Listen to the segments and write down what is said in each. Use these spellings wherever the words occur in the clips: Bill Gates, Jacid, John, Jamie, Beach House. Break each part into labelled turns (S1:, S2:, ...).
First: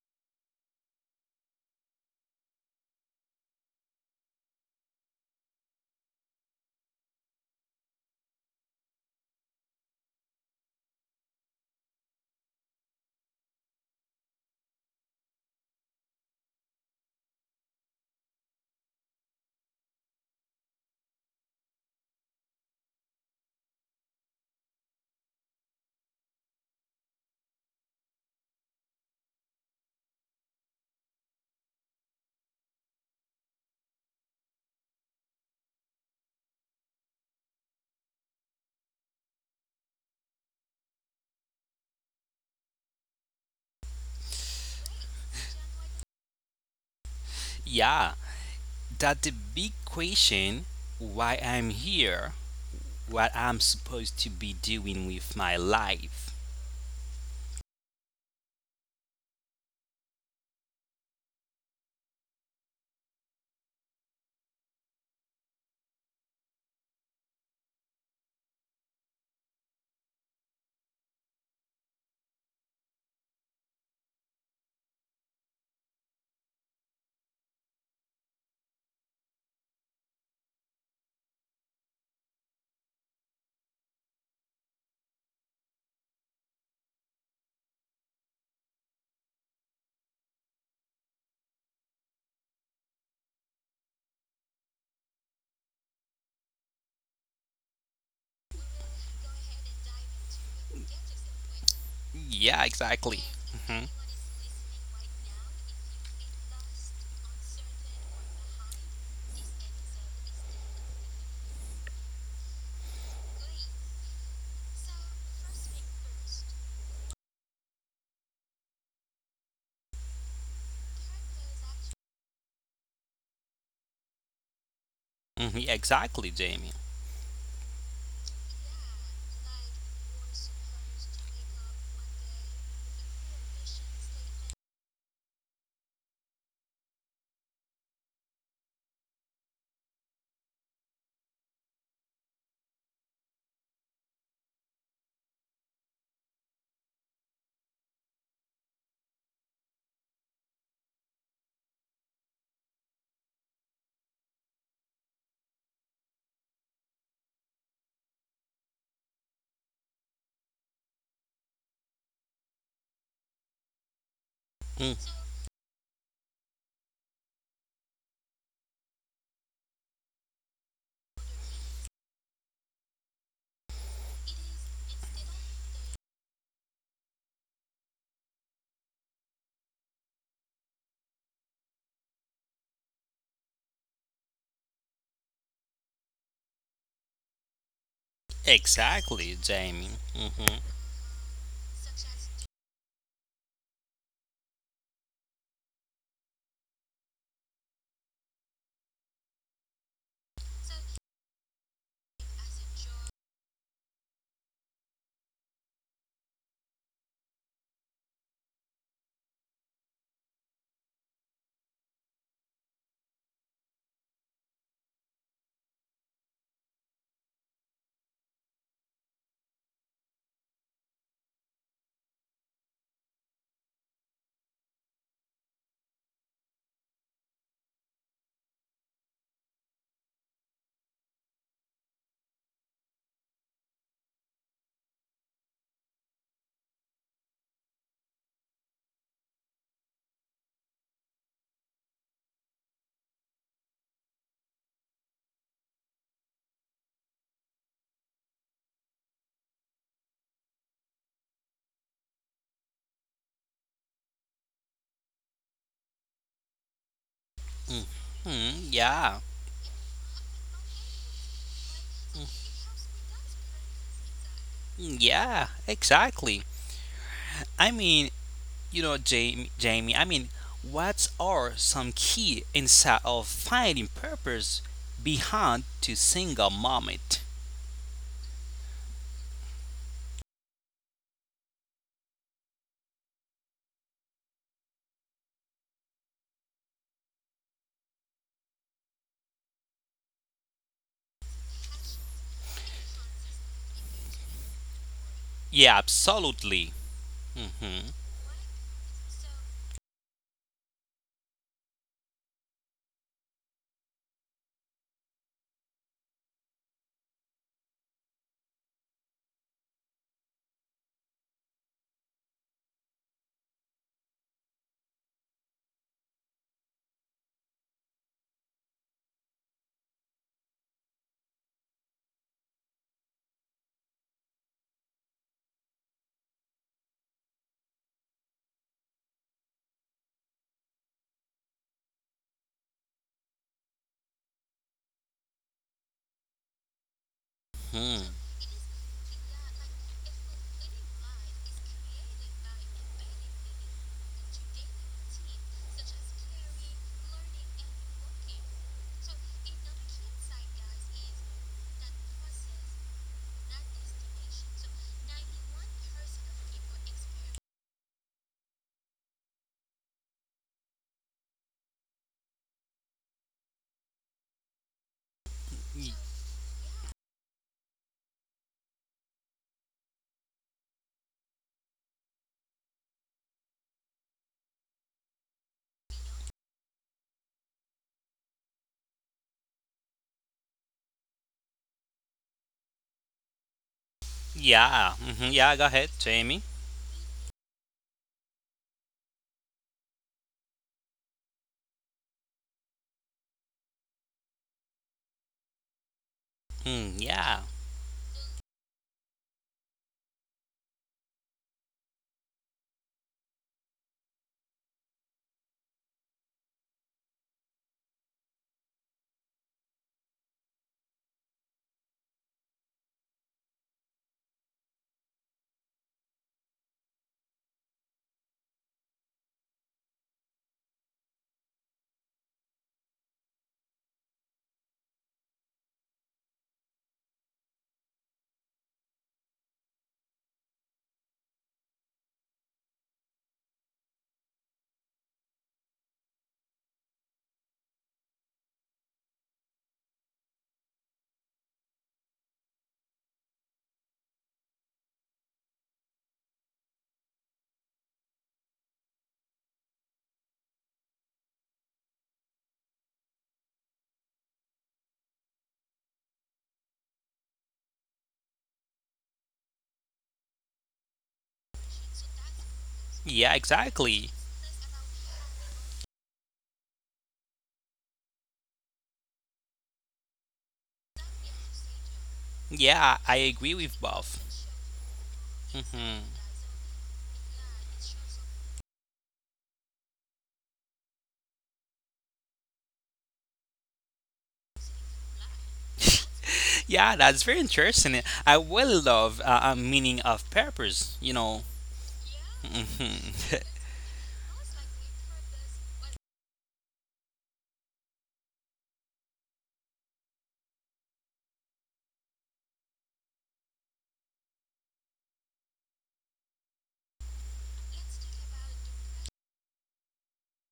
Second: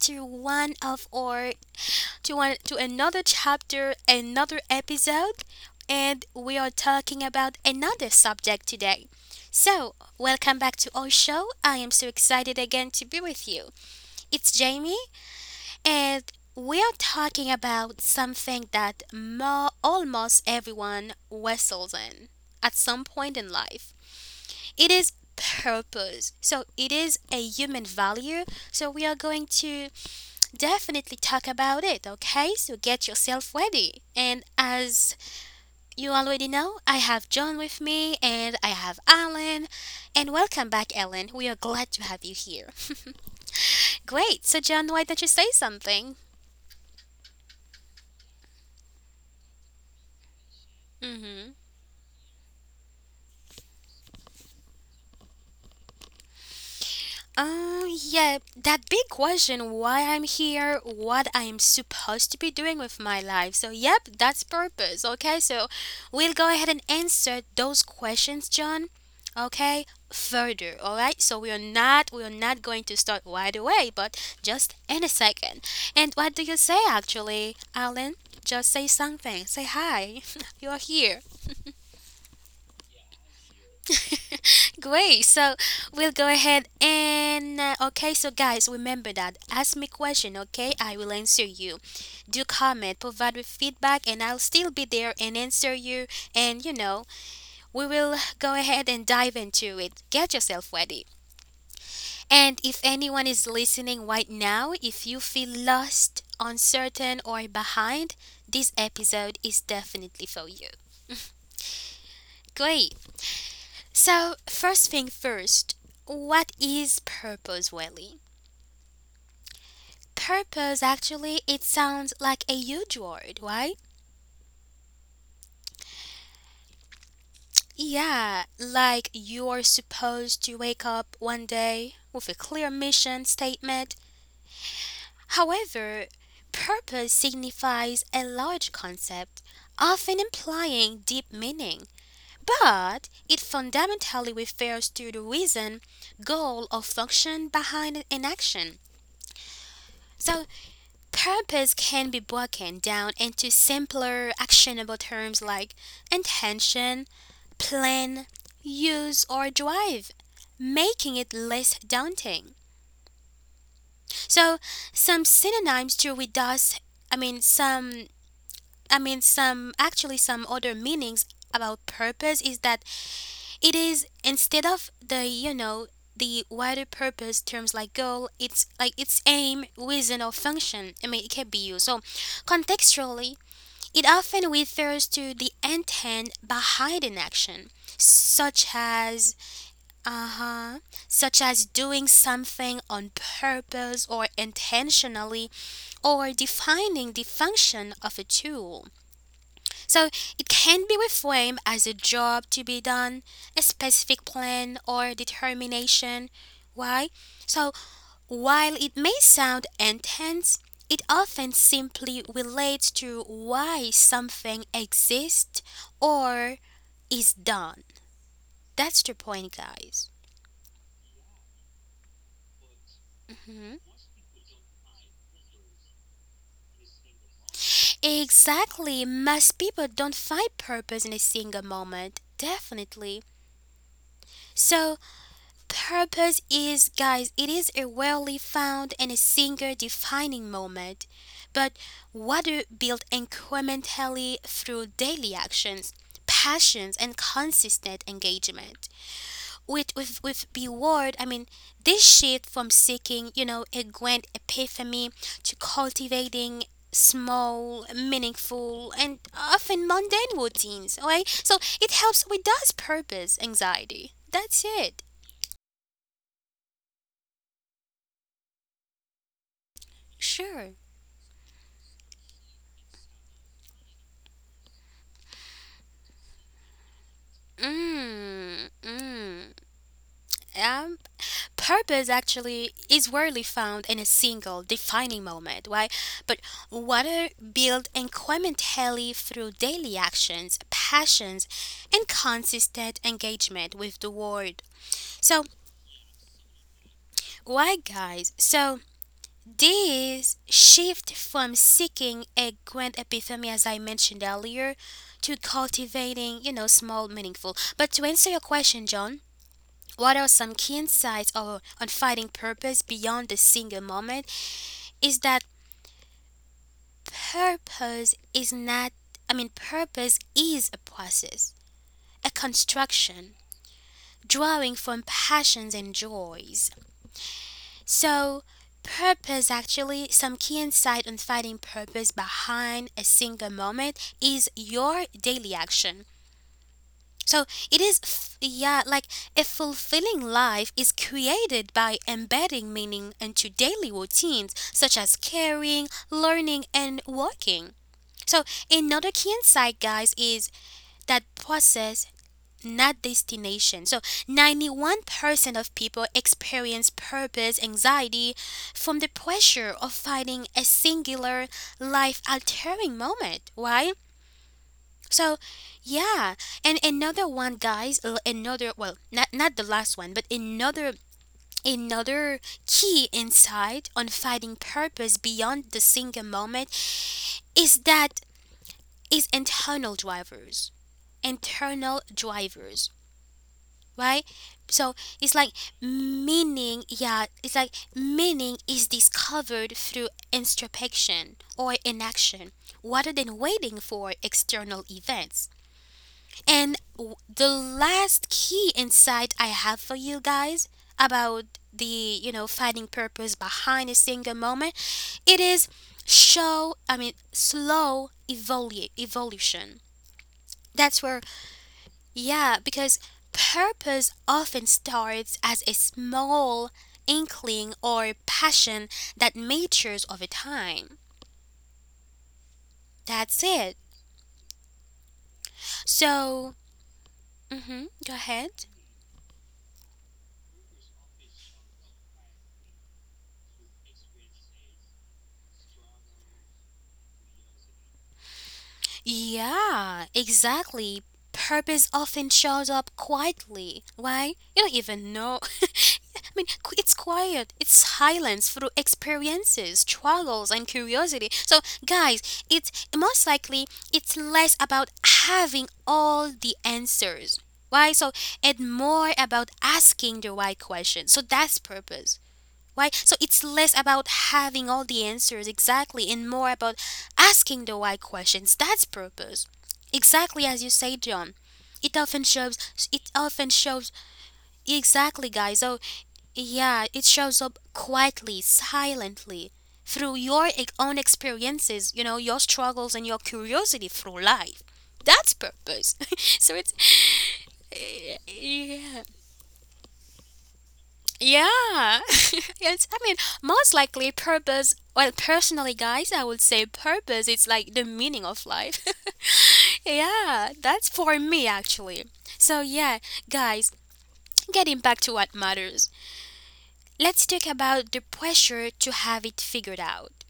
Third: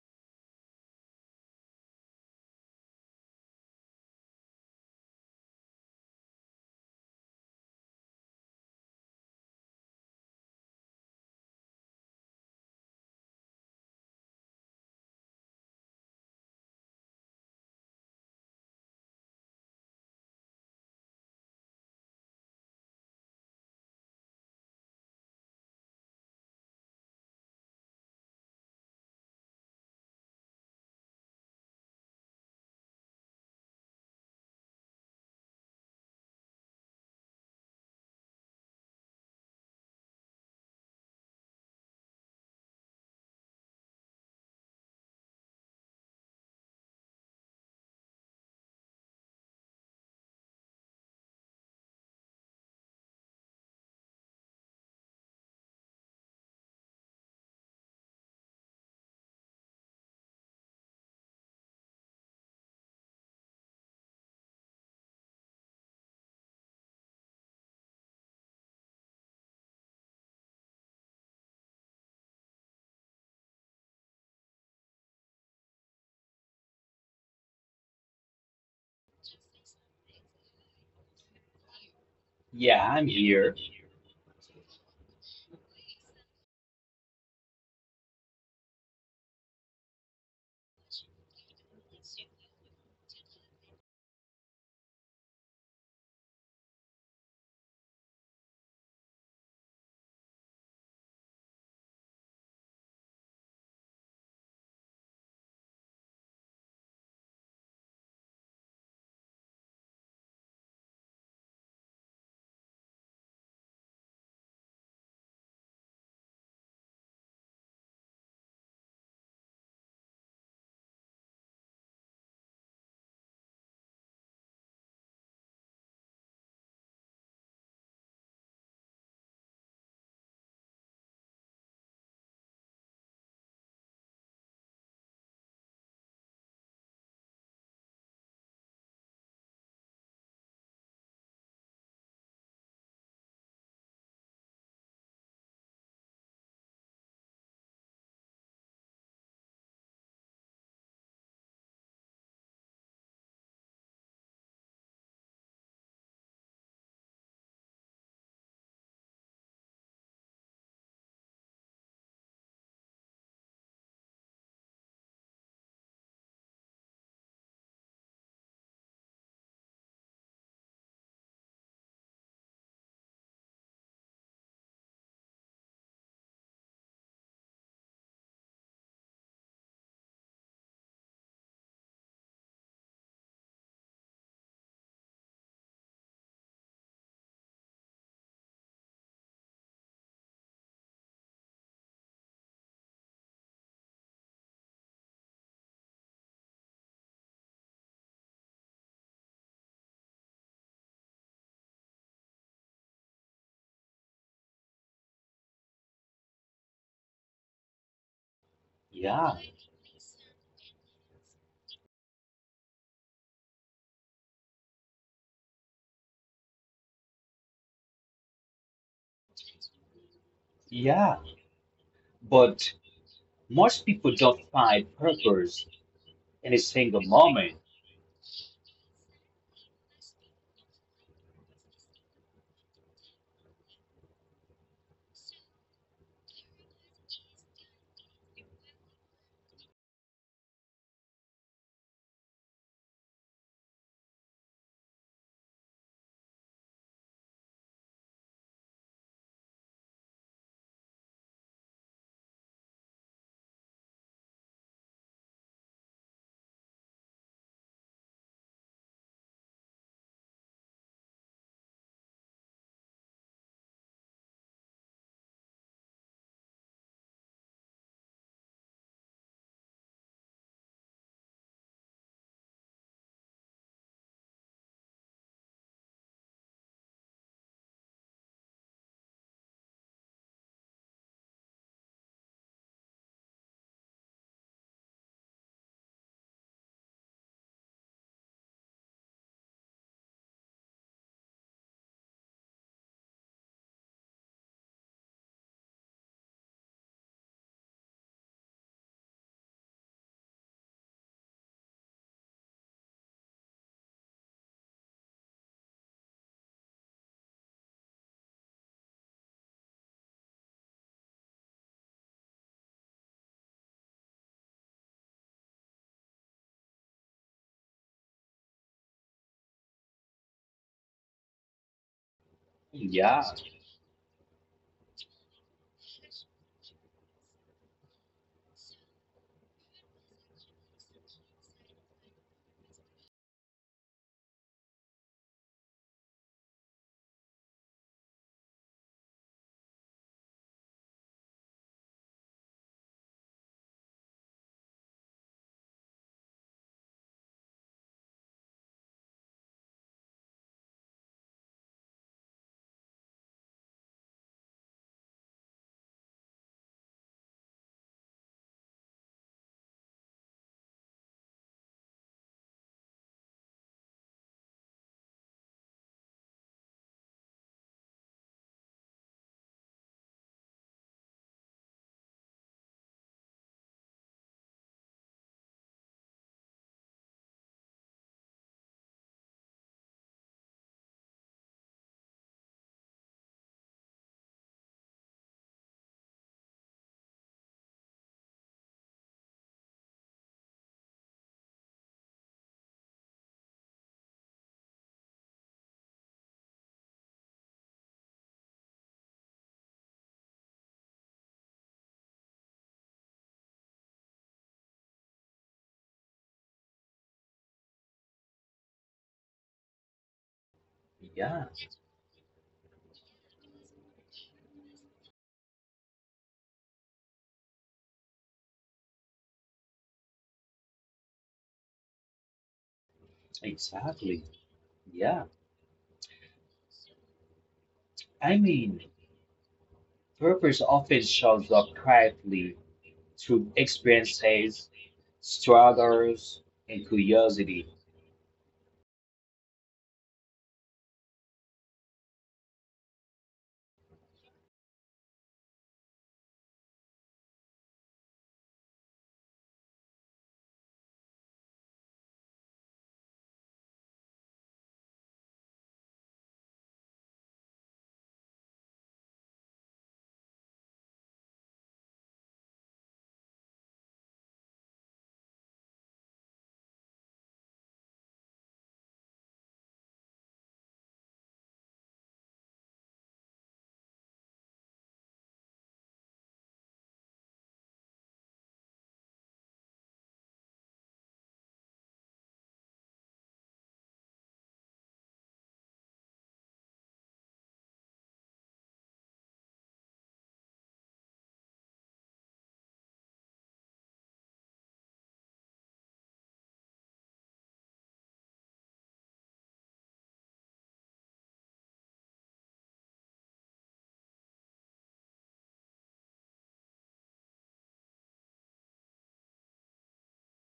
S1: to one of our to one to another chapter, another episode, and we are talking about another subject today. So, welcome back to our show. I am so excited again to be with you. It's Jamie and we are talking about something that almost everyone wrestles in at some point in life. It is purpose. So it is a human value. So we are going to definitely talk about it, okay? So get yourself ready. And as you already know, I have John with me and I have Alan. And welcome back, Ellen. We are glad to have you here. Great. So John, why don't you say something?
S2: Yeah, that the big question why I'm
S1: Mm-hmm.
S2: here, what I'm supposed to be doing with my life.
S1: Yeah, that big question why I'm here, what I'm supposed to be doing with my life. So, yep, that's purpose. Okay, so we'll go ahead and answer those questions, John. Okay, further. All right, so we are not going to start right away, but just in a second. And what do you say actually, Alan? Just say something. Say hi. You're here.
S3: Yeah, I'm here.
S1: Great. So we'll go ahead and okay. So guys, remember that ask me question. Okay, I will answer you. Do comment, provide with feedback, and I'll still be there and answer you. And we will go ahead and dive into it. Get yourself ready.
S2: Yeah,
S1: And
S2: exactly.
S1: if anyone
S2: hmm
S1: is listening right now, if you feel lost, uncertain, or behind, this episode is definitely for you. Great. So first thing first, what is purpose, Welly? Purpose actually it sounds like a huge word, right?
S2: Exactly, Jamie.
S1: Yeah, like you're supposed to wake up one day with a clear mission statement. However, purpose signifies a large concept, often implying deep meaning, but it fundamentally refers to the reason, goal, or function behind an action. So purpose can be broken down into simpler, actionable terms like intention, plan, use, or drive, making it less daunting. So,
S2: Mm,
S1: some synonyms to reduce, I mean, some, I mean, some, actually, some other meanings about purpose is that it is instead of the wider purpose terms like goal, it's like its aim, reason, or function. I mean, it can be used. So, contextually, it often refers to the intent behind an action, such
S2: Exactly,
S1: as
S2: Jamie. hmm
S1: uh-huh, such as doing something on purpose or intentionally or defining the function of a tool. So it can be reframed as a job to be done, a specific plan or determination. Why? So while it
S3: Yeah,
S1: may sound intense, it often simply relates to why something exists or is done. That's the point, guys.
S3: yeah. But most
S1: Mhm.
S3: people don't find purpose in a single moment.
S1: Exactly. Most people don't find purpose in a single moment. Definitely. So, purpose is, guys, it is a rarely found and a single defining moment, but water built incrementally through daily actions, passions, and consistent engagement. With reward, I mean, this shift from seeking, a grand epiphany to cultivating small, meaningful,
S2: Yeah,
S1: and often mundane routines. Right, so it helps with does purpose anxiety. That's it.
S2: yeah, exactly. I mean, Jamie,
S1: Sure.
S2: what are some key insight of finding purpose behind to single moment?
S1: Mm, mm. Um, Purpose actually is rarely found in a single defining moment, right? But water built incrementally through daily actions, passions, and consistent engagement with the world.
S2: Yeah,
S1: So,
S2: absolutely. Mm-hmm.
S1: why, guys? So, this shift from seeking a grand epiphany, as I mentioned earlier, to cultivating, small, meaningful. But to answer your question, John, what are some key insights or on finding purpose beyond the single moment is that purpose is not, I mean, purpose is a process, a
S3: Yeah,
S1: construction, drawing from passions and joys. So, purpose actually, some key insight on finding purpose behind a single moment is your daily action. So
S2: Hmm.
S1: it is, yeah, like a fulfilling life is created by embedding meaning into daily routines such as caring, learning, and working. So another key insight, guys, is that process, not destination. So 91% of people experience purpose anxiety from the pressure of finding a singular life altering moment. Why? So,
S2: Y-
S1: yeah, and another one, guys. Another, well, not the last one, but another another key insight on finding purpose beyond the single moment is that is internal drivers, right?
S2: Yeah.
S1: So
S2: hmm
S1: it's
S2: Yeah, go
S1: like
S2: ahead, Jamie.
S1: meaning, yeah, it's like meaning is discovered through introspection or inaction, rather than waiting for external events. And
S2: Hmm. Yeah.
S1: the last key insight I have for you guys about the, finding purpose behind a single moment, it is show, I mean, slow evolution. That's where,
S3: yeah,
S1: yeah, because purpose often starts as a small inkling or passion that matures over time. That's it.
S3: exactly. Yeah.
S1: So,
S3: I
S1: go
S3: mean,
S1: ahead.
S3: purpose often shows up quietly through experiences, struggles, and curiosity.
S1: Yeah, exactly. Purpose often shows up quietly. Why? You don't even know. I mean, it's quiet. It's silence through experiences, struggles, and curiosity. So, guys, it's most likely it's less about having all the answers. Why? So, and more about asking the right question. So that's purpose. Why?
S2: Yeah,
S1: So it's less
S2: exactly.
S1: about having all the answers exactly and more about asking the why questions. That's purpose. Exactly as you say, John. It often shows
S2: Yeah, I
S1: it
S2: agree
S1: often
S2: with
S1: shows
S2: both.
S1: exactly, guys. So
S2: Hmm
S1: yeah, it shows up quietly, silently through your own experiences, your struggles and your curiosity through life. That's purpose. So
S2: Yeah,
S1: it's
S2: that's very interesting. I will love
S1: yeah.
S2: a meaning of purpose, you know.
S1: Yeah, yes. I
S2: Hmm
S1: mean, most likely purpose. Well, personally, guys, I would say purpose is like the meaning of life. Yeah, that's for me actually. So yeah, guys, getting back to what matters. Let's talk about the pressure to have it figured out.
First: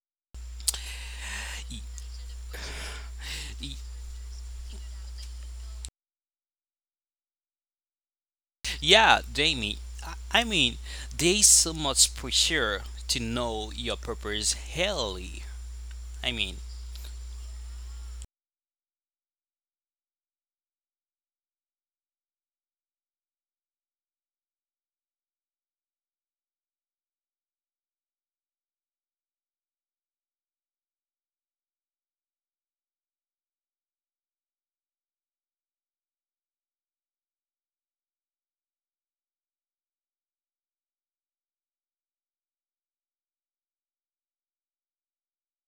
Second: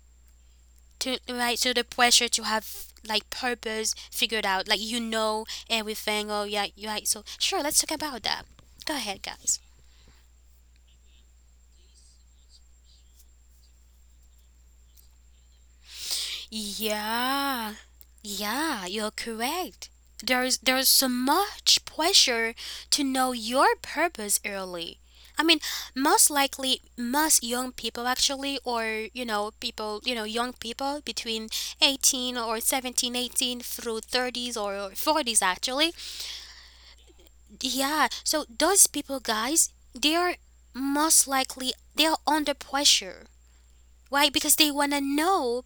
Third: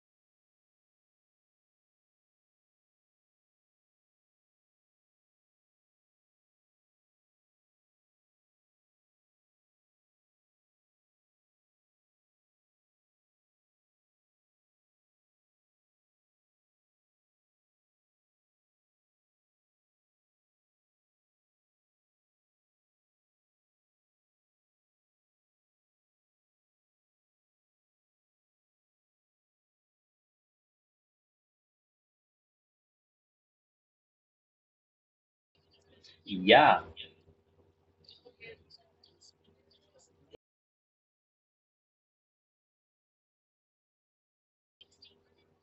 S1: To Right, so
S2: Y-
S1: the pressure to have like
S2: y-
S1: purpose figured out, like you know everything. Oh yeah, you right. So sure, let's talk about that. Go
S2: yeah,
S1: ahead, guys.
S2: Jamie. I I mean, there's so much pressure to know your purpose early. I mean,
S1: Yeah, yeah, you're correct. There's so much pressure to know your purpose early. I mean, most likely, most young people actually, or people, young people between 18 or 17, 18 through 30s or 40s actually.
S3: Yeah,
S1: Yeah, so those people, guys, they are most likely they are under pressure. Why? Because they want to know.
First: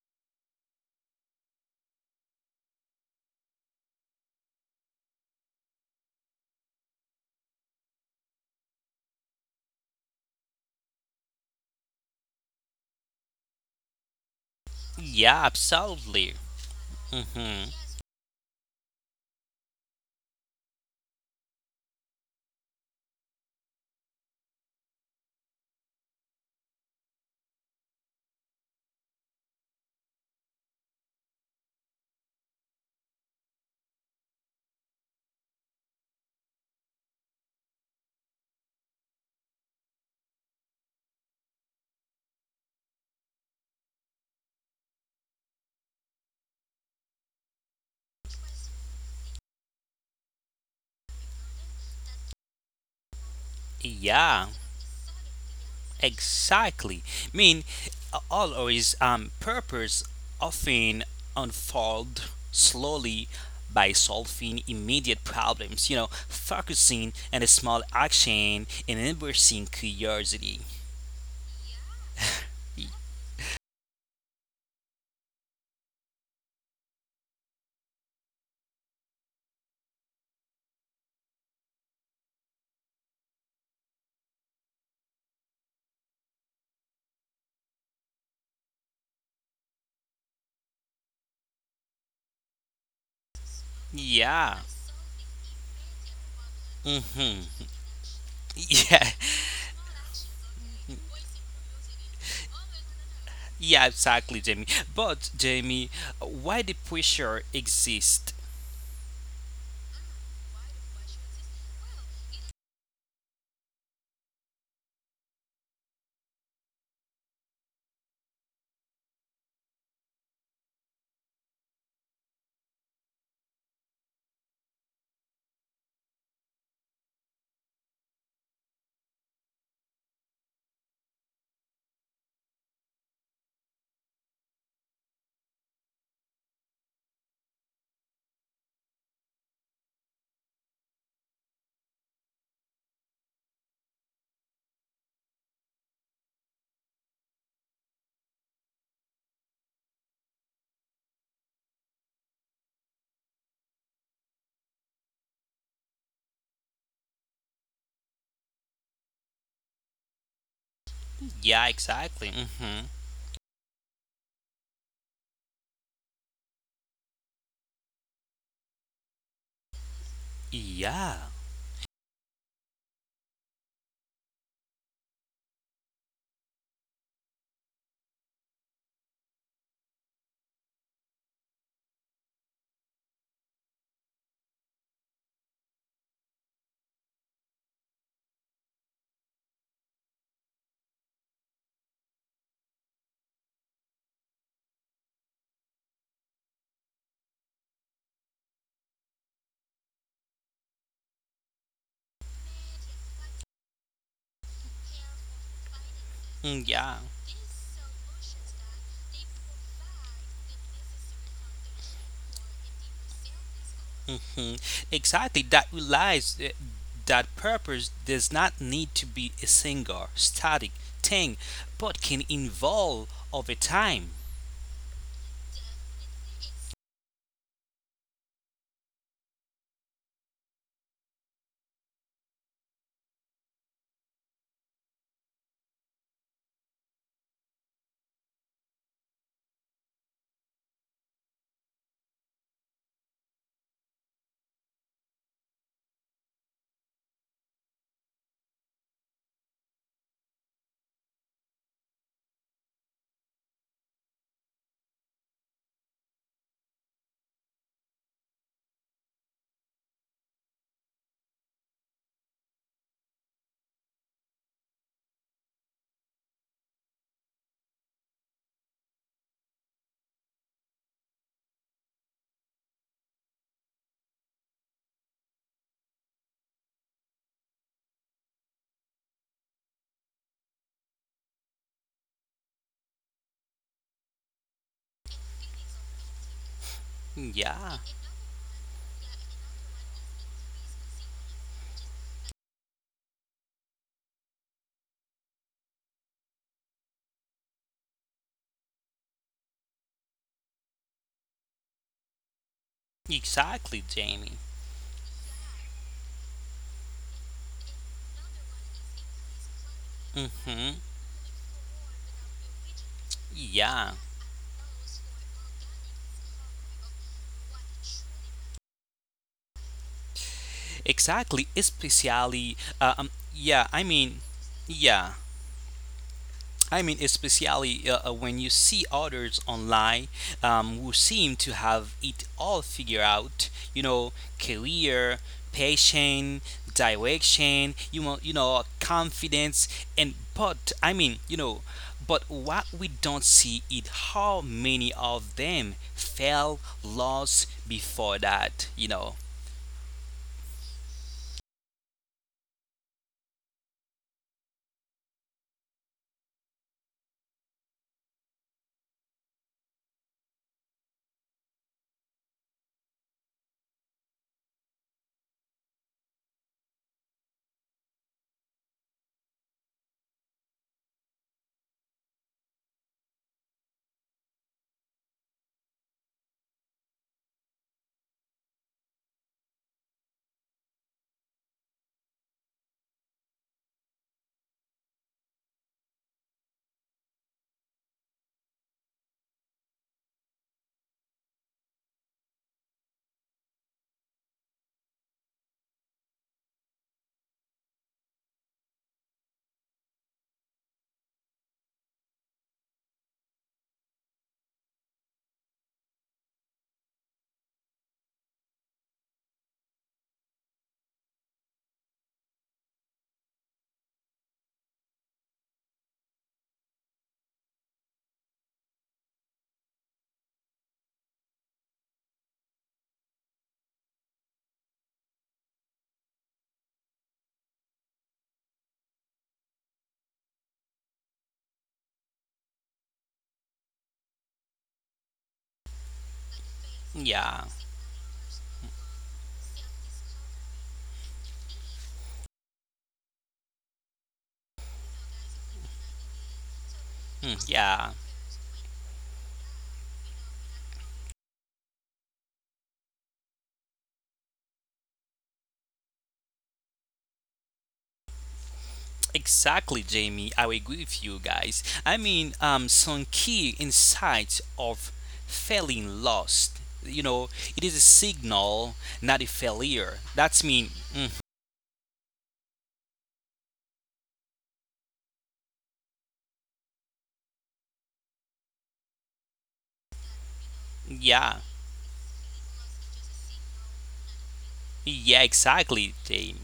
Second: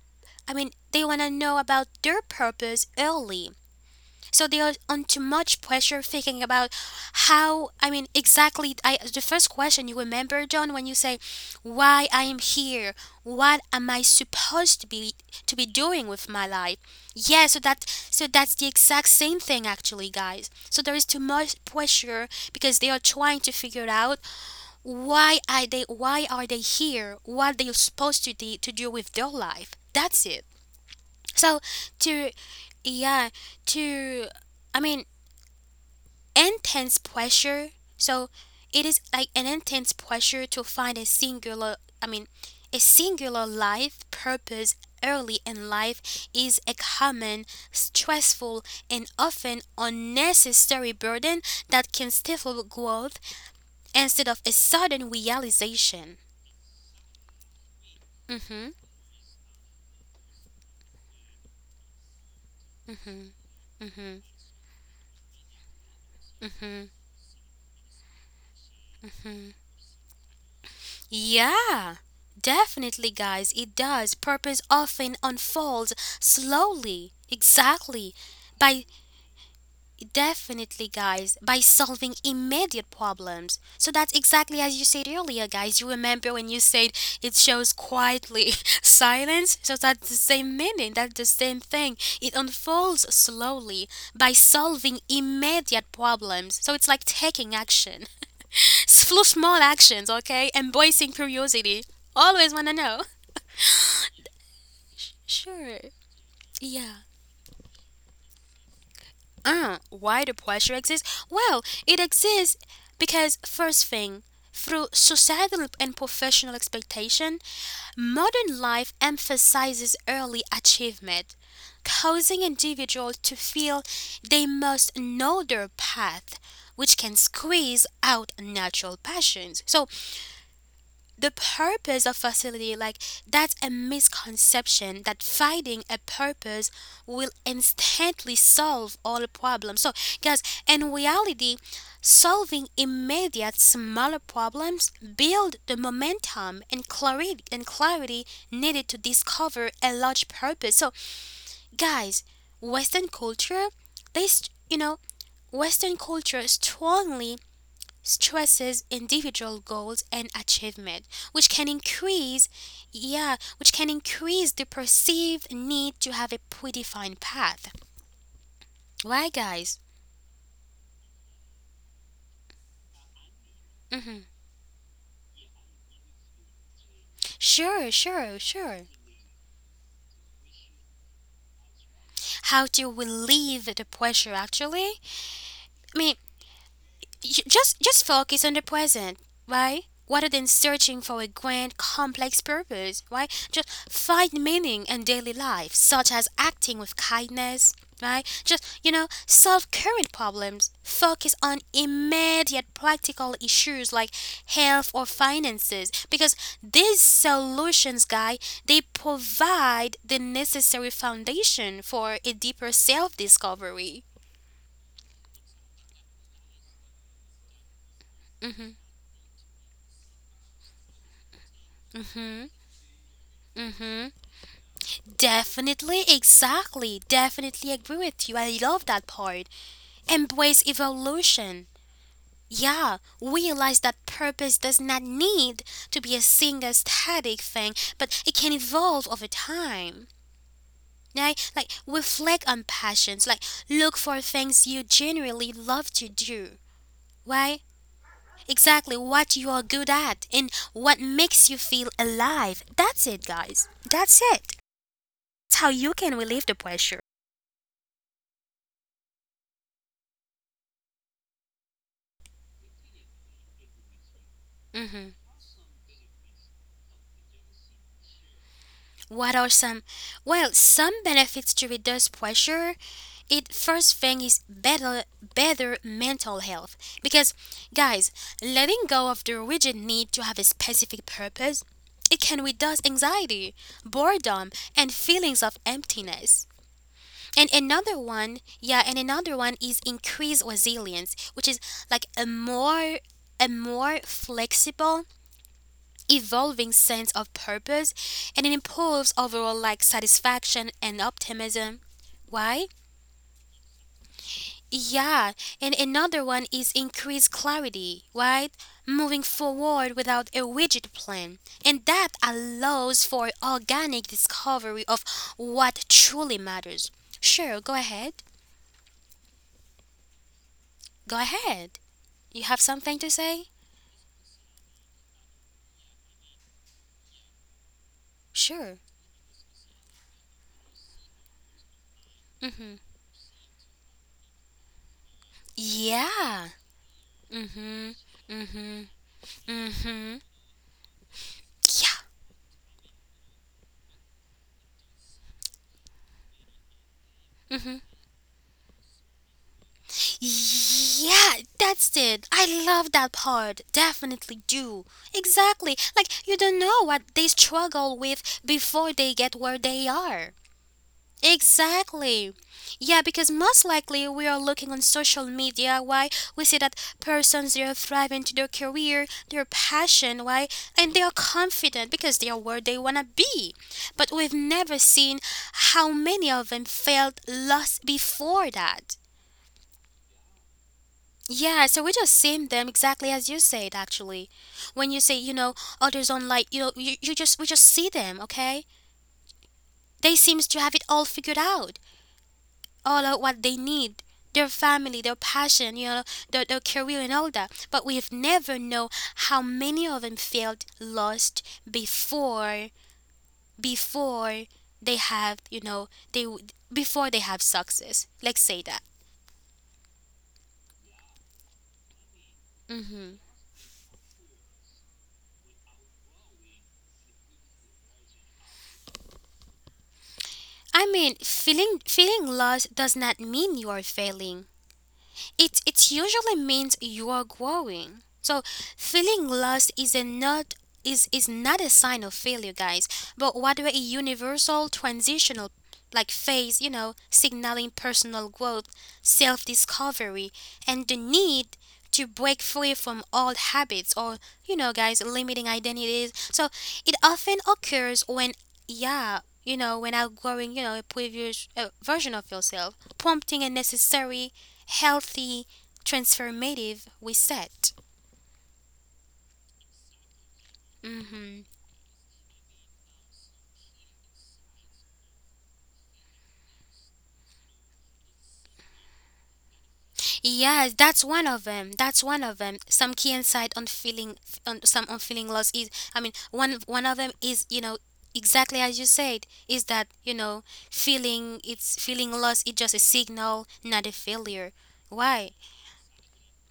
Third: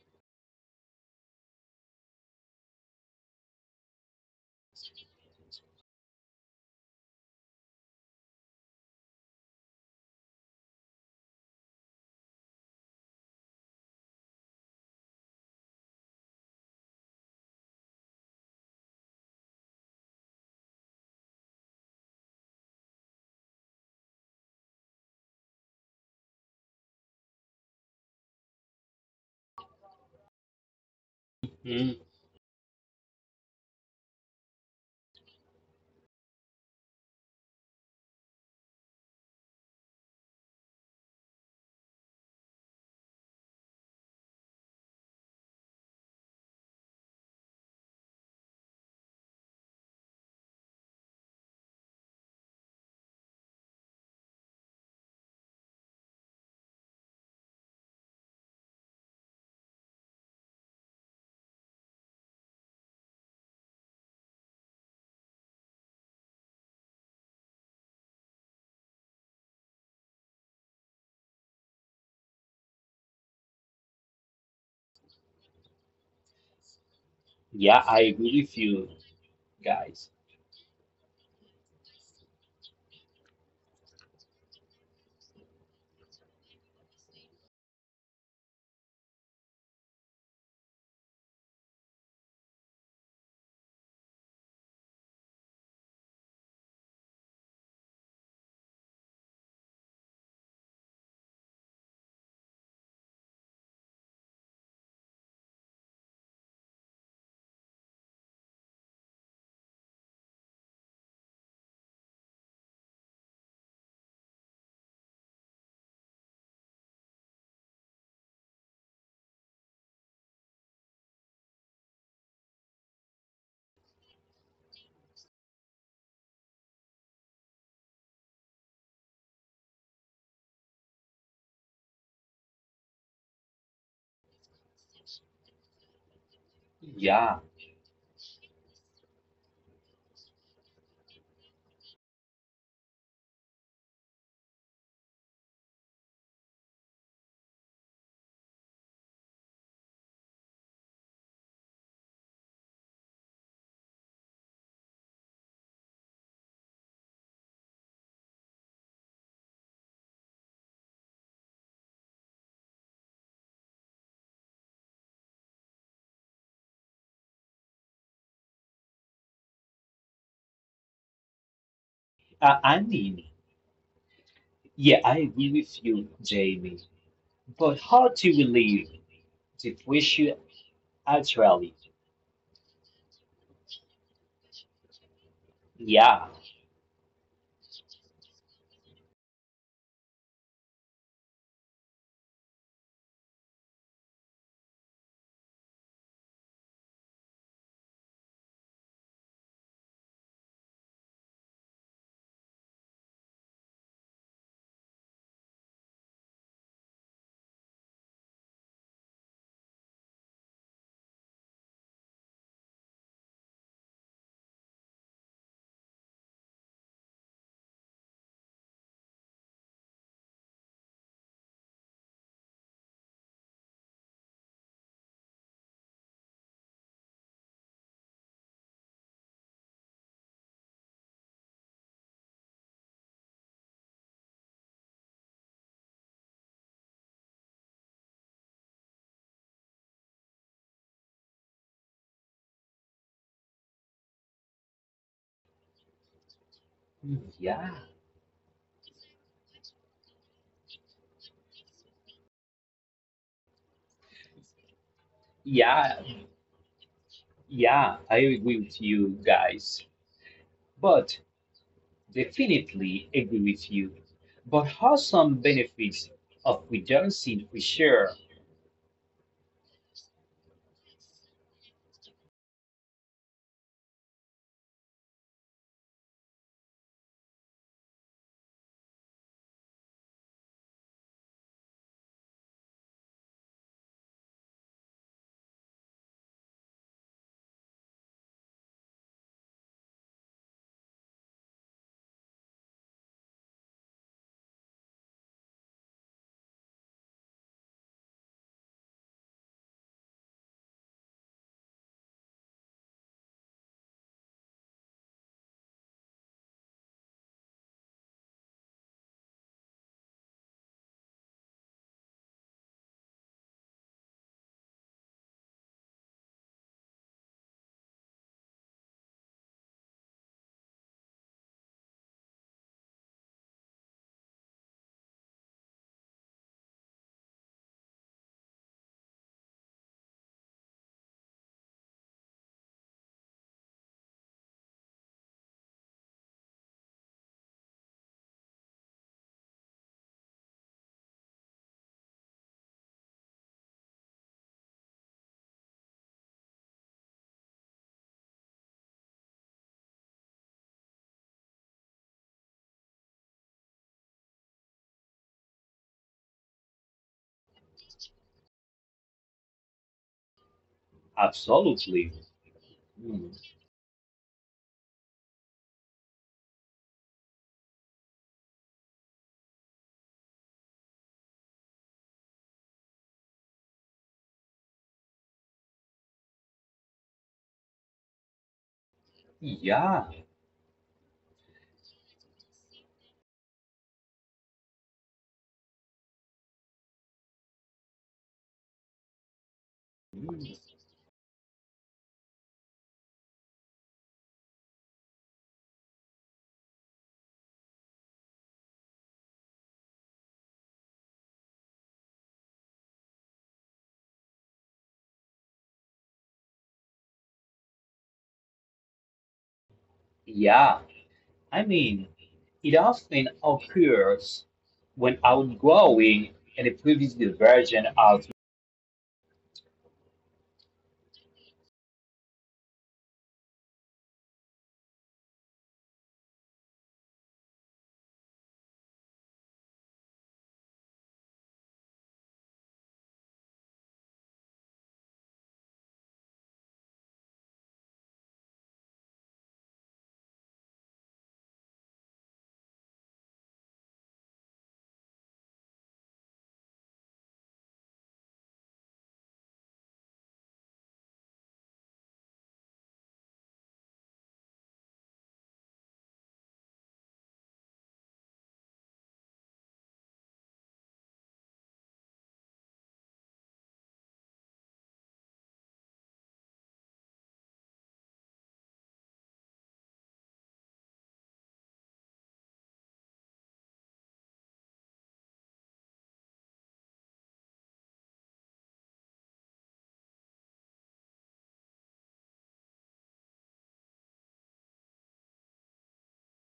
S1: I mean, they want to know about their purpose early. So they are under much pressure thinking about how, I mean, exactly. The first question you remember, John, when you say, why I am here? What am I supposed
S2: yeah,
S1: to be doing with
S2: absolutely.
S1: my life? Yeah, so
S2: Hmm
S1: that's the exact same thing actually, guys. So there is too much pressure because they are trying to figure out why are they here? What they're supposed to do with their life? That's it. So
S3: mm,
S1: to yeah, to I mean, intense pressure. So it is like an intense pressure to find a singular, I mean a singular life purpose early in life is a common, stressful, and often unnecessary burden that can stifle growth instead of a
S2: Yeah,
S1: sudden realization.
S2: Exactly. mean,
S1: Mm-hmm.
S2: always purpose often unfold slowly by
S1: Mm-hmm.
S2: solving immediate problems, you know,
S1: Mm-hmm.
S2: focusing on a small action and embracing curiosity.
S1: Yeah.
S2: Y-
S1: Definitely, guys, it does. Purpose often unfolds slowly.
S3: yeah,
S1: Exactly.
S3: I agree with
S1: By
S3: you guys.
S1: definitely, guys, by solving immediate problems. So that's exactly as you said earlier, guys. You remember when you said it shows quietly silence? So that's the same meaning. That's the same thing. It unfolds slowly by
S2: Yeah.
S1: solving immediate problems. So it's like taking
S2: Mm-hmm.
S1: action.
S2: Yeah,
S1: Through small actions, okay? Embracing curiosity. Always want to know.
S2: yeah, exactly, Jamie. But,
S1: Sure.
S2: Jamie, why the
S1: Yeah.
S2: pressure exists?
S1: Why the pressure exists? Well, it exists because, first thing, through societal and professional expectation, modern life emphasizes early achievement, causing individuals to feel they must know their path, which can squeeze out natural passions. So, the purpose of facility like that's a misconception that finding a purpose will
S3: Yeah,
S1: instantly solve all problems. So, guys, in reality, solving immediate smaller problems build the momentum and clarity needed to discover a large purpose. So, guys, western culture, this you know western culture strongly stresses individual goals and achievement, which can
S2: Yeah, exactly.
S1: increase,
S2: Mm-hmm.
S1: yeah, which can increase the perceived need to have a predefined path. Why, guys?
S2: Yeah,
S3: I mean,
S1: hmm
S3: yeah, I agree with you, Jamie. But
S1: Sure,
S3: how
S1: sure,
S3: do we
S1: sure.
S3: live? The fish actually,
S1: How to relieve the pressure, actually? I mean,
S3: yeah,
S1: just focus on the present, right? Rather than searching for a grand, complex purpose, right? Just find meaning in daily life, such as acting with kindness, right? Just, solve current problems. Focus on immediate practical issues like health or finances, because
S2: mm,
S1: these
S2: yeah.
S1: solutions, guy, they provide the necessary foundation for a deeper self discovery.
S2: Mhm. Exactly. That realize that purpose does not need to be a single, static thing, but can evolve over
S1: Mm hmm.
S2: time.
S1: Definitely, exactly. Definitely agree with you. I love that part. Embrace evolution. Yeah, realize that purpose does not need to be a single static thing, but it can evolve over time. Right? Like, reflect on passions. Like, look for things you genuinely love to do. Right?
S3: yeah,
S1: Exactly what you are good at and what makes you feel alive. That's it, guys. That's it. That's how you
S3: yeah,
S1: can relieve the pressure.
S3: yeah, I agree with you guys, but definitely agree with you. But how
S1: Mm-hmm.
S3: some benefits of redundancy we share?
S1: What are some? Well, some benefits to reduce pressure. It first thing is better mental health because, guys, letting go of the rigid need to have a specific purpose, it can reduce anxiety, boredom, and feelings of emptiness. And
S2: Yeah.
S1: another one, yeah, and another one is increased resilience, which is like a more flexible evolving sense of purpose, and it improves overall like satisfaction and optimism. Why?
S2: Exactly, Jamie.
S1: Yeah, and another one is increased clarity, right? Moving forward
S2: Hmm
S1: without a rigid plan. And that
S2: Yeah.
S1: allows for organic discovery of what truly matters. Sure, go ahead.
S2: Exactly.
S1: Go
S2: Especially.
S1: ahead.
S2: Yeah.
S1: You have something to say?
S2: Yeah. Especially when you see others
S1: Sure.
S2: online who seem to have it all figured out, you know, career, passion,
S1: Yeah.
S2: direction,
S1: Mm. Mhm. Mm. Mhm.
S2: confidence, and
S1: Mm.
S2: but
S1: Mhm.
S2: I mean, you know, but
S1: Yeah.
S2: what we don't see is how many of them fell lost
S1: Mm-hmm.
S2: before that, you know.
S1: Yeah, that's it. I love that part. Definitely do. Exactly. Like, you don't know what they struggle with before they get where they are.
S3: Absolutely.
S1: Exactly. Yeah,
S3: Mm,
S1: because most likely we are looking on social media, why we see that persons they are thriving to their career, their passion, why, and they are confident because they are where they wanna be. But we've never seen how many of them felt lost before that.
S3: yeah,
S1: Yeah, so we just seen them exactly as you said actually. When you say, you know, others online, you know, you just we just see them, okay? They seems
S3: mm,
S1: to have it all figured out. All out what they need, their family, their passion, you know, their career and all that. But we've never know how many of them felt lost before they have, you know, they before they have success. Let's say that.
S3: yeah. I mean, it
S1: Mm-hmm.
S3: often occurs when outgrowing and a previous version of.
S1: I mean, feeling lost does not mean you are failing. It usually means you are growing. So feeling lost is not a sign of failure, guys, but rather a universal transitional like phase, you know,
S2: Yeah,
S1: signaling personal growth, self-discovery, and the need to break free from old habits or, you know, guys, limiting identities. So it often
S2: Mm,
S1: occurs
S2: yeah.
S1: when, outgrowing, you know, a previous version of yourself, prompting a necessary, healthy, transformative reset.
S2: Exactly, Jamie. I agree with you
S1: Mm-hmm.
S2: guys. Some key insights of feeling lost. You know, it is a signal, not a failure. That's
S1: Yes,
S2: mean.
S1: that's
S2: Mhm,
S1: one of them. That's one of them. Some key insight on feeling loss is. I mean, one of them is, you know, exactly as you said, is that, you know, feeling
S2: Yeah.
S1: it's feeling loss is just a signal, not a failure.
S2: Yeah,
S1: Why?
S2: exactly, Jamie.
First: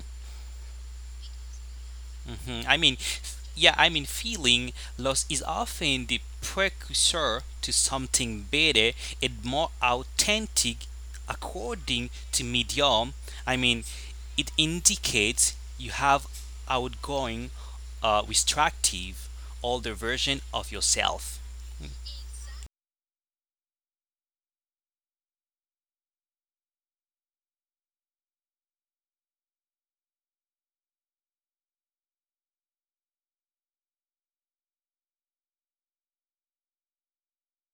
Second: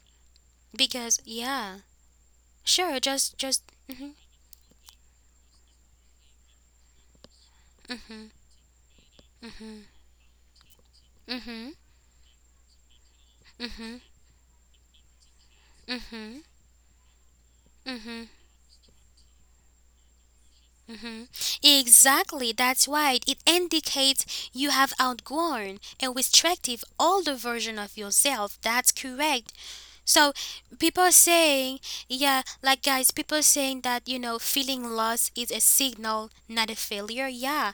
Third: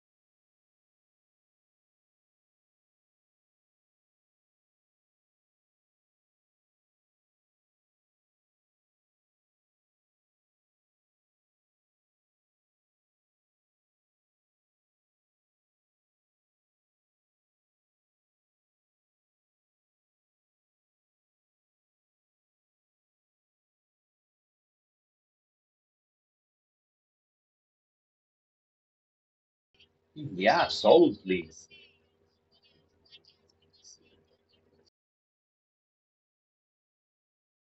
S1: Because yeah,
S2: Hmm
S1: sure, just just. Mm-hmm.
S2: feeling loss is often the precursor to something better and more authentic,
S1: Mm-hmm.
S2: according to Medium. I mean,
S1: Mm-hmm.
S2: it indicates you have
S1: Mm-hmm,
S2: outgoing,
S1: mm-hmm,
S2: restrictive, older version of
S1: mm-hmm.
S2: yourself.
S1: Exactly, that's right. It indicates you have outgrown a restrictive older version of yourself. That's correct. So
S3: Yeah,
S1: people
S3: absolutely.
S1: saying, yeah, like guys, people saying that, you know, feeling lost is a signal, not a failure. Yeah,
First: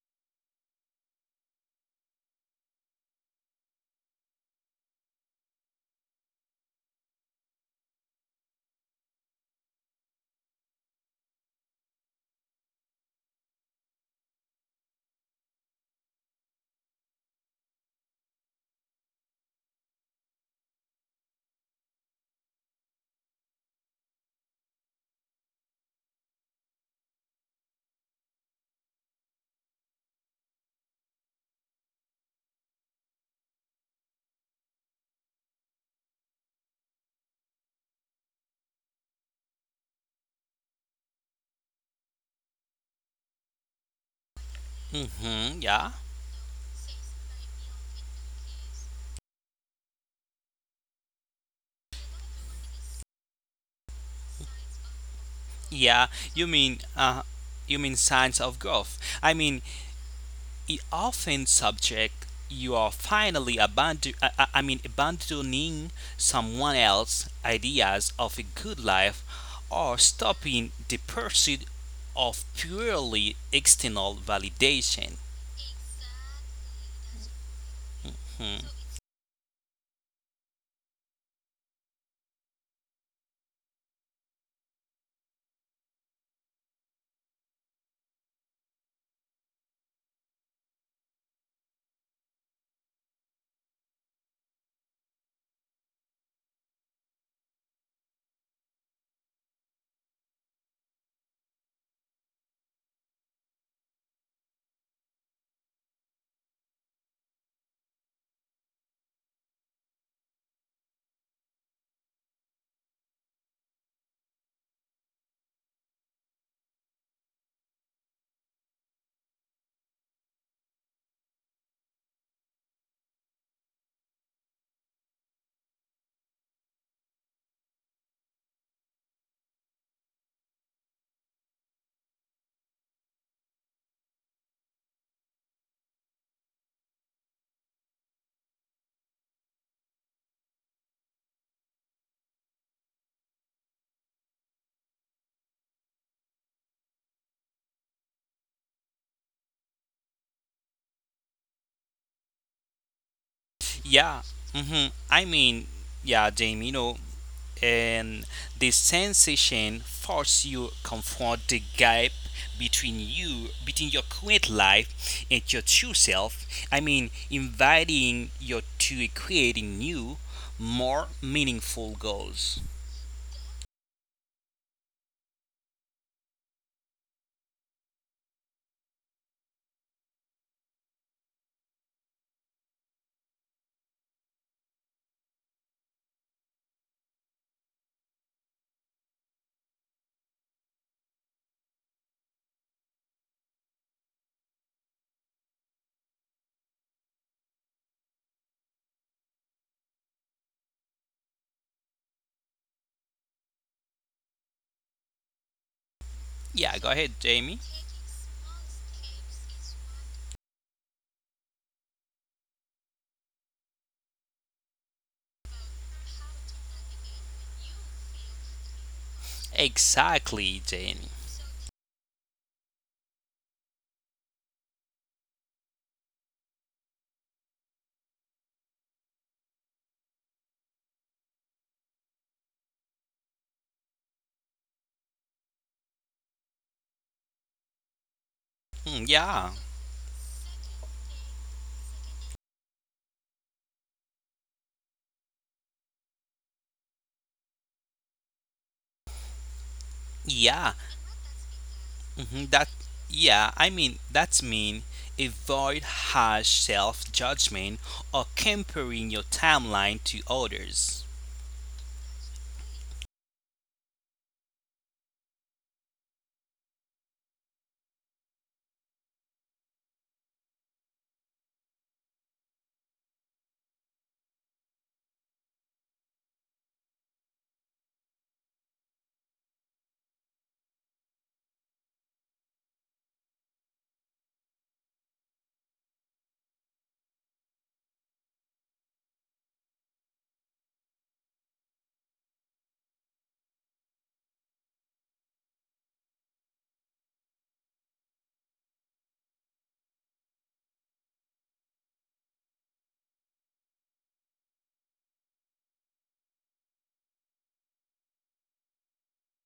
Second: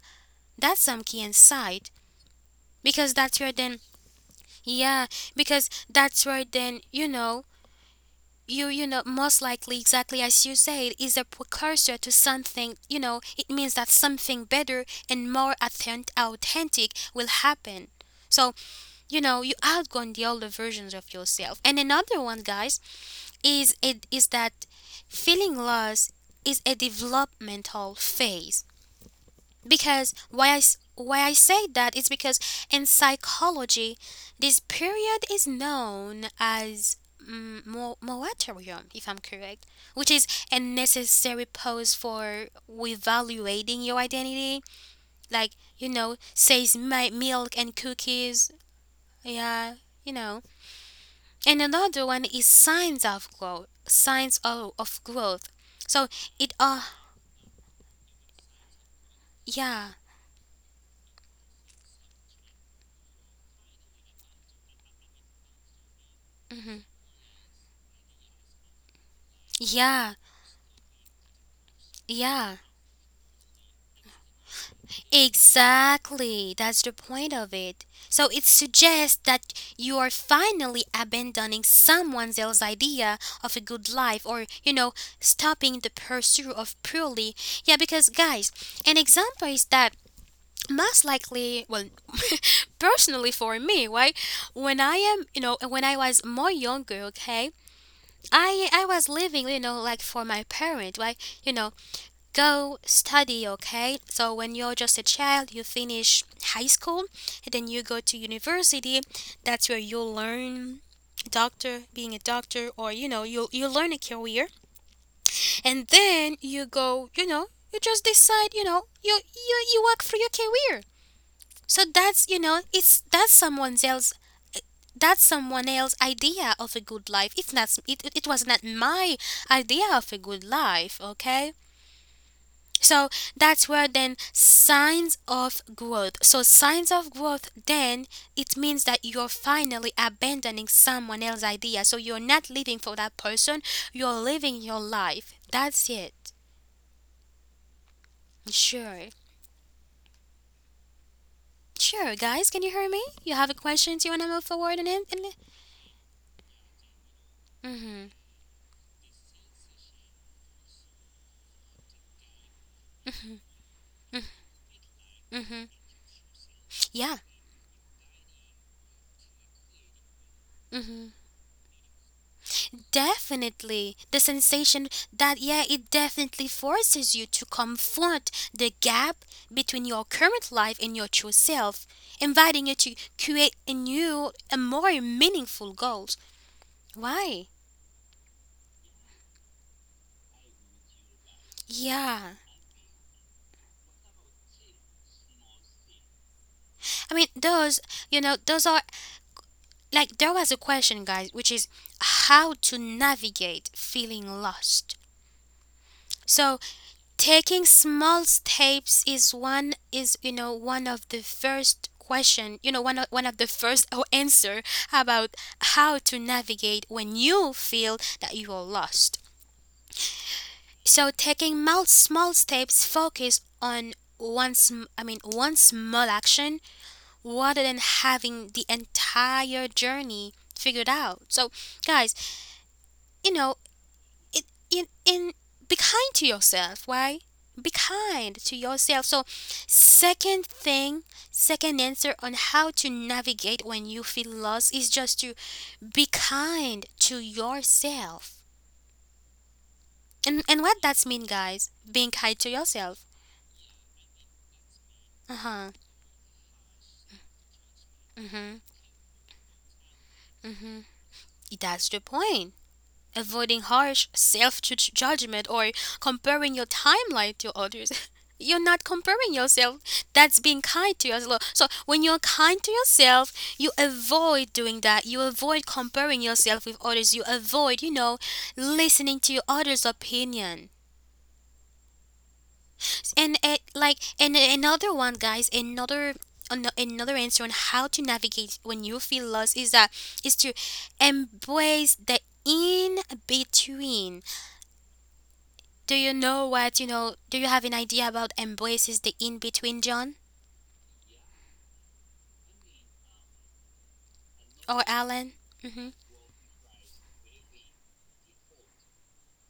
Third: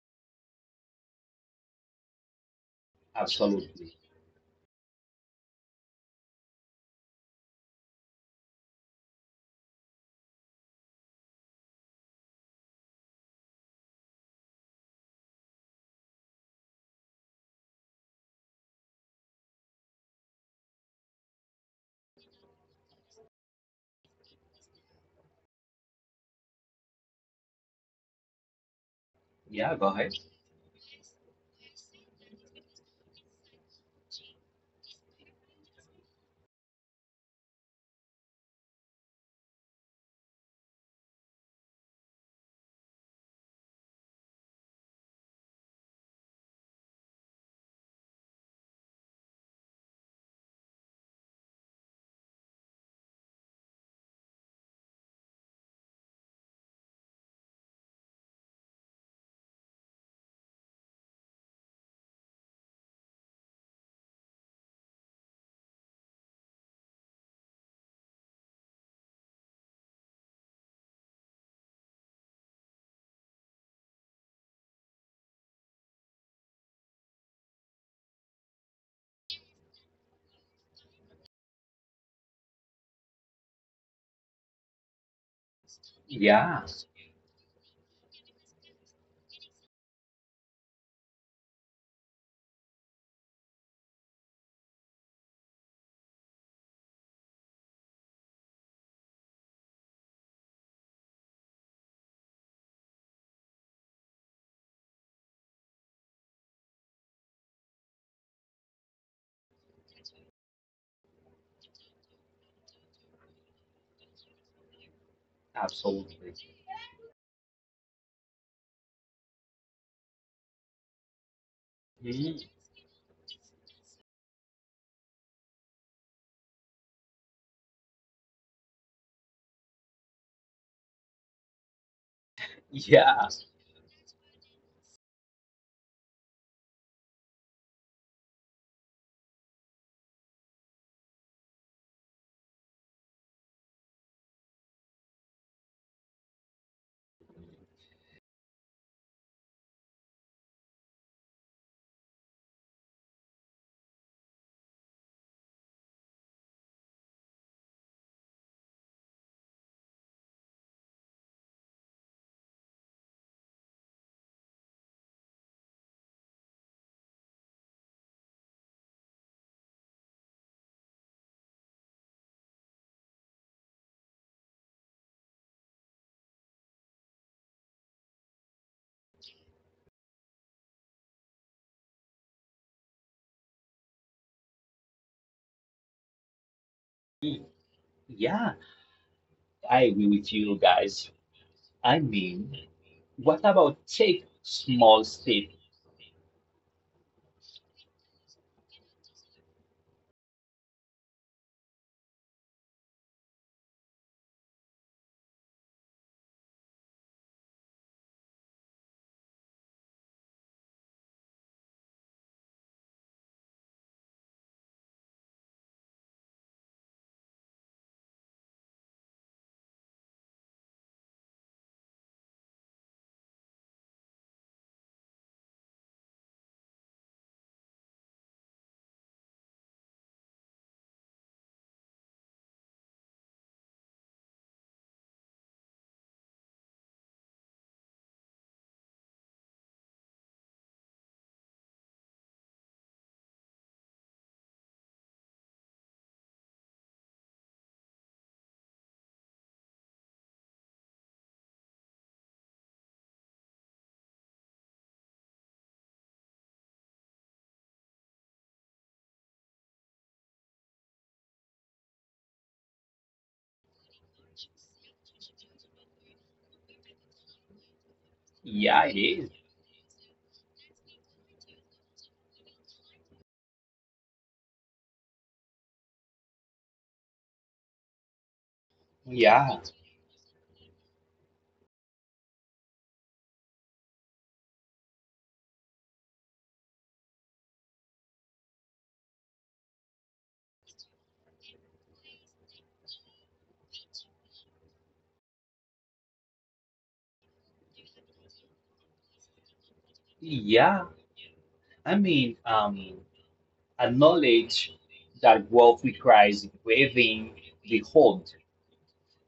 S1: that's some key insight. Because
S3: Absolutely.
S1: yeah, that's where then, you know, you know, most likely, exactly as you say, it is a precursor to something, you know. It means that something better and more authentic will happen. So, you know, you outgrown the older versions of yourself. And another one, guys, is that feeling lost is a developmental phase,
S3: Yeah, go
S1: because
S3: ahead.
S1: why I say that is because in psychology, this period is known as moratorium, if I'm correct, which is a necessary pause for reevaluating your identity, like,
S2: Hmm
S1: you
S2: yeah,
S1: know, says my milk and cookies, yeah, you know. And another one is signs of growth, signs of growth.
S2: yeah.
S1: So
S2: You
S1: it
S2: mean, uh, you mean signs of growth.
S1: yeah,
S2: It often subject you are finally abandoning
S1: mhm,
S2: someone else's ideas of a good life or
S1: yeah,
S2: stopping the pursuit of
S1: yeah.
S2: purely external validation.
S1: Exactly, that's the point of it. So it
S2: Hmm.
S1: suggests that you are finally abandoning someone else's idea of a good life, or, you know, stopping the pursuit of
S3: Yeah,
S1: purely. Yeah, because, guys, an example is that, most likely, well, personally for me, right? When I am, you know, when I was more younger, okay, I was living, you know, like for my parent, right? You know, go study, okay. So when you're just a child, you finish high school, and then you go to university. That's where you'll learn doctor being a doctor, or, you know, you learn a career. And then
S3: absolutely.
S1: you go, you know, you just decide, you know, you work for your career. So that's, you
S3: Mm,
S1: know, it's that's someone else idea of a good life. It was not my idea of a good life, okay. So
S3: yeah,
S1: that's where then signs of growth. So signs of growth then it means that you're finally abandoning someone else's idea. So you're not living for that person, you're living your life. That's it. Sure. Sure, guys, can you hear me? You have a question? Do you
S2: Yeah.
S1: want to move forward in
S2: hmm
S1: it?
S2: Jamie, you know,
S1: Mm-hmm.
S2: and the sensation force you confront the gap between your current life and
S1: Mm-hmm.
S2: your true self.
S1: Yeah.
S2: Inviting you to creating new,
S1: Mm-hmm.
S2: more meaningful goals.
S1: Definitely. The sensation that, yeah, it definitely forces you to confront the gap between your current life and your true self, inviting you to create a new and more meaningful goals. Why?
S3: yeah, I agree with you guys. I
S1: Yeah.
S3: mean, what about take small step?
S1: I mean, those, you know, those are like there was a question, guys, which is how to navigate feeling lost. So,
S2: Yeah, go ahead, Jamie.
S1: taking small steps is one of the first question, you know, one of the first answer about how to navigate when you feel that you are lost.
S2: Exactly, Jamie.
S1: So, taking small steps, focus on one sm- I mean one small action rather than having the entire journey figured out. So, guys, you know, in in be kind to yourself, right? Be kind to
S2: Mm,
S1: yourself. So,
S2: Yeah,
S1: second thing second answer on how to navigate when you feel lost is just to be kind to yourself. And
S2: yeah.
S1: what that's mean, guys, being kind to
S2: Mhm,
S1: yourself —
S2: that's mean
S1: uh-huh,
S2: avoid harsh self judgment or
S1: mm-hmm —
S2: comparing your timeline to others.
S1: that's the point: avoiding harsh self judgment or comparing your timeline to others. You're not
S3: Yeah, it
S1: comparing
S3: is.
S1: yourself. That's being kind to yourself. So when you're kind to yourself, you avoid doing that. You avoid comparing yourself with others. You avoid, you know, listening to
S3: Yeah,
S1: others' opinion. And, like, another one, guys, another answer on how to navigate when you feel lost is to embrace the in between. Do you know what, you know, do you have an idea about embraces the in between, John
S3: yeah. I mean,
S1: or
S3: acknowledge
S1: Alan?
S3: that
S1: Hmm.
S3: growth requires waiving the hold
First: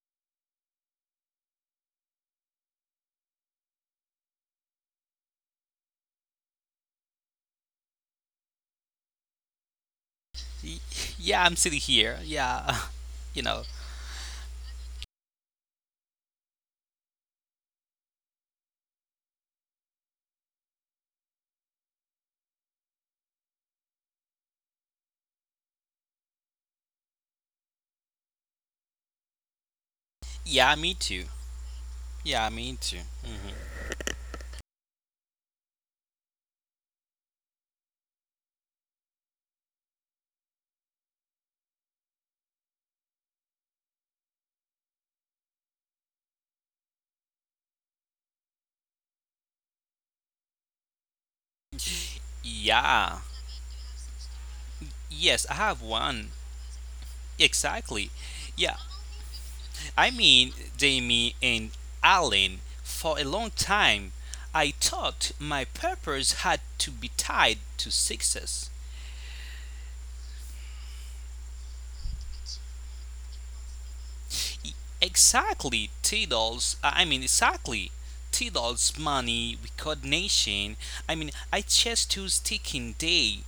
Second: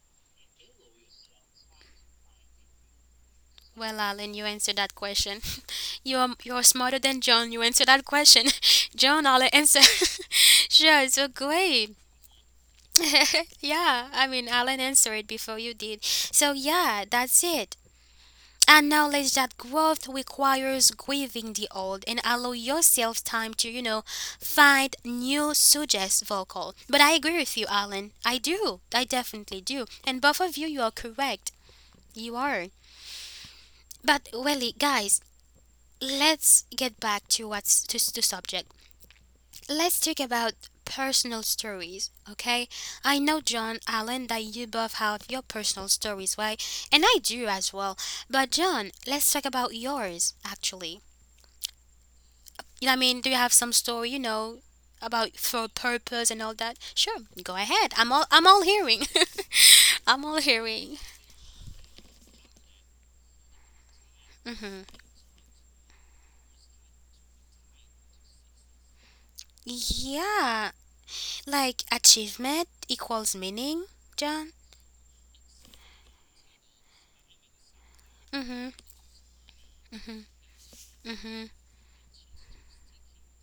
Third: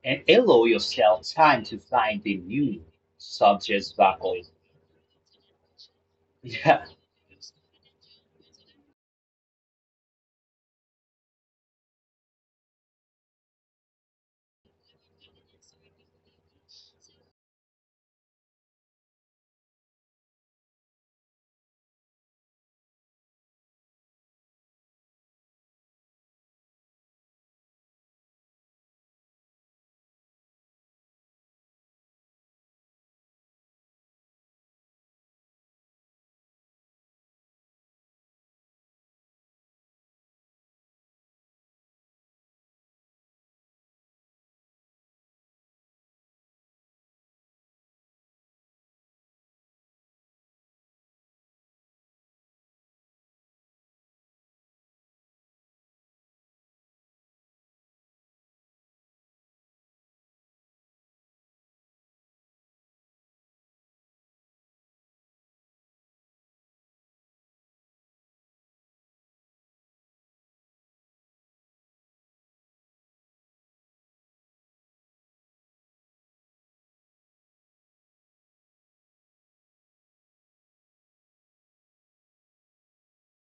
S3: and allow yourself time to find the new subjects
S1: Well, Alan,
S3: buckle.
S1: you answered that question. You're you're
S3: Yeah,
S1: smarter than John. You answered that question. John, Alan answer.
S2: Y-
S1: Sure, so
S2: Yeah, I'm still
S1: great.
S2: here. Yeah, you know.
S1: Yeah, I mean, Alan answered before you did. So yeah, that's it. Acknowledge that growth requires grieving the old and allow yourself time to, you know, find new suggest vocal. But I agree with you, Alan, I do, I definitely do. And both of you
S2: Yeah,
S1: you
S2: me
S1: are
S2: too.
S1: correct. You
S2: Yeah,
S1: are.
S2: me too. Hmm
S1: But really, guys, let's get back to to subject. Let's talk about personal stories, okay. I know, John, Alan, that you both have your personal stories, right, and I do as well. But John, let's talk about yours actually. Yeah, I
S2: Yeah.
S1: mean, do you have some story, you know, about
S2: Yes, I
S1: for
S2: have one.
S1: purpose and all that? Sure, go ahead.
S2: Exactly.
S1: I'm all
S2: Yeah,
S1: hearing. I'm all hearing.
S2: Jamie and Alan, for a long time, I thought my purpose had to be tied to success.
S1: Yeah, like achievement equals meaning, John.
S2: Exactly, Tidal's. Exactly.
S1: Mhm.
S2: Tidal's money, recognition. I just choose taking day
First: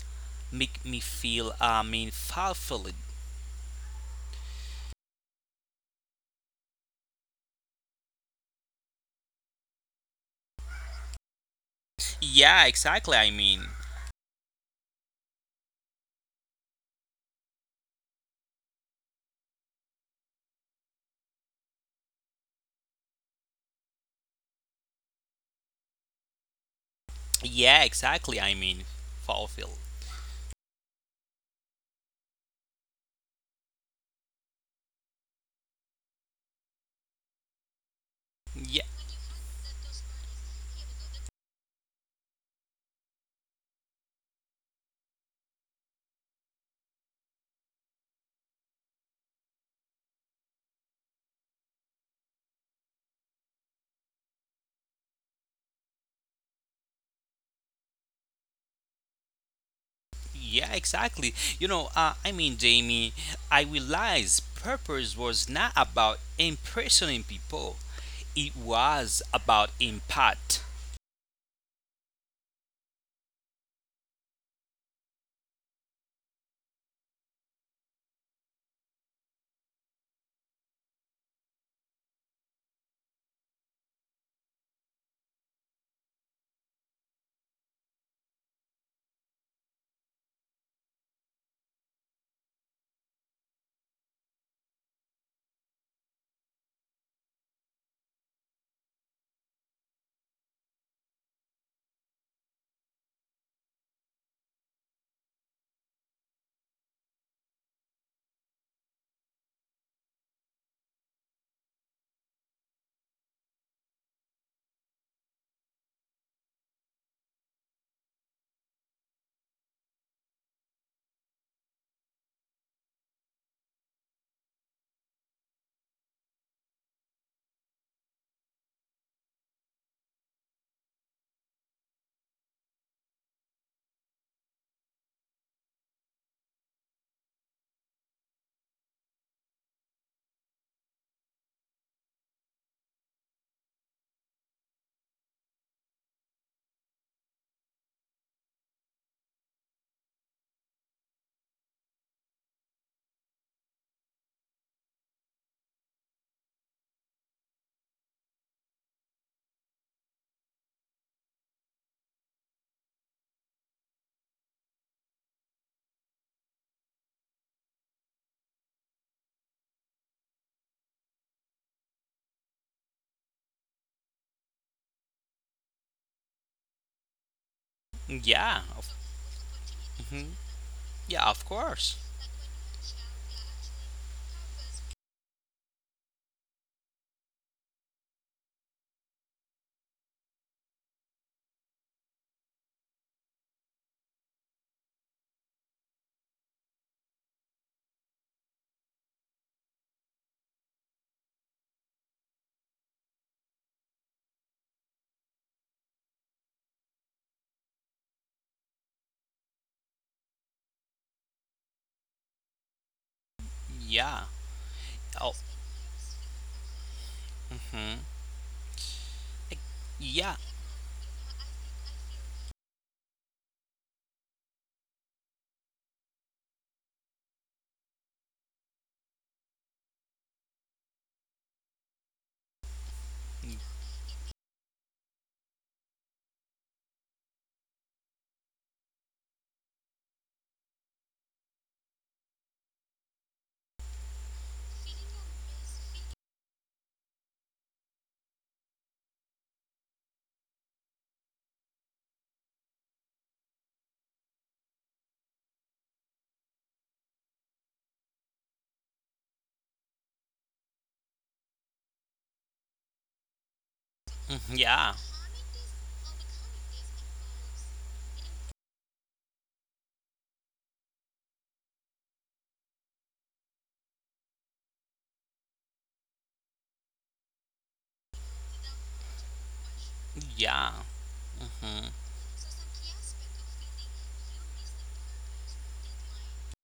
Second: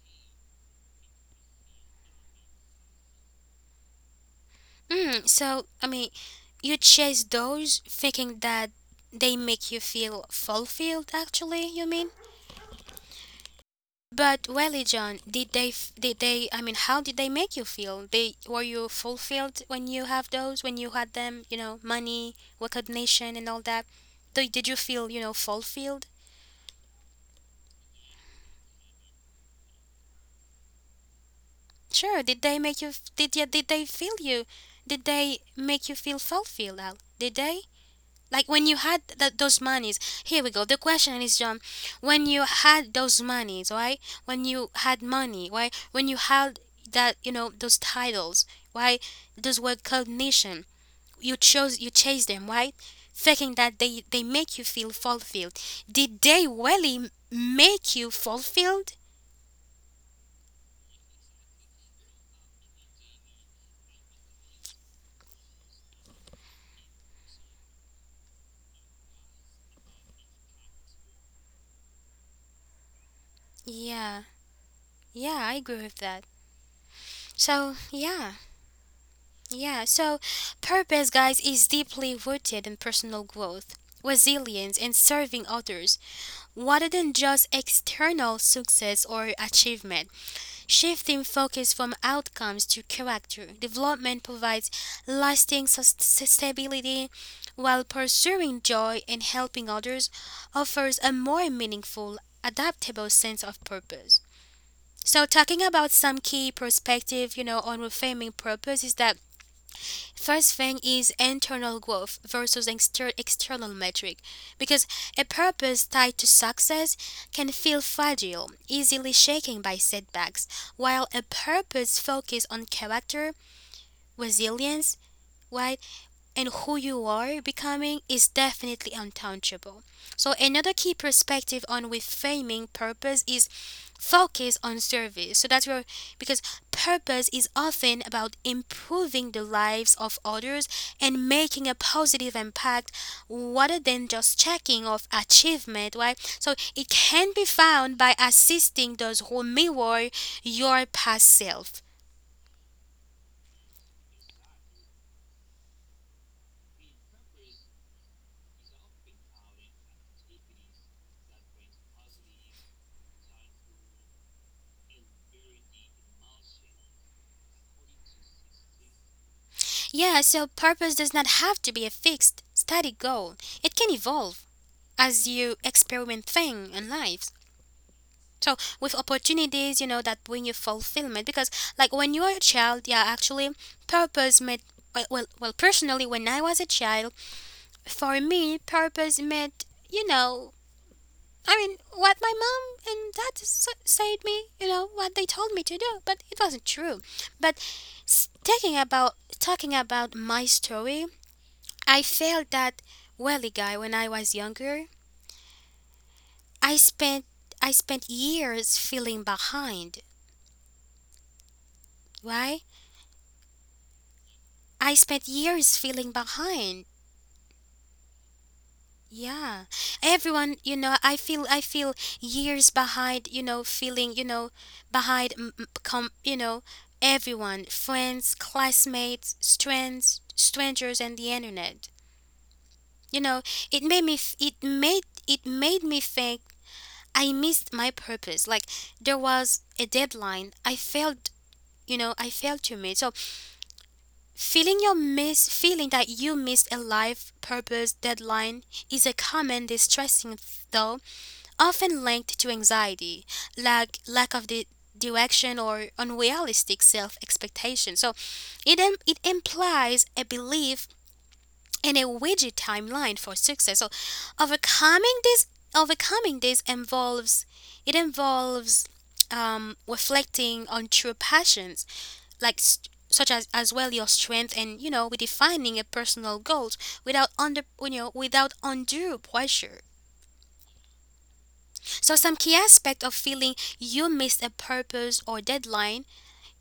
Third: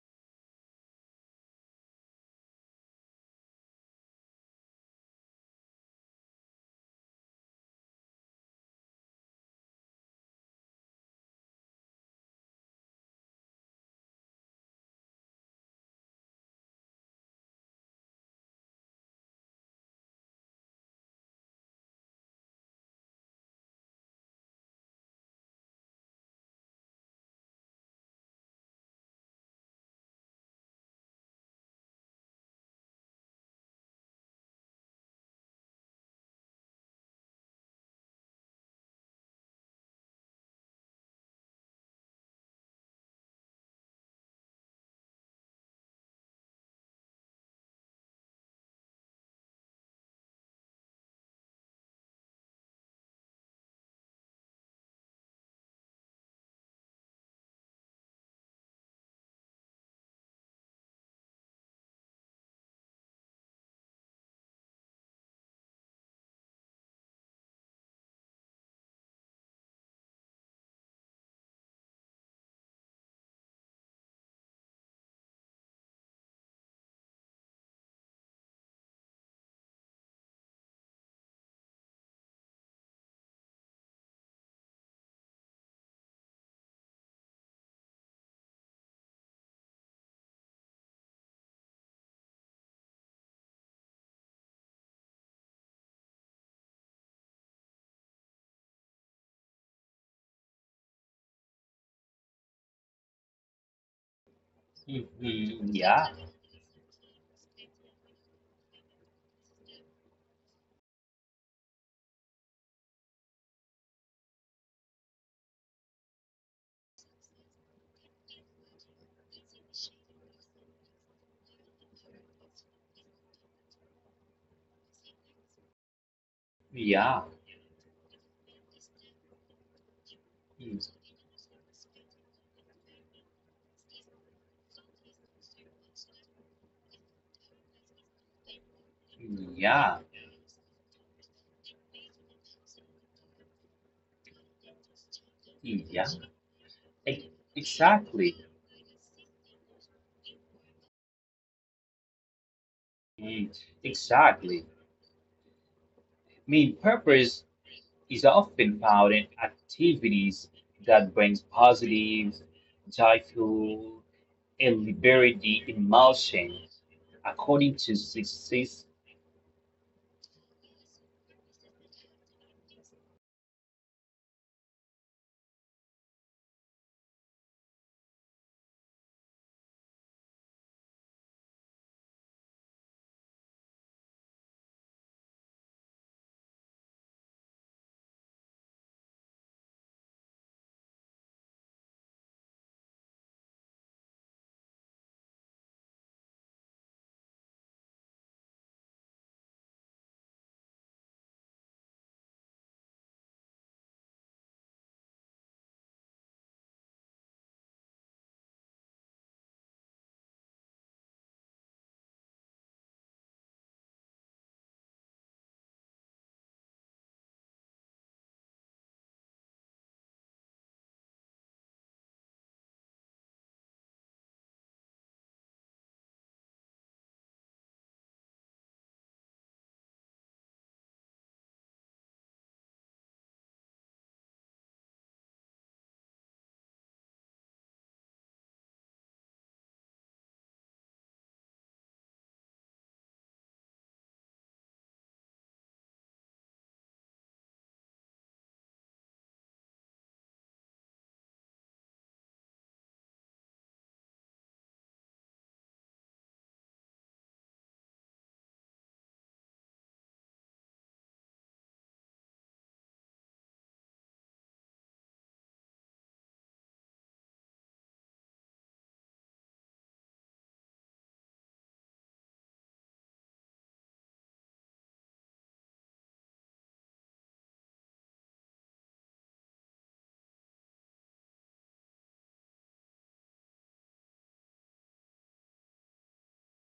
S2: make me feel, fulfilled.
S1: Mm. So I mean, you chase those thinking that they make you feel fulfilled. Actually, you mean?
S2: Yeah, exactly,
S1: But welly, John, did they f- did they I mean how did they make you feel? They were you fulfilled when you have those when you had them, you know, money, recognition and all that? Did you feel, you know, fulfilled?
S2: Yeah, exactly, fulfilled.
S1: Sure, did they make you f- did yeah, did they feel you? Did they make you feel fulfilled? Al? Did they? Like when you
S2: Yeah,
S1: had those monies, here we go. The question is, John, when you had those monies, why? When you had money, why? When you had that, you know, those titles, why? Those were cognition. You chased them, why? Thinking that they make you feel fulfilled. Did they really make you fulfilled?
S2: yeah, exactly. You know, Jamie, I realized purpose was not about impressioning people. It was about impact.
S1: Yeah, yeah, I agree with that. So yeah. Yeah, so purpose, guys, is deeply rooted in personal growth, resilience, and serving others, rather than just external success or achievement. Shifting focus from outcomes to character development provides lasting stability, while pursuing joy and helping others offers a more meaningful, adaptable sense of purpose. So,
S3: mhm,
S1: talking about
S3: yeah,
S1: some key perspective, you know, on reframing purpose is that: first thing is internal growth versus external metric, because a purpose tied to success can feel fragile, easily shaken by setbacks, while a purpose focused on character, resilience, right, and who you
S3: yeah,
S1: are becoming is definitely untouchable. So, another
S3: mm,
S1: key perspective on reframing purpose is focus on service. So, that's where, because purpose is often about improving the
S3: yeah,
S1: lives of others and making a positive impact rather than just checking off
S3: mm-hmm,
S1: achievement,
S3: yeah.
S1: right? So, it
S3: Ex-
S1: can be found by
S3: Exactly.
S1: assisting those who mirror your past self.
S3: Mm, exactly. I mean, purpose is often found in activities that brings positive, joyful, and liberating emotions. According to success,
S1: Yeah, so purpose does not have to be a fixed, static goal. It can evolve as you experiment things and lives. So
S2: Yeah,
S1: with opportunities, that
S2: mhm.
S1: bring you fulfillment.
S2: yeah, of
S1: Because like
S2: course.
S1: when you are a child, yeah, actually purpose meant well, personally when I was a child, for me purpose meant, you know, what my mom and dad said me, you know, what they told me to do, but it wasn't true. But thinking about talking about my story, I felt that welly guy when I was younger. I spent I spent years feeling behind. Why?
S2: Yeah.
S1: I spent
S2: Oh.
S1: years feeling behind.
S2: mhm.
S1: Yeah.
S2: Yeah.
S1: Everyone, you know, I feel years behind, you know, feeling, you know, behind everyone, friends, classmates, strangers and the internet. You know, it made me f- it made it made me think I missed my purpose. Like there was a deadline. I failed, you know, I failed to meet. So feeling that you missed a life purpose deadline is a common distressing though, often linked to anxiety, lack of the direction or unrealistic self expectation. So it implies a belief and a widget timeline for success. So
S2: mhm, Yeah.
S1: overcoming this overcoming this involves it involves reflecting on true passions like s such as well your strength and, you know, redefining a personal goals without under you know, without undue pressure.
S2: Yeah. mhm.
S1: So some key aspect of feeling you missed a purpose or deadline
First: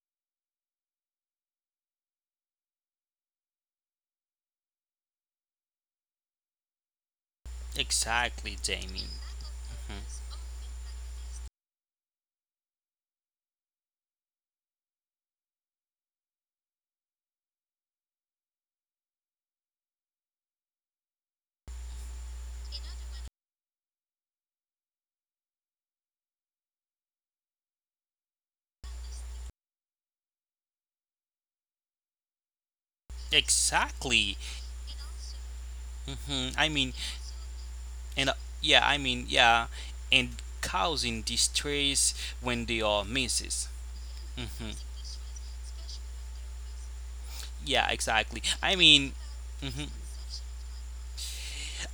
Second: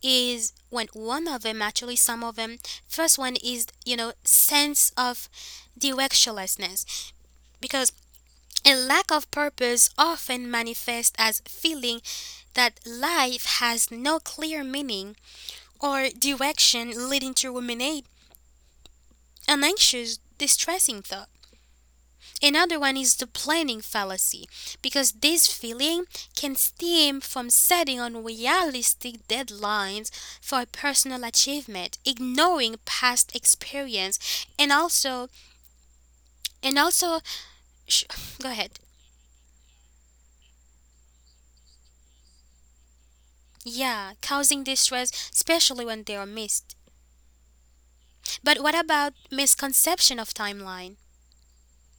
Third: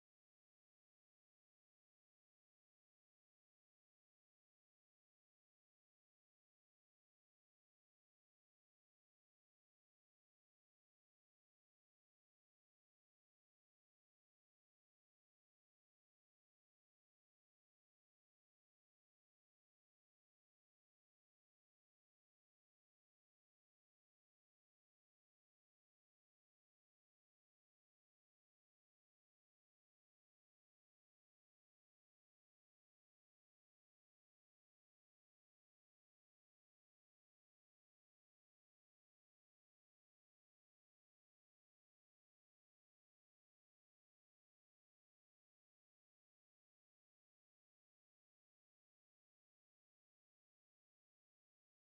S1: is when one of them actually some of them. First one is, you know, sense of directionlessness, because
S2: Exactly,
S1: a lack
S2: Jamie.
S1: of purpose
S2: Mhm.
S1: often manifests as feeling that life has no clear meaning or direction, leading to ruminate an anxious, distressing thought. Another one is the planning fallacy, because this feeling can stem from setting unrealistic deadlines for personal achievement, ignoring past experience,
S2: Exactly.
S1: and also
S2: hmm I
S1: and
S2: mean,
S1: also sh-
S2: and
S1: go ahead.
S2: yeah, I mean, yeah, and causing distress when they are misses.
S1: Yeah, causing
S2: Hmm
S1: distress, especially when they are missed.
S2: Yeah, exactly.
S1: But what about
S2: Mhm,
S1: misconception of timeline?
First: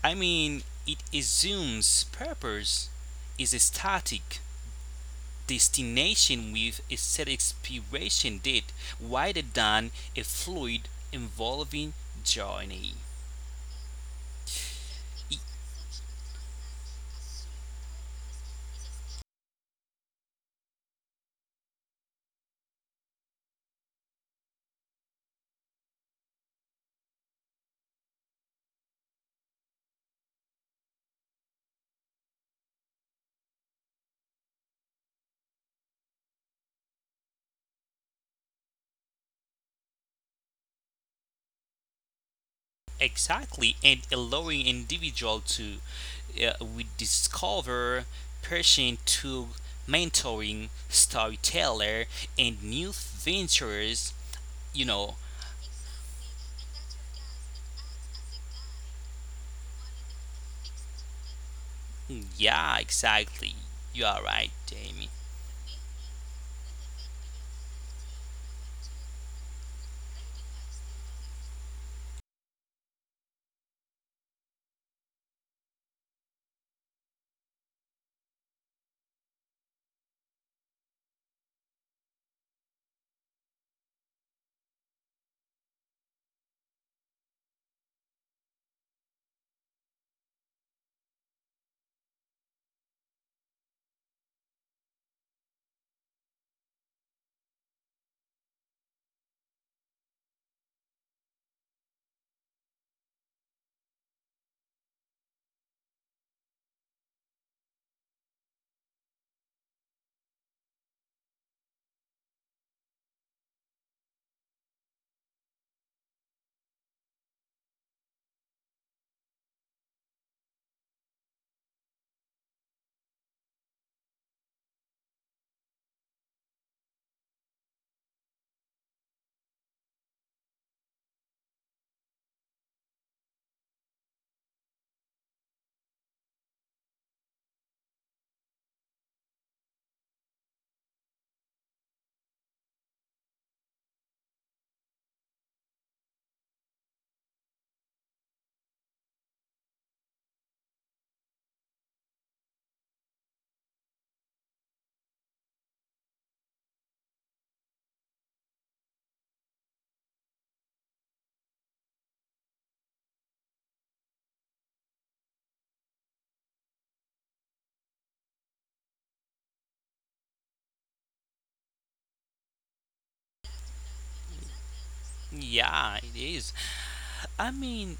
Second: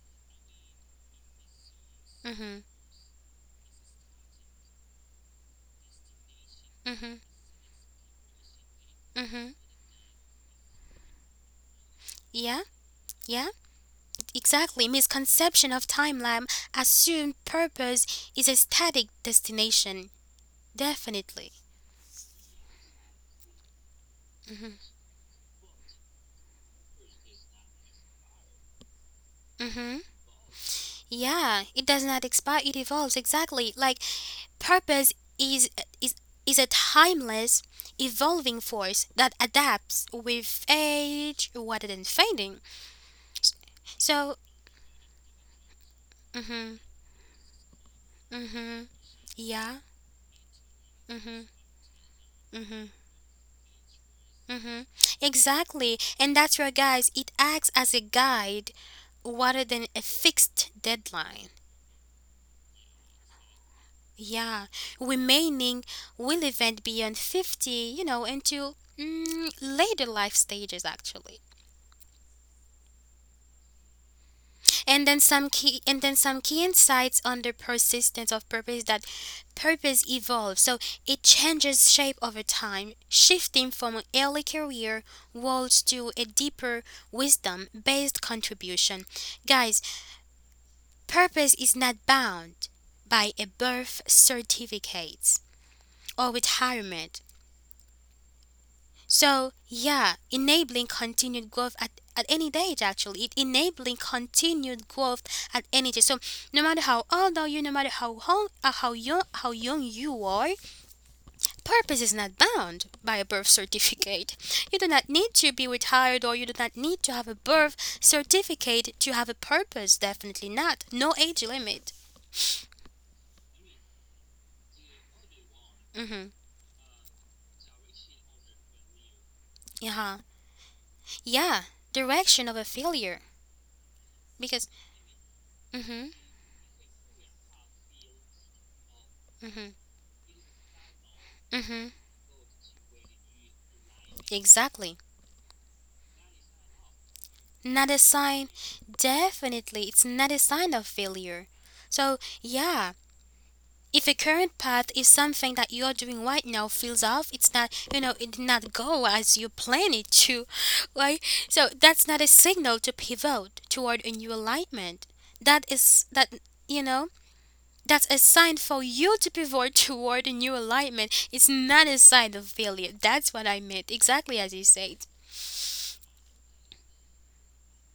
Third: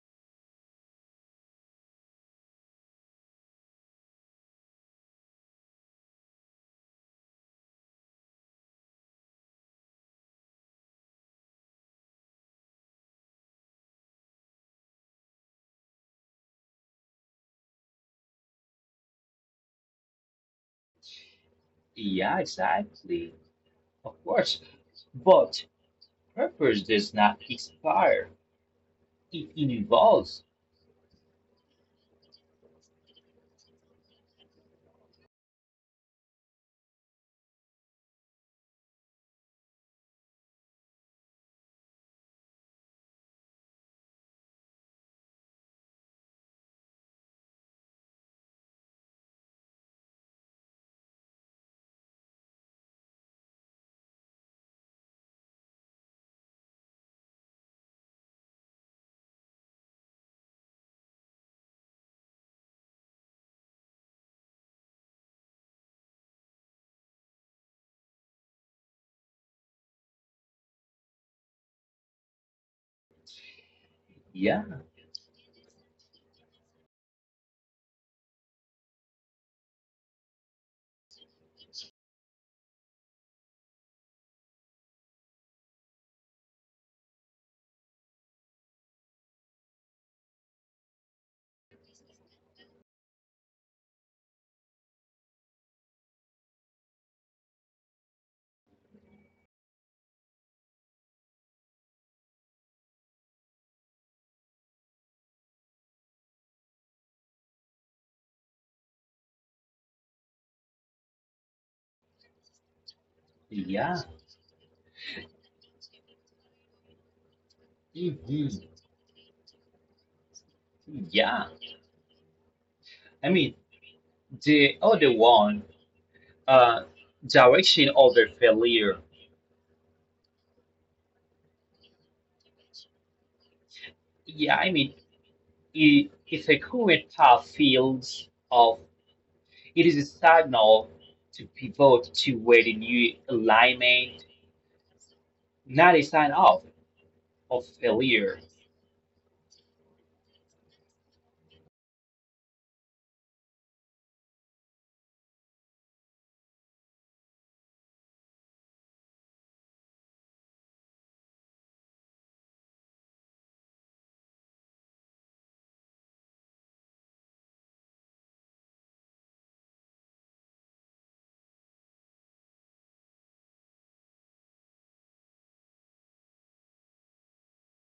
S2: it assumes
S1: Mhm.
S2: purpose is static destination with a
S1: Mhm.
S2: set expiration date rather
S1: Mhm.
S2: than a fluid involving
S1: Yeah.
S2: journey.
S1: Yeah. Exactly.
S2: E-
S1: Misconception of timeline assume purpose is a static destination. Definitely.
S3: yeah, exactly. Of course.
S1: Mhm.
S3: But purpose does not expire. It
S1: Mhm.
S3: evolves.
S1: Yeah, it does not expire, it evolves exactly. Like purpose is is is a timeless evolving force that adapts with age rather than fading.
S2: Exactly, and
S1: So,
S2: allowing individual to
S1: mhm.
S2: rediscover
S1: Mhm.
S2: passion to
S1: Yeah.
S2: mentoring,
S1: Mhm.
S2: storyteller, and
S1: Mhm.
S2: new ventures.
S1: Mm-hmm.
S2: You know,
S1: Exactly. And that's where, guys, it acts as a guide rather than a fixed deadline.
S2: Mm, yeah, exactly. You are right,
S1: Yeah.
S2: Jamie.
S1: Remaining will event beyond 50, you know, into mm, later life stages, actually.
S3: Yeah,
S1: And then some key insights on the persistence of purpose: that purpose evolves. So it changes shape over time, shifting from an early career roles to a deeper wisdom based contribution. Guys, purpose is not bound by a birth certificate or retirement. So, yeah, enabling continued growth at any age, actually. It enabling continued growth at any age. So, no matter how old are you, no matter how, how young you are, purpose is not bound by a birth
S3: yeah,
S1: certificate. You do not need to be retired or you do not need to have a birth
S3: mhm,
S1: certificate to have a purpose. Definitely not. No age
S3: yeah.
S1: limit.
S3: I mean, the other one
S1: Mm-hmm.
S3: uh, direction of their failure.
S1: Yeah. Yeah, direction of a failure.
S3: Yeah, I
S1: Because,
S3: mean, it,
S1: mm-hmm,
S3: if a current path fields of
S1: mm-hmm,
S3: it is a signal to
S1: mm-hmm,
S3: pivot to where the new alignment,
S1: exactly.
S3: not a sign of
S1: Not a
S3: failure.
S1: sign, definitely, it's not a sign of failure. So, yeah, if a current path is something that you're doing right now feels off, it's not, you know, it did not go as you planned it to, right? So, that's not a signal to pivot toward a new alignment. That is, that, you know, That's a sign for you to pivot toward a new alignment. It's not a sign of failure. That's what I meant, exactly as you said.
S2: Yeah, it is. I mean,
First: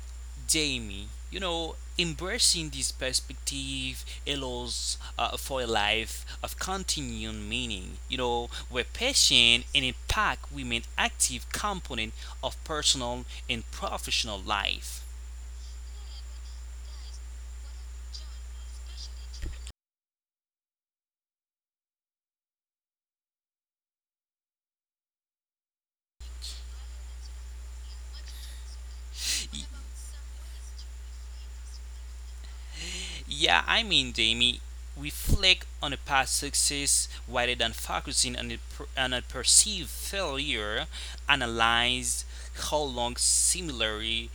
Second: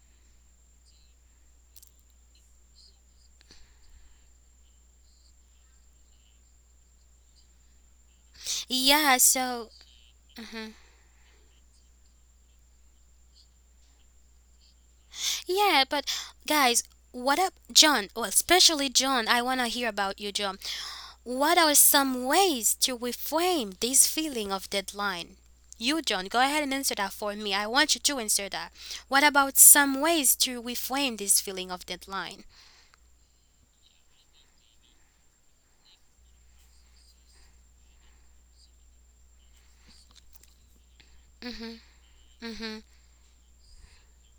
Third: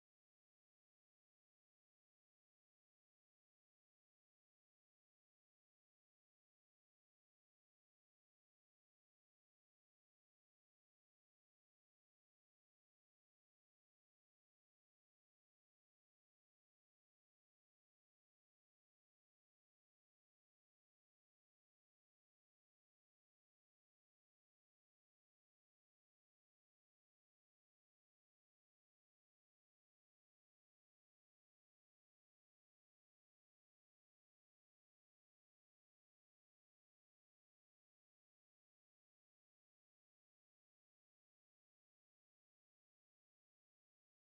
S2: Jamie, you know, embracing this perspective allows for a life of continuing meaning, you know, where
S1: Yeah,
S2: passion
S1: so,
S2: and impact remain active component of personal and professional life.
S1: yeah, but guys, what up, John? Well, especially John, I want to hear about you, John. What are some ways to reframe this feeling of deadline? You, John, go ahead and answer that for me. I want you to answer that. What about
S2: Y-
S1: some ways to reframe this feeling of deadline?
S2: Yeah, Jamie, reflect on a past success rather than focusing on on a perceived failure. Analyze
S1: Mm hmm.
S2: how long similarly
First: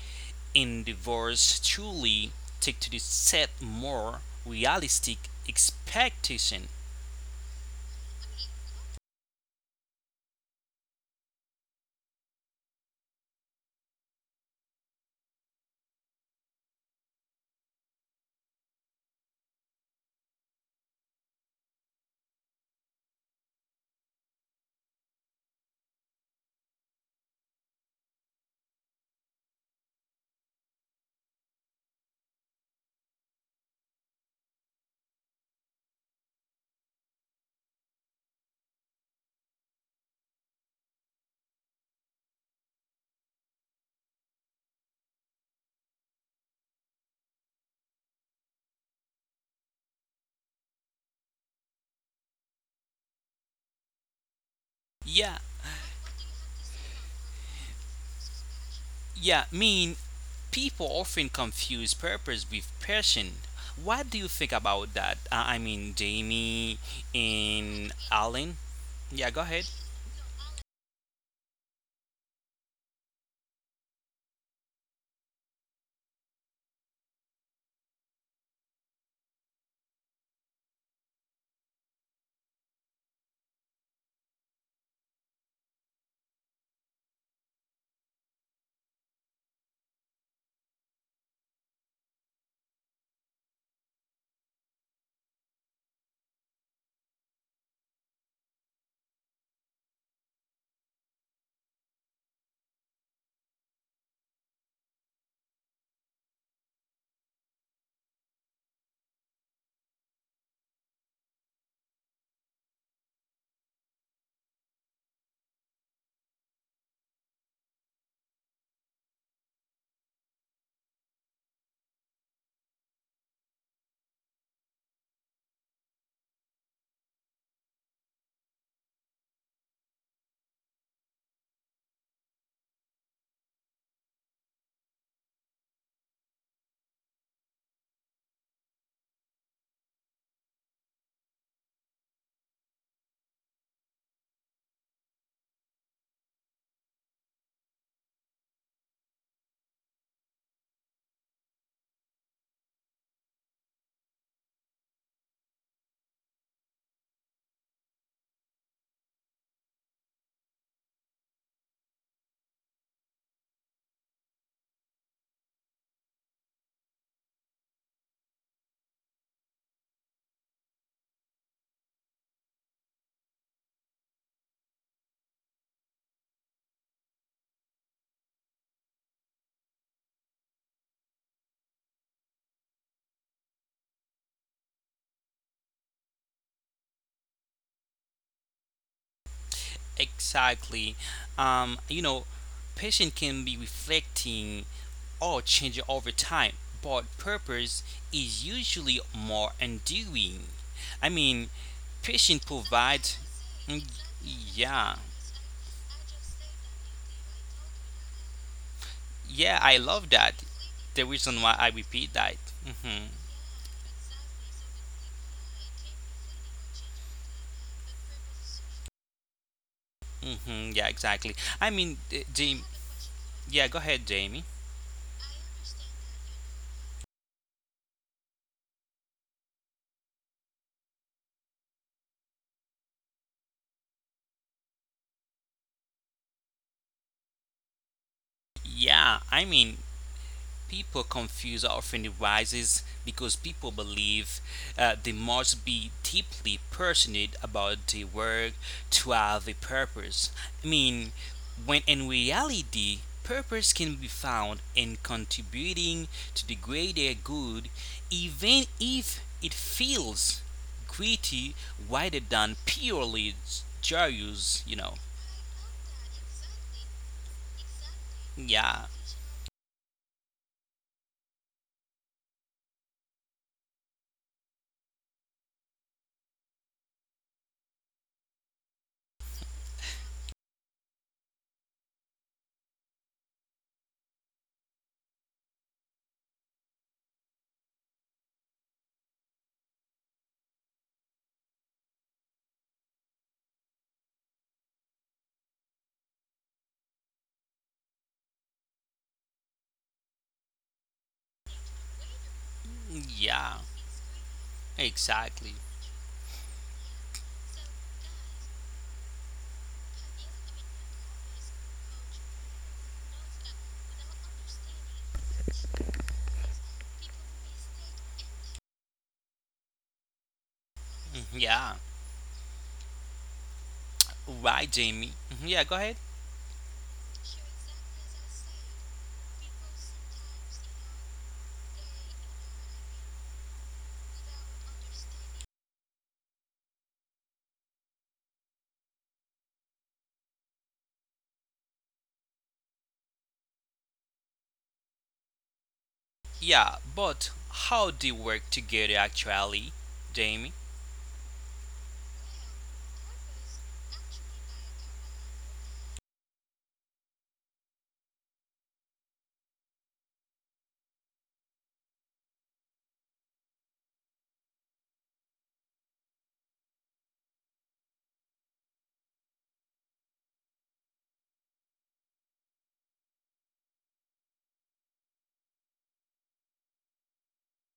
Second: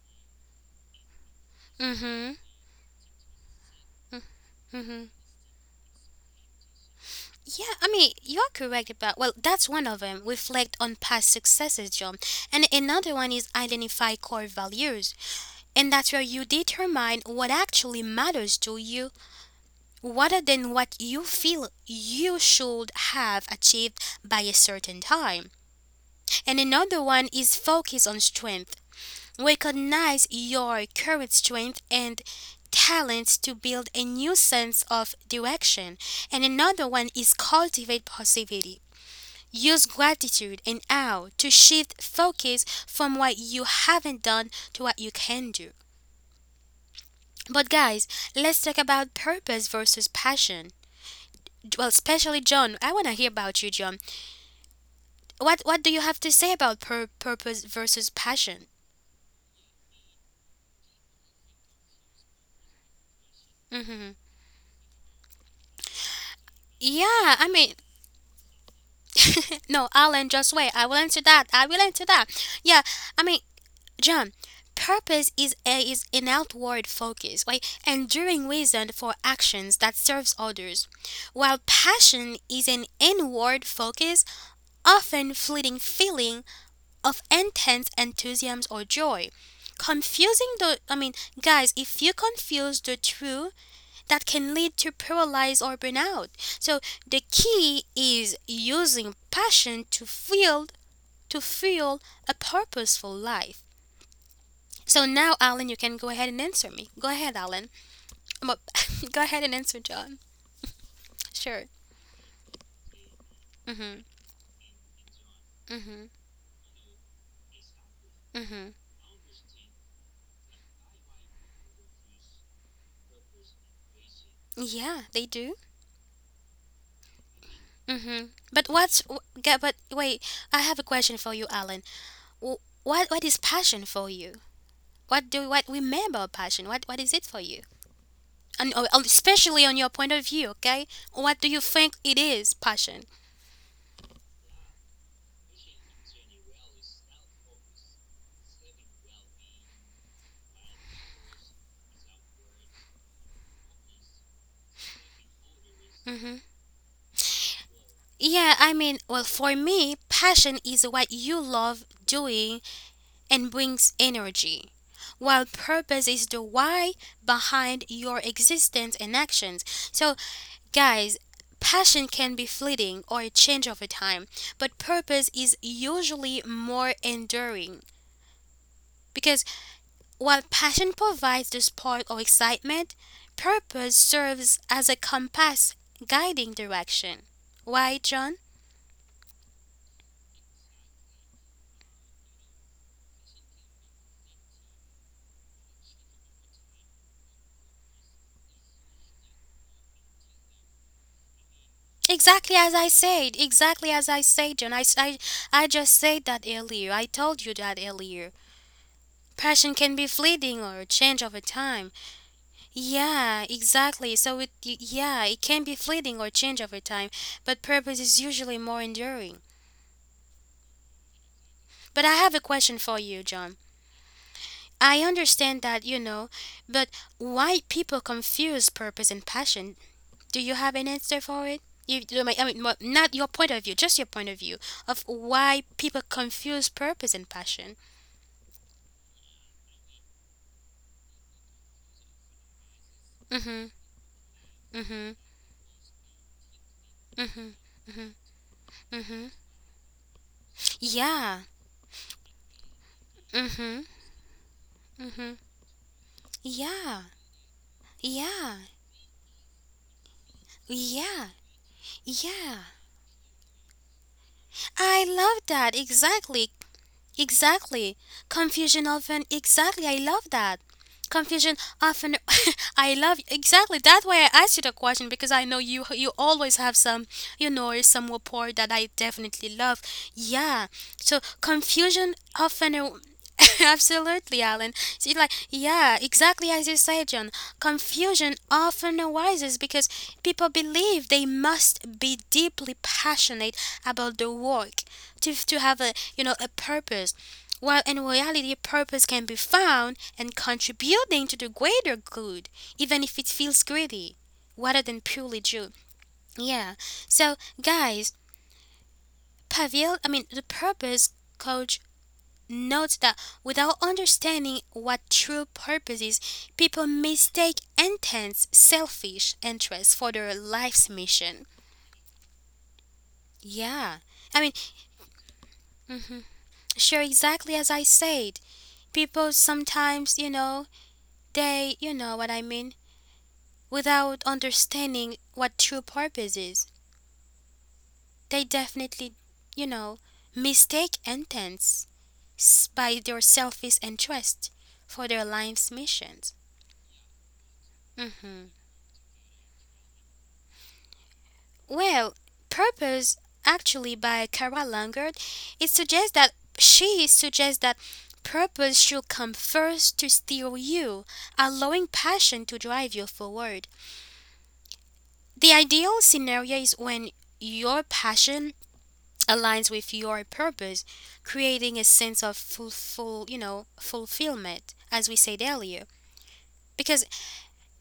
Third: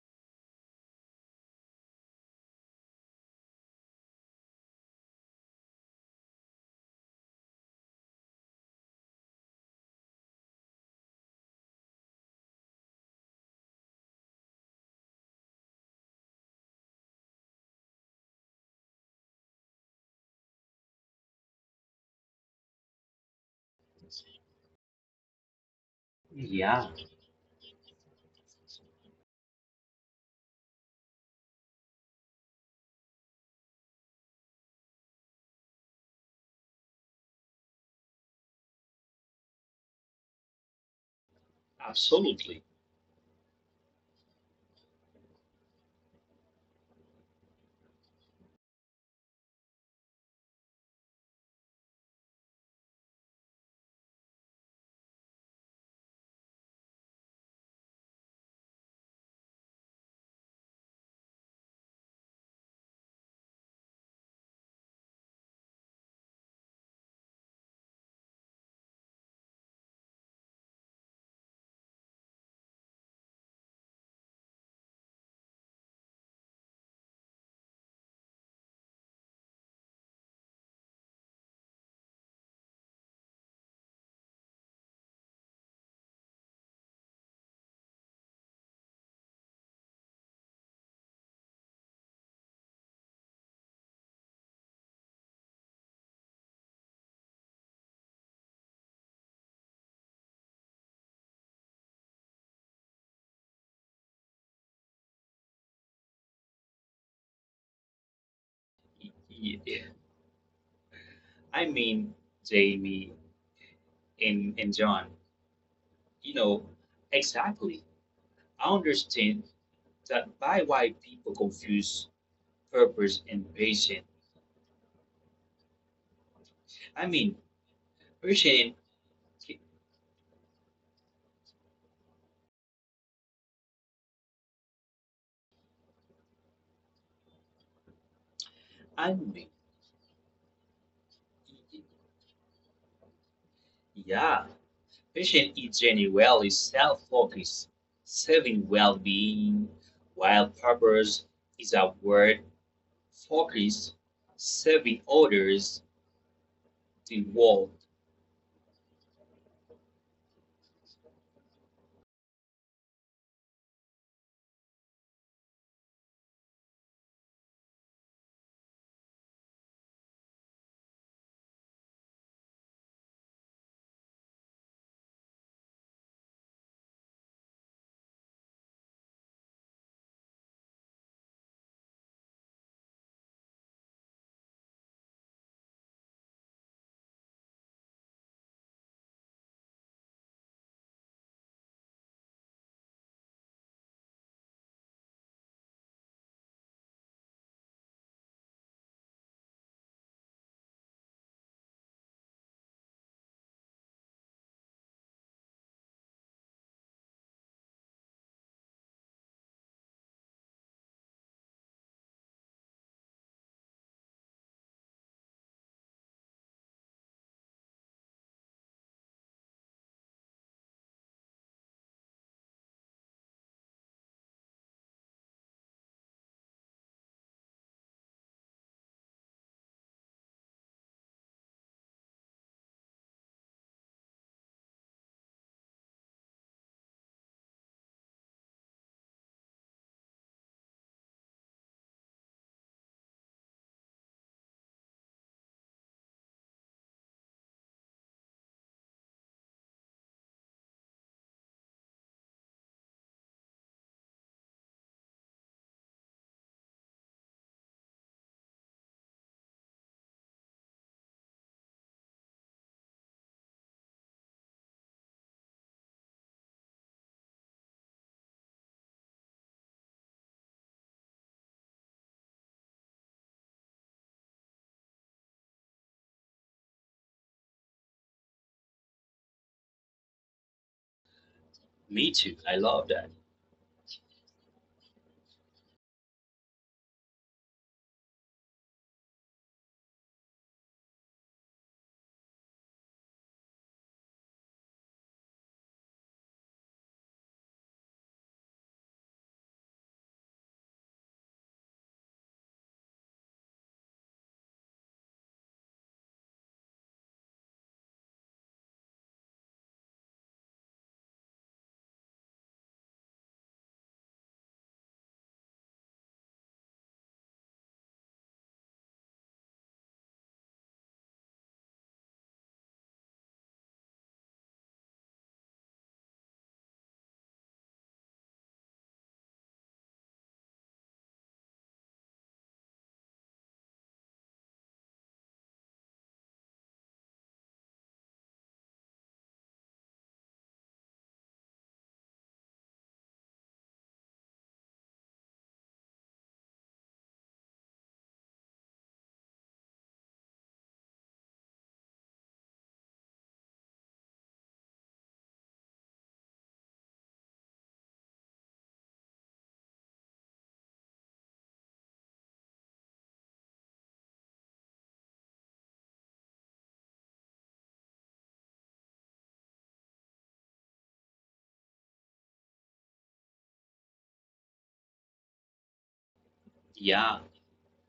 S2: endeavors
S1: Mm
S2: truly
S1: hmm.
S2: take to the set more
S1: Mm hmm.
S2: realistic expectation.
S1: Yeah, I mean, you're correct about, well, that's one of them. Reflect on past successes, John. And another one is identify core values. And that's where you determine what actually matters to you rather than what you feel you should have achieved by a certain time. And
S3: Yeah,
S1: another one is focus on strength. Recognize your current strength and talents to build a new sense of direction. And another one is cultivate positivity. Use gratitude and how to shift focus
S3: absolutely.
S1: from what you haven't done to what you can do. But guys, let's talk about purpose versus passion. Well, especially John, I want to hear about you, John.
S2: Yeah,
S1: What do you have to say about purpose versus passion?
S2: yeah, people often confuse purpose with passion. What do
S1: Hmm.
S2: you think about that? Jamie
S1: Yeah, I mean,
S2: and Alan? Yeah, go ahead.
S1: no, Alan, just wait. I will answer that. I will answer that. Yeah, I mean, John, purpose is is an outward focus, like enduring reason for actions that serves others, while passion is an inward focus, often fleeting feeling of intense enthusiasm or joy. Confusing the I mean, guys, if you confuse the two, that can lead to paralysis or burnout. So the key is using passion to feel a purposeful life. So now, Alan, you can go ahead and answer me. Go ahead, Alan. Um, go ahead and answer,
S3: Yeah,
S1: John. Sure.
S3: I mean, Jamie
S1: Mhm.
S3: and John,
S1: Mhm.
S3: you know, exactly. I
S1: Mhm.
S3: understand that by why people confuse purpose and patient.
S1: Yeah, they do.
S3: I mean,
S1: Mhm. But
S3: patient,
S1: but wait, I have a question for you, Alan. Wh- What what is passion for you? What do what we mean by passion? What is it for you? And
S3: I mean,
S1: especially on your point of view, okay? What do you think it is, passion?
S3: yeah, fashion is generally self-focused, serving well-being, while purpose is outward focused, serving others,
S1: Mhm.
S3: the world.
S1: Yeah, I mean, well, for me, passion is what you love doing and brings energy. While purpose is the why behind your existence and actions. So, guys, passion can be fleeting or change over time, but purpose is usually more enduring. Because while passion provides the spark or excitement, purpose serves as a compass guiding direction. Why, John?
S2: Exactly. You know, passion can be reflecting or changing over time, but purpose is usually more enduring. I mean, passion
S1: Exactly as I
S2: provides.
S1: said,
S2: Mm,
S1: exactly as I said, John. I,
S2: Yeah,
S1: I, I just said that earlier. I told you that earlier.
S2: yeah,
S1: Passion
S2: I
S1: can be
S2: love that.
S1: fleeting or
S2: The
S1: change over
S2: reason why I
S1: time.
S2: repeat that. Hmm
S1: Yeah, exactly. So it yeah, it can be fleeting or change over time, but purpose is usually more enduring.
S2: hmm Yeah, exactly.
S1: But I have a
S2: Jamie.
S1: question for you, John.
S2: Yeah, go ahead, Jamie.
S1: I understand that, you know, but why people confuse purpose and passion? Do you have an answer for it? I mean, not your point of view, just your point of view of why people confuse purpose and passion.
S2: Yeah, people confuse often arises because
S1: Mhm.
S2: people believe they
S1: Mhm.
S2: must be deeply passionate
S1: Mhm.
S2: about their
S1: Mhm.
S2: work to
S1: Mhm.
S2: have a purpose. I mean,
S1: Yeah.
S2: when in reality, purpose
S1: Mhm.
S2: can be found in contributing to the
S1: Yeah,
S2: greater good,
S1: yeah,
S2: even if it feels
S1: yeah,
S2: gritty rather
S1: yeah.
S2: than purely joyous, you
S1: I
S2: know.
S1: love that. Exactly. Exactly. Confusion
S2: Yeah,
S1: often, exactly, I love that. Confusion often, I love, exactly, that's why I asked you the question because I know you always have some, you know, some rapport that I definitely love. Yeah. So
S3: Me
S1: confusion
S3: too. I
S1: often,
S3: love that.
S1: absolutely, Alan. See, like, yeah, exactly as you said, John. Confusion often arises because people believe they must be deeply passionate about their work to have a, you know, a purpose, while in reality purpose can be found in contributing to the greater good even if it feels
S2: yeah,
S1: greedy rather than purely
S2: exactly.
S1: due. Yeah. So guys, Pavel, I mean, the purpose coach, notes that without understanding what true purpose is, people mistake intense selfish interests for their life's mission.
S2: Mm-hmm, Yeah,
S1: Yeah, I mean,
S2: right, Jamie. Mm-hmm, Yeah, go ahead.
S1: sure, exactly as I said. People sometimes, you know, they, you know what I mean, without understanding what true purpose is, they definitely, you know, mistake intents by their selfish interest for their life's missions.
S2: Yeah, but how they
S1: Mm-hmm.
S2: work together actually, Jamie?
S1: Well, purpose, actually, by Kara Langard, it suggests that she suggests that purpose should come first to steer you, allowing passion to drive you forward. The ideal scenario is when your passion aligns with your purpose, creating a sense of fulfillment, as we said earlier. Because
S3: Yeah,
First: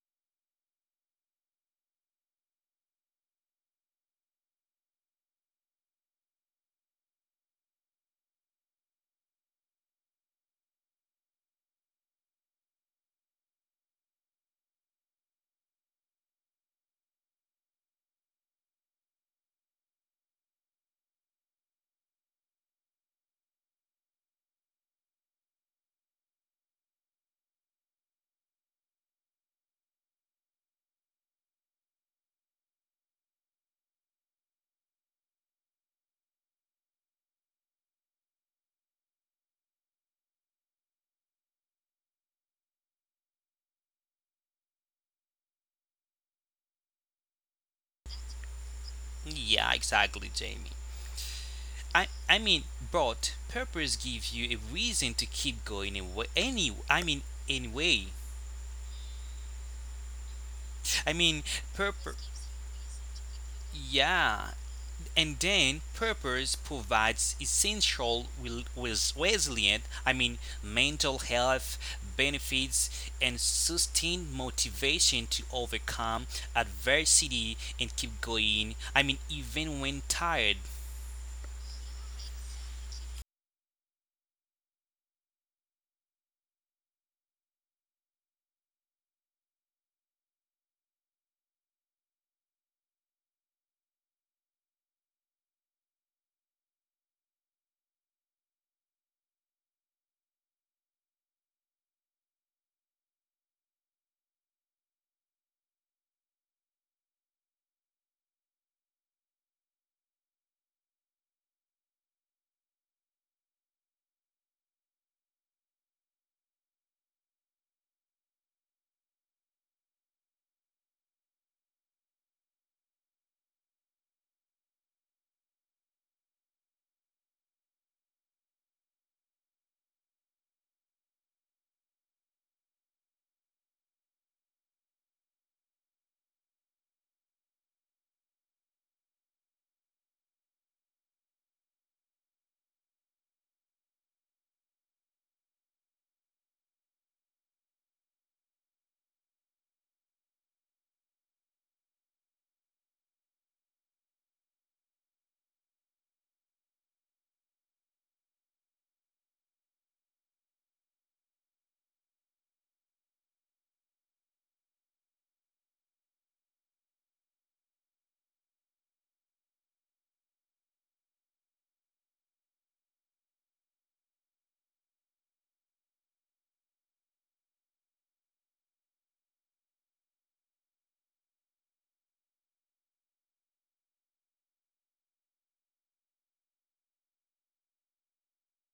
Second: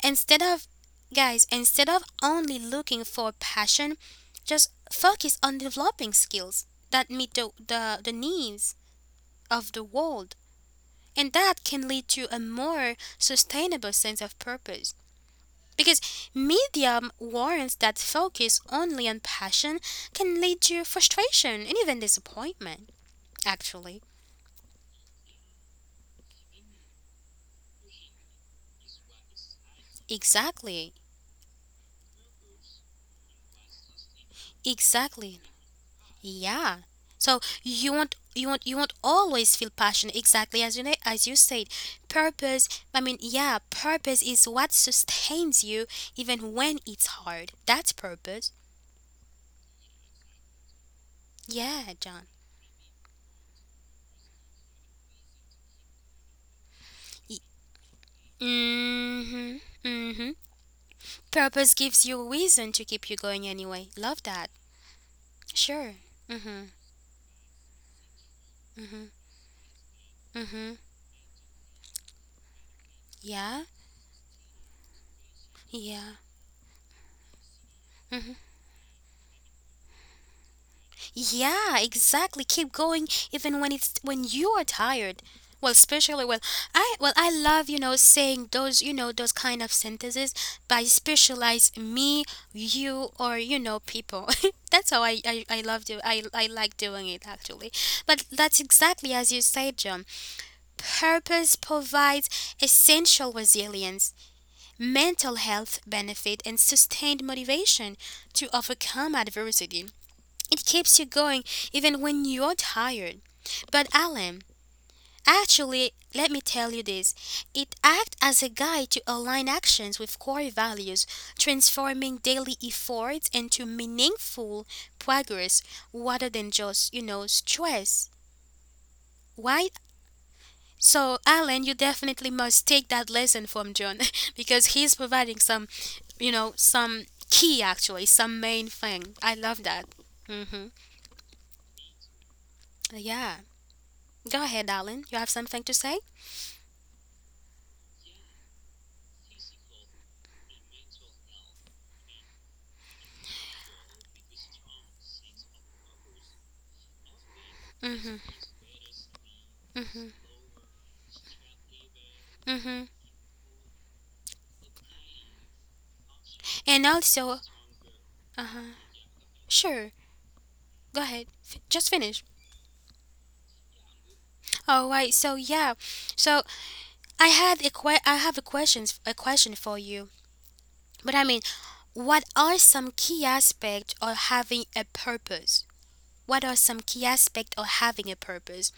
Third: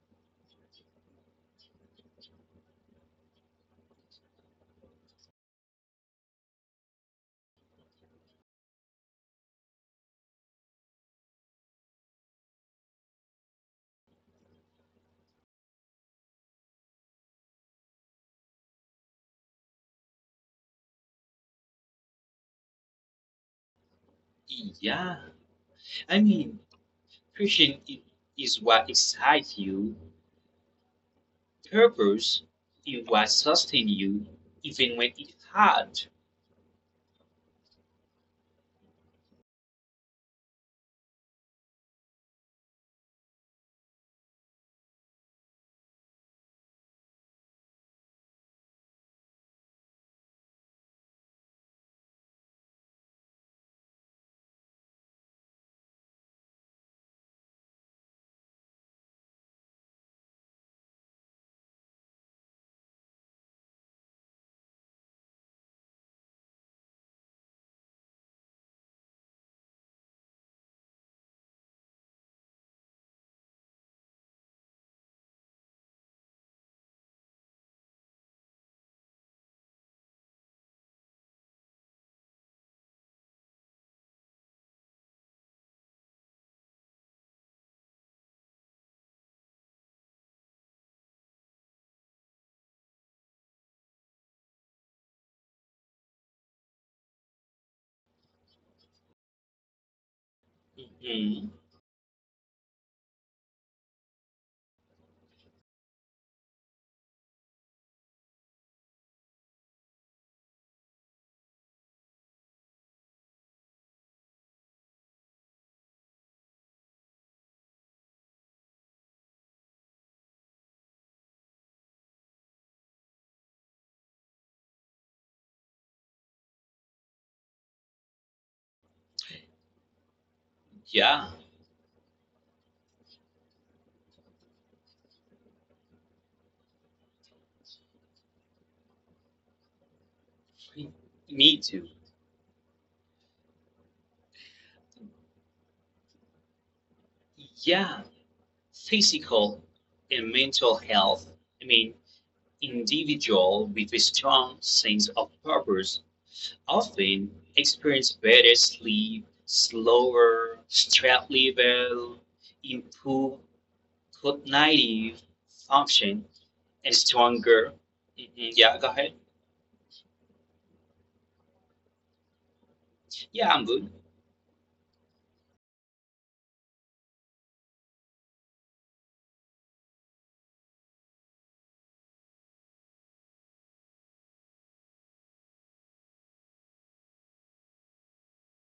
S1: instead of, guys, instead of only looking for passion, just focus on developing skills that meet the needs of the world. And that can lead to a more sustainable sense of purpose. Because media warrants that focus only on passion can lead to frustration and even disappointment, actually.
S3: yeah. I mean, passion is what excites you,
S1: Exactly,
S3: purpose is what sustains you, even when
S1: exactly.
S3: it's hard.
S1: Yeah. So you won't always feel passion exactly as as you said. Purpose. I mean, yeah, purpose is what sustains you even when it's hard. That's purpose.
S2: Yeah, exactly, Jamie.
S1: Yeah,
S2: I
S1: John.
S2: I mean, but purpose gives you a reason to keep going away. Anyway.
S1: Mm-hmm. Mm-hmm.
S2: I mean,
S1: Purpose gives you
S2: purpose.
S1: reason to keep you going anyway. Love that.
S2: Yeah, and then
S1: Sure.
S2: purpose
S1: Mm-hmm.
S2: provides essential will
S1: Mm-hmm.
S2: with resilient,
S1: Mm-hmm.
S2: mental health benefits and
S1: Yeah.
S2: sustained motivation to
S1: Yeah.
S2: overcome adversity and keep
S1: Mm-hmm.
S2: going. Even when tired.
S1: Yeah, exactly. Keep going even when it's when you are tired. Well, especially well I love, you know, saying those, you know, those kind of sentences by specialize me, you, or you know people. That's how I love do I like doing it actually. But that's exactly as you said, John.
S3: Mhm.
S1: Purpose provides essential resilience, mental health benefit, and sustained motivation to overcome adversity. It keeps you going even when you're tired. But Alan, actually, let me tell you this. It acts as a guide to align actions with core values, transforming daily efforts into meaningful progress rather than just stress. Right? So,
S3: Yeah,
S1: Alan, you definitely must take that lesson from John because he's providing some key actually, some main thing. I love that. Hmm.
S3: me too.
S1: Yeah. Go ahead, Alan. You have something to say?
S3: Yeah. Physical and mental health. I mean, individual with a strong sense of purpose often experience
S1: Mm-hmm.
S3: better sleep, slower stress level,
S1: Mm-hmm.
S3: improved cognitive function,
S1: And
S3: and
S1: also,
S3: stronger. Mhm,
S1: uh-huh.
S3: yeah, go ahead.
S1: Sure. Go ahead. Just finish.
S3: Yeah, I'm good.
S1: All right. So yeah. So I have a question for you. But I mean, what are some key aspects of having a purpose? What are some key aspects of having a purpose?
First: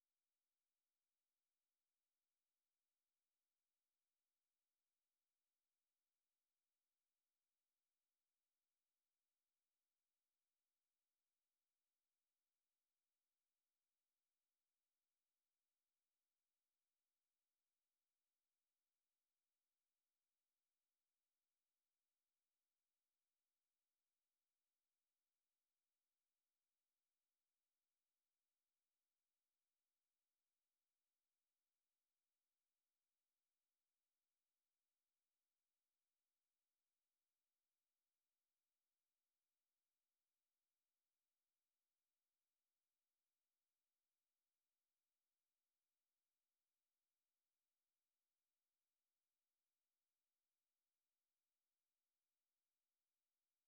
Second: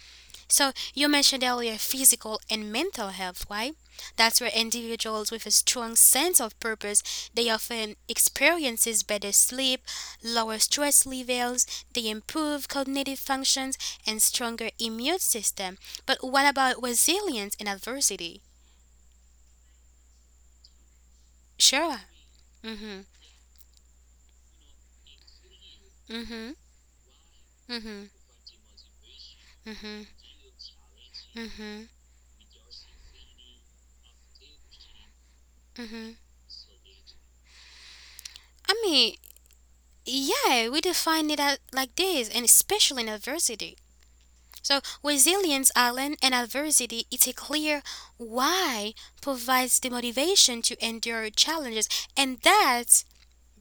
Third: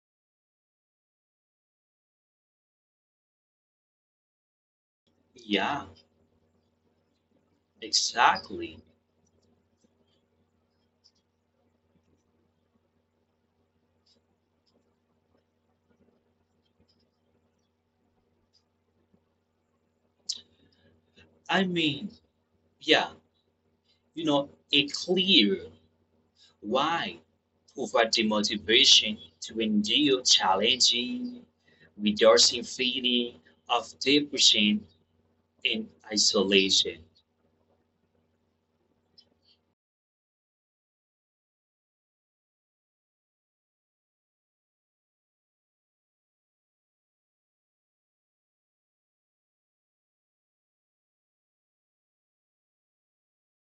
S1: So you mentioned earlier physical and mental health, right? That's where individuals with a
S3: Yeah,
S1: strong sense of purpose, they often
S3: exactly.
S1: experiences better sleep, lower stress levels, they improve cognitive functions and stronger immune system. But what about resilience in adversity?
S3: I
S1: Sure.
S3: mean, yeah,
S1: Mhm.
S3: you know, a clear
S1: Mhm.
S3: why provide
S1: Mhm.
S3: the motivation to
S1: Mhm.
S3: endure challenging
S1: Mhm.
S3: reducing feeling of depression and
S1: Mhm.
S3: isolation.
S1: I mean, yeah, we define it as like this, and especially in adversity. So, resilience, Alan, and adversity, it's a clear why provides the motivation to endure challenges. And that's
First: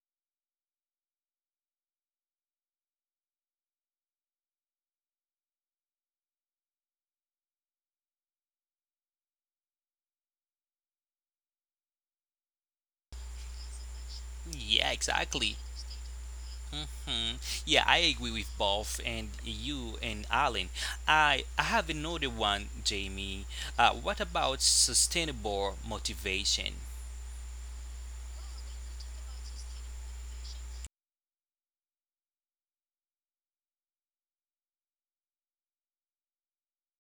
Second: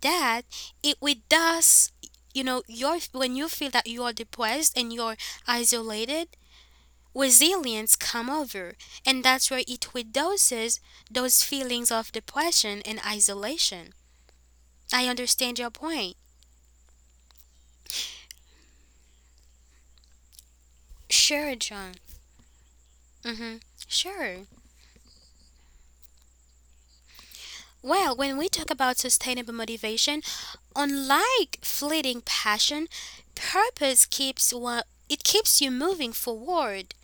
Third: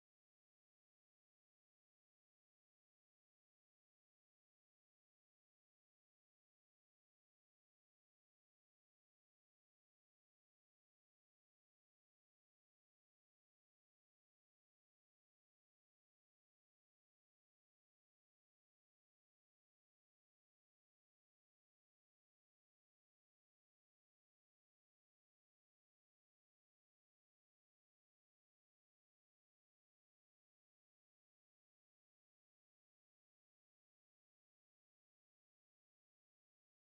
S1: that it with us, you know, your when you feel that you are depressed and you're isolated, resilience come over. And that's where it reduces those feelings of depression and isolation.
S2: Yeah,
S1: I
S2: exactly.
S1: understand your point.
S2: hmm Yeah, I agree with both and you and Alan. I
S1: Sure,
S2: I have
S1: John.
S2: another one, Jamie.
S1: Mm-hmm.
S2: What
S1: Sure.
S2: about sustainable motivation?
S1: Well, when we talk about sustainable motivation, unlike fleeting passion, purpose keeps one, it keeps you moving forward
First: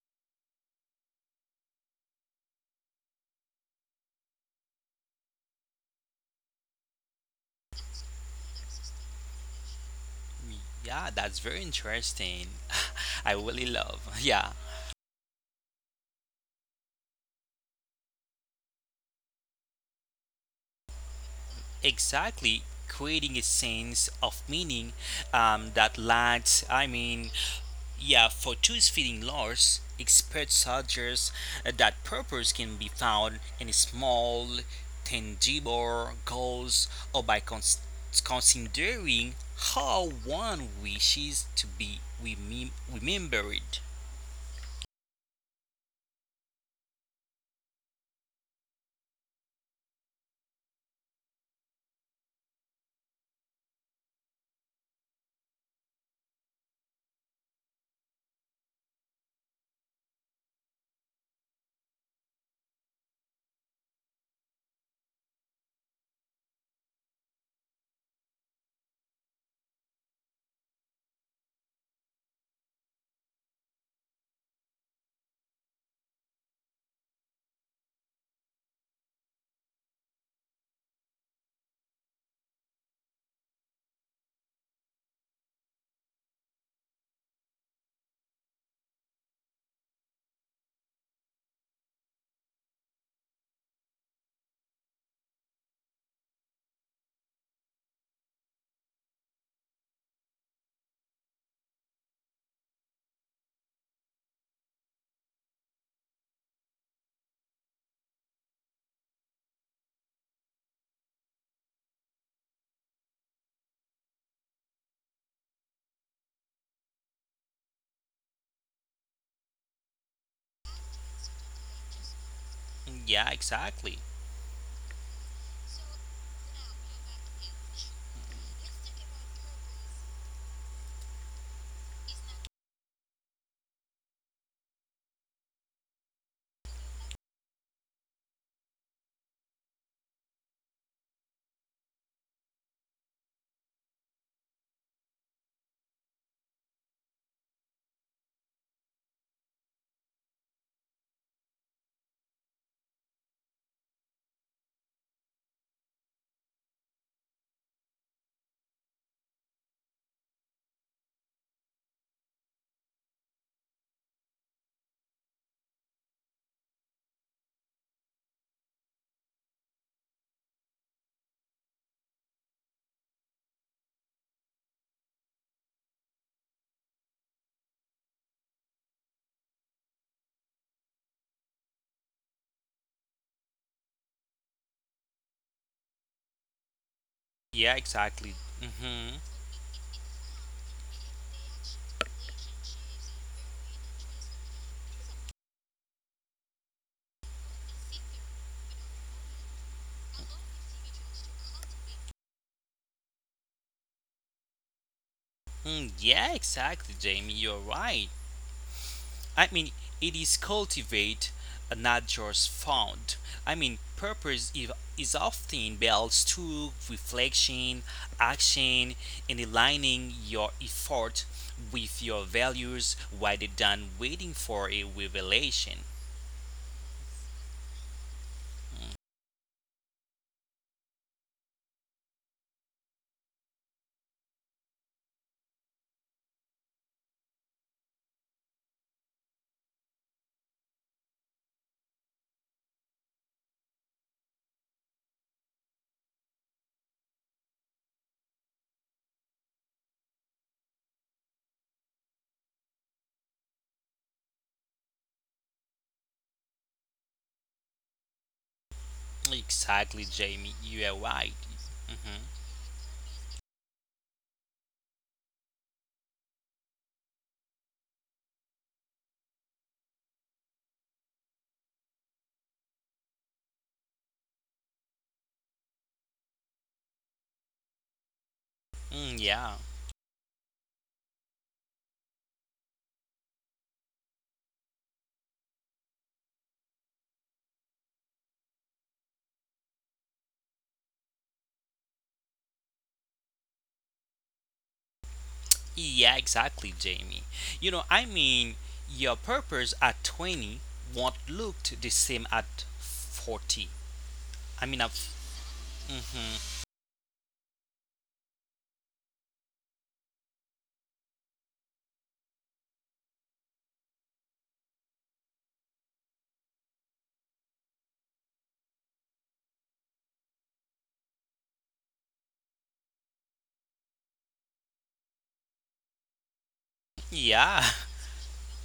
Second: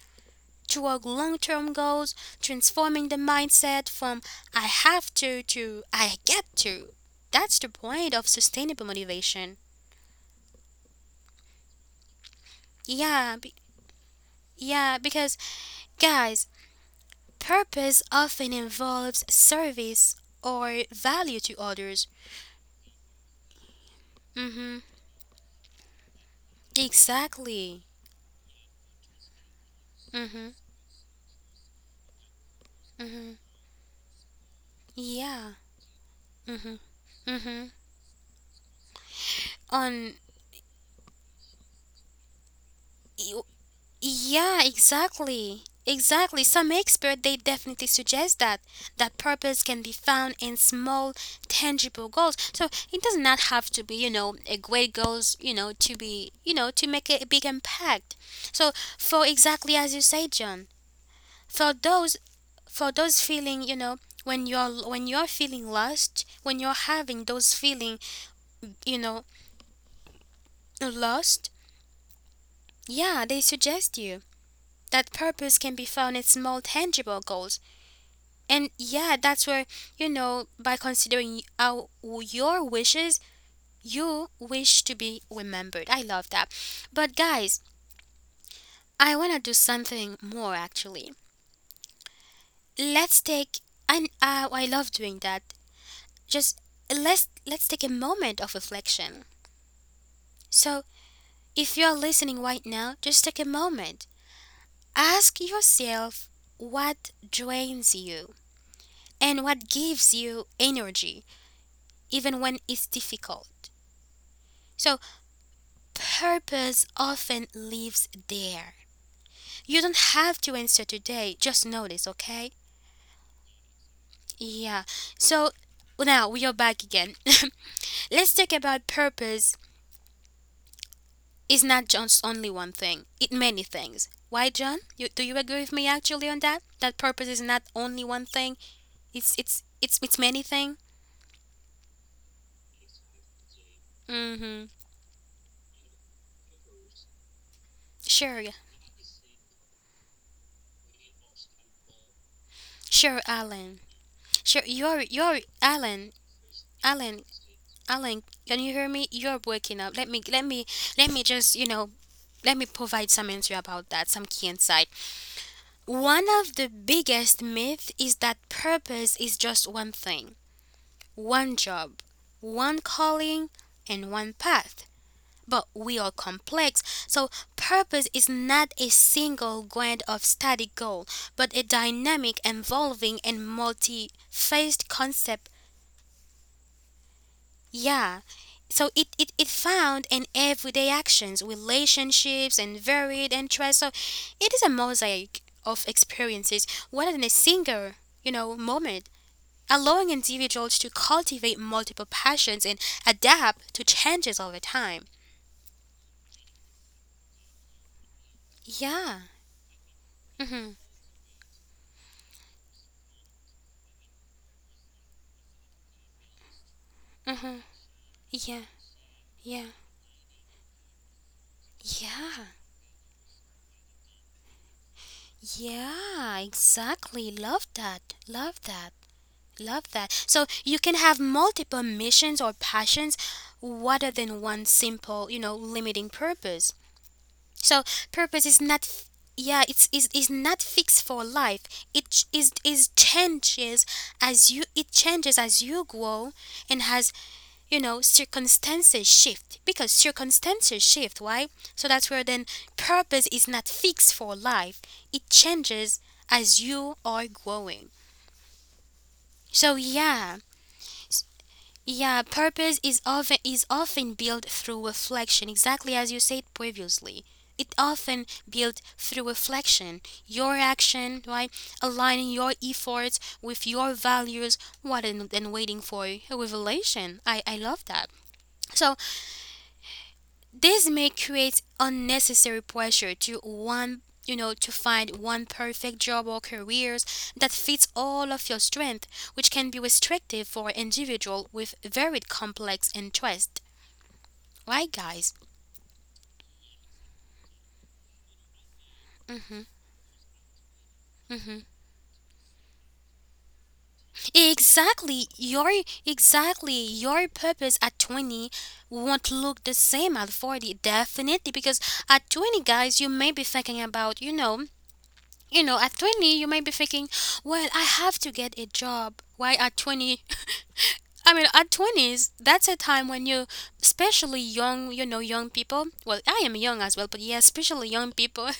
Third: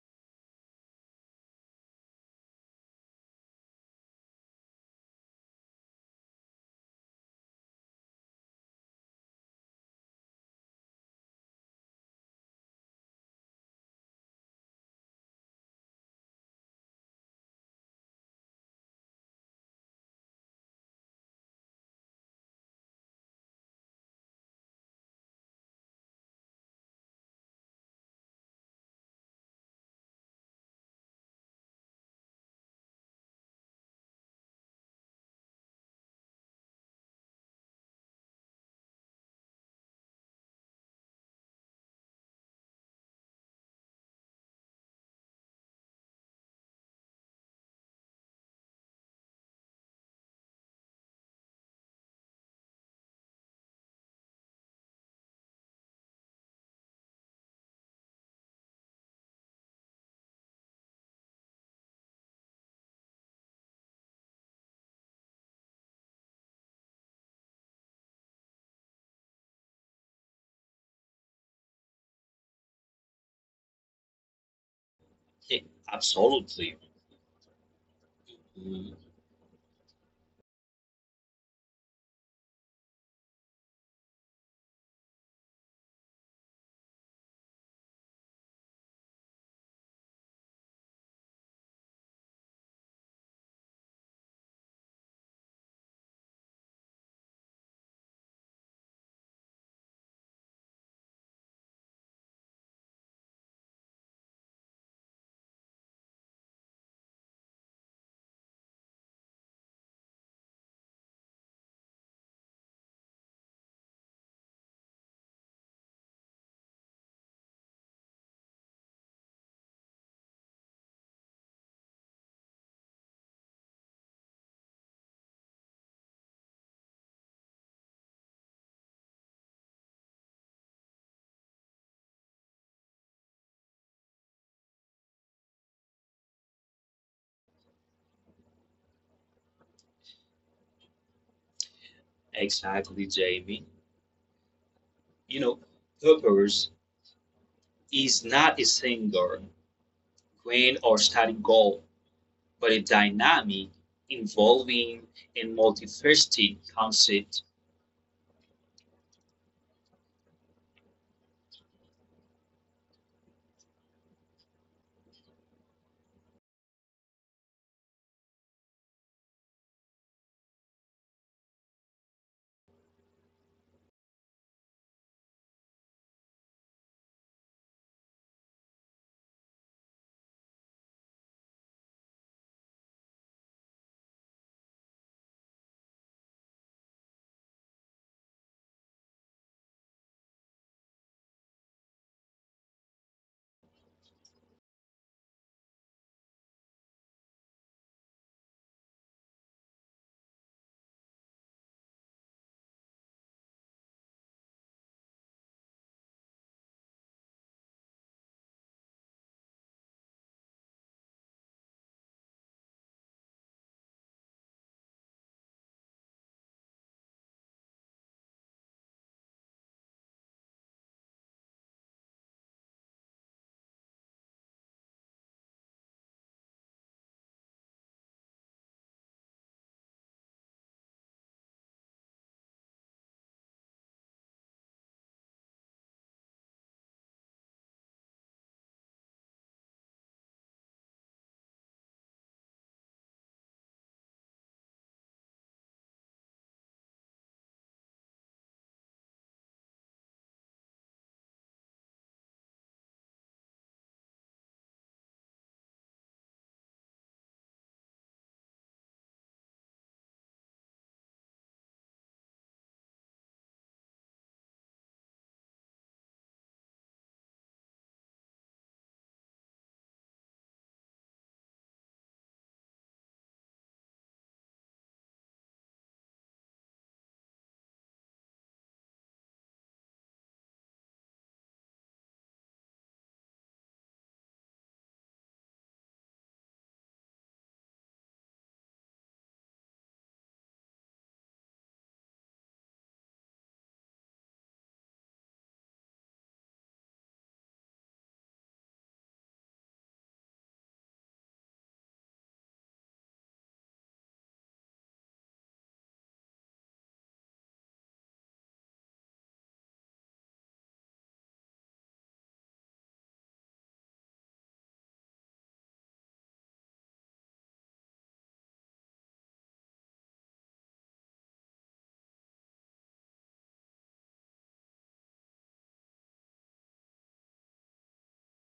S1: toward long-term goals, transforming the mindset from I have to I get to. That's the point of sustainable motivation.
S2: Yeah, that's very interesting. I
S1: Yeah, be,
S2: really love. Yeah,
S1: yeah, because guys, purpose often involves service or value to others.
S2: exactly. Creating a sense of
S1: Mhm.
S2: meaning that lads,
S1: Exactly.
S2: yeah, for two's feeling loss,
S1: Mhm.
S2: experts suggest that purpose can be
S1: Mhm.
S2: found in small,
S1: Yeah.
S2: tangible
S1: Mhm.
S2: goals or by
S1: Mhm.
S2: considering how
S1: On.
S2: one wishes to be remembered.
S1: Yeah, exactly. Exactly. Some experts they definitely suggest that that purpose can be found in small tangible goals. So it does not have to be, you know, a great goals, you know, to be, you know, to make a big impact. So for exactly as you say, John, for those for those feeling, you know, when you're feeling lost, when you're having those feeling, you know, lost, yeah, they suggest you that purpose
S3: Yeah,
S1: can be found in small
S3: absolutely.
S1: tangible goals. And
S3: Mm,
S1: yeah, that's where, you know, by considering our, your wishes, you wish to be remembered. I love that. But guys, I want to do something more actually. Let's take and I love doing that. Just let's take a moment of reflection. So, if you're listening right now, just take a moment. Ask yourself what drains you and what gives you energy even when it's difficult. So purpose often lives there. You don't have to answer today, just notice, okay?
S2: Yeah, exactly.
S1: Yeah. So now we are back again. Let's talk about purpose is not just only one thing. It many things. Why John? You, do you agree with me actually on that? That purpose is not only one thing. It's it's many things.
S3: exactly, Jamie.
S1: Mhm.
S3: You know, purpose is
S1: Sure.
S3: not a single grand or static goal, but a
S1: Sure,
S3: dynamic,
S1: Alan. Sure,
S3: involving,
S1: you're you're
S3: and
S1: Alan.
S3: multifaceted
S1: Alan,
S3: concept.
S1: Alan, can you hear me? You're waking up. Let me just, you know, let me provide some answer about that, some key insight. One of the biggest myth is that purpose is just one thing, one job, one calling, and one path. But we are complex, so purpose is not a single grand of static goal, but a dynamic, evolving, and multi-faced concept.
S2: Yeah,
S1: Yeah.
S2: exactly.
S1: So it,
S2: Mm-hmm.
S1: it, it found in everyday actions, relationships, and varied interests. So it is a mosaic of experiences rather than a single, you know, moment, allowing individuals to cultivate multiple passions and adapt to changes over time.
S2: Mm, yeah, exactly, Jamie. You're right.
S1: Yeah.
S2: I mean, it is
S1: Mm-hmm.
S2: cultivate, not just found. Purpose is often built through reflection,
S1: Yeah.
S2: action, and
S1: Yeah.
S2: aligning your effort with your
S1: Yeah.
S2: values rather than waiting for a revelation.
S1: Yeah. Exactly. Love that. Love that. Love that. So you can have multiple missions or passions rather than one simple, you know, limiting purpose. So purpose is not f- yeah, it's is not fixed for life. It ch- is is changes it changes as you grow and as, you know, circumstances shift because circumstances shift, right? So that's where then purpose is not fixed for life. It changes as you are growing. So
S2: Exactly,
S1: yeah.
S2: Jamie. You are right. hmm
S1: Yeah, purpose is often built through reflection, exactly as you said previously. It often built through reflection. Your action, right? Aligning your efforts with your values rather than waiting for a revelation. I love that. So
S2: Mm, yeah.
S1: this may create unnecessary pressure to one, you know, to find one perfect job or careers that fits all of your strength, which can be restrictive for individual with varied complex interests. Right, guys?
S2: Yeah, exactly, Jamie. You know, your purpose at 20 won't
S1: Hmm.
S2: look the same at 40. I mean, at,
S1: Exactly. Your
S2: mhm.
S1: exactly your purpose at 20 won't look the same at 40 definitely because at 20 guys you may be thinking about, at 20, you might be thinking, well, I have to get a job. Why at 20? I mean, at 20s, that's a time when you, especially young, you know, young people, well, I am young as well, but yeah,
S2: yeah,
S1: especially young people,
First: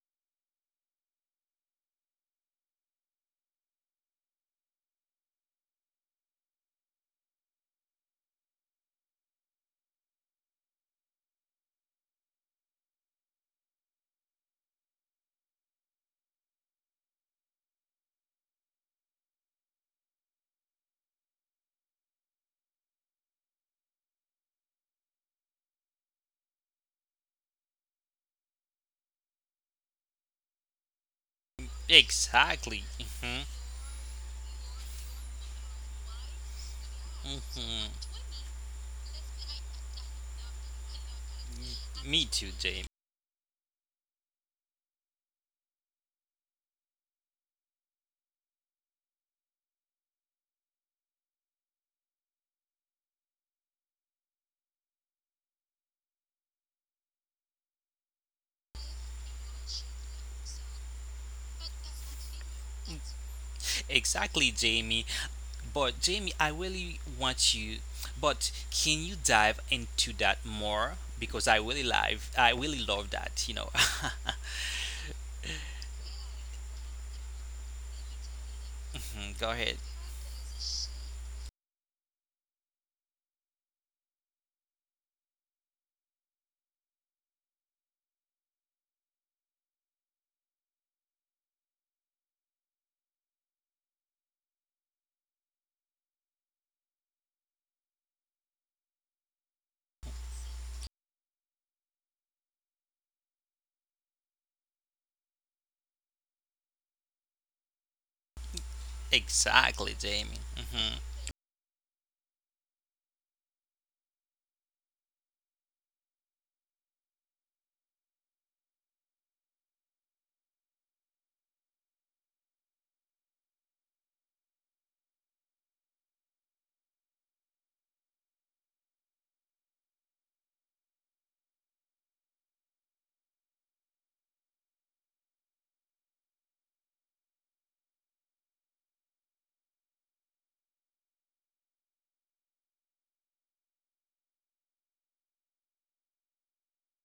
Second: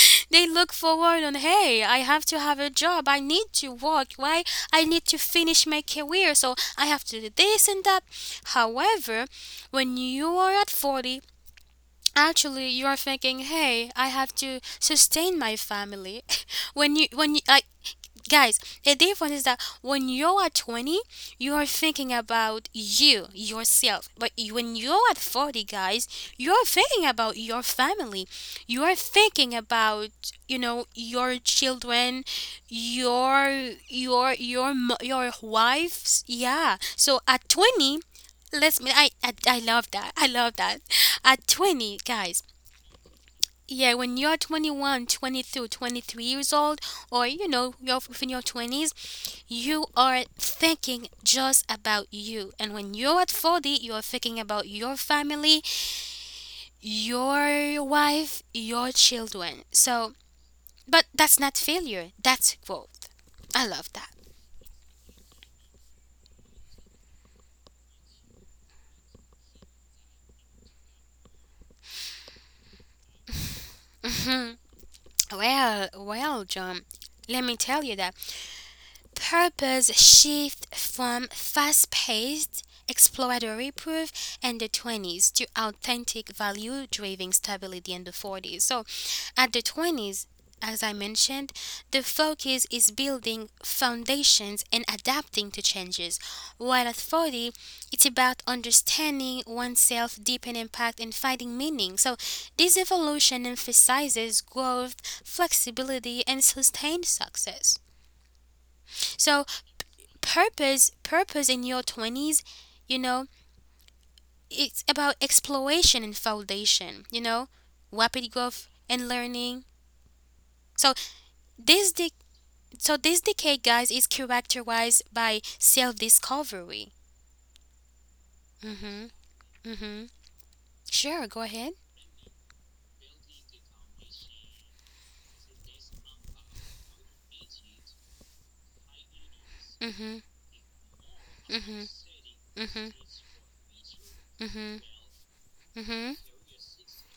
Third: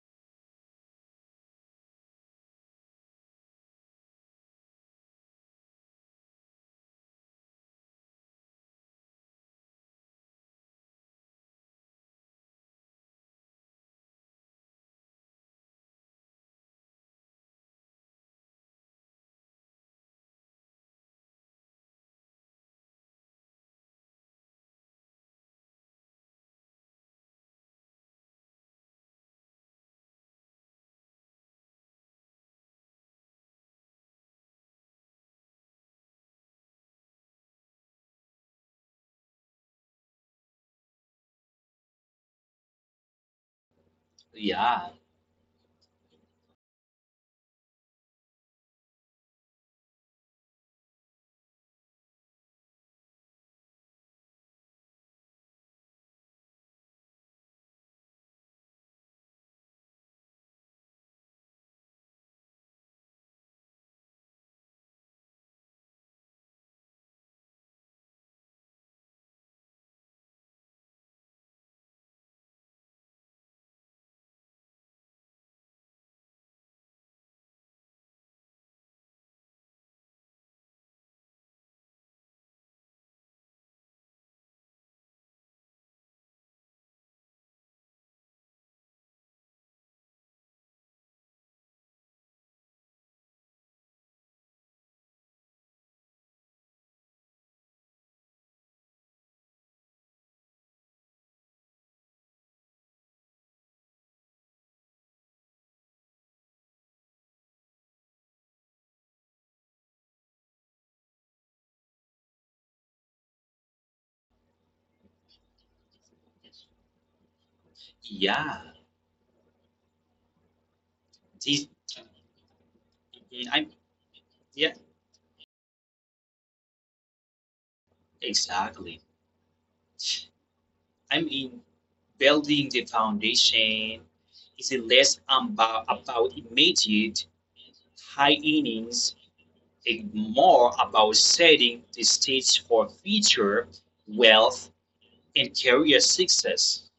S1: they look forward on, hey, I have to have a job. I need to work. Why? I need to finish my career. So I have to do this and that. However, when you are at 40, actually you are thinking, hey, I have to sustain my family. when you when you, I, guys, the difference is that when you are 20 you are thinking about you yourself, when you're at 40 guys you're thinking about your family, you are thinking about, you know, your children,
S2: exactly. hmm
S1: your wives, yeah, so at 20 let's I love that, I love that. At 20
S2: Me
S1: guys,
S2: too, Jamie.
S1: yeah, when you're
S3: Yeah,
S1: 23 years old, or you know, you're within your 20s, you are thinking just about you. And when you're at 40, you're thinking about your family, your wife, your children. So, but that's not failure, that's growth. I love that.
S2: Exactly, Jamie. But, Jamie, I really want you, but can you dive into that more? Because I really love that, you know.
S1: Hmm. Well, John, let me tell you that
S2: Mhm, Go ahead.
S1: purpose shift from fast-paced exploratory proof in the 20s to authentic value-driven stability in the 40s. So, at the 20s, as I mentioned, the focus is building foundations and adapting to changes, while at 40, it's about understanding oneself, deepen impact, and finding meaning. So, this evolution emphasizes growth, flexibility, and sustained success. So,
S2: Exactly, Jamie.
S1: Purpose,
S2: Hmm
S1: purpose in your 20s, you know, it's about exploration and foundation, you know, rapid growth
S3: yeah.
S1: and learning. So
S3: This,
S1: this de- so this decade,
S3: mm-hmm, I,
S1: guys, is
S3: yeah,
S1: characterized by self-discovery. Mhm.
S3: exactly.
S1: Mhm. Sure, go
S3: I
S1: ahead.
S3: mean, building the foundation is less about immediate high innings
S1: Mhm.
S3: and more about
S1: Mhm.
S3: setting the stage
S1: Mhm.
S3: for future
S1: Mhm.
S3: wealth and
S1: Mhm.
S3: career success.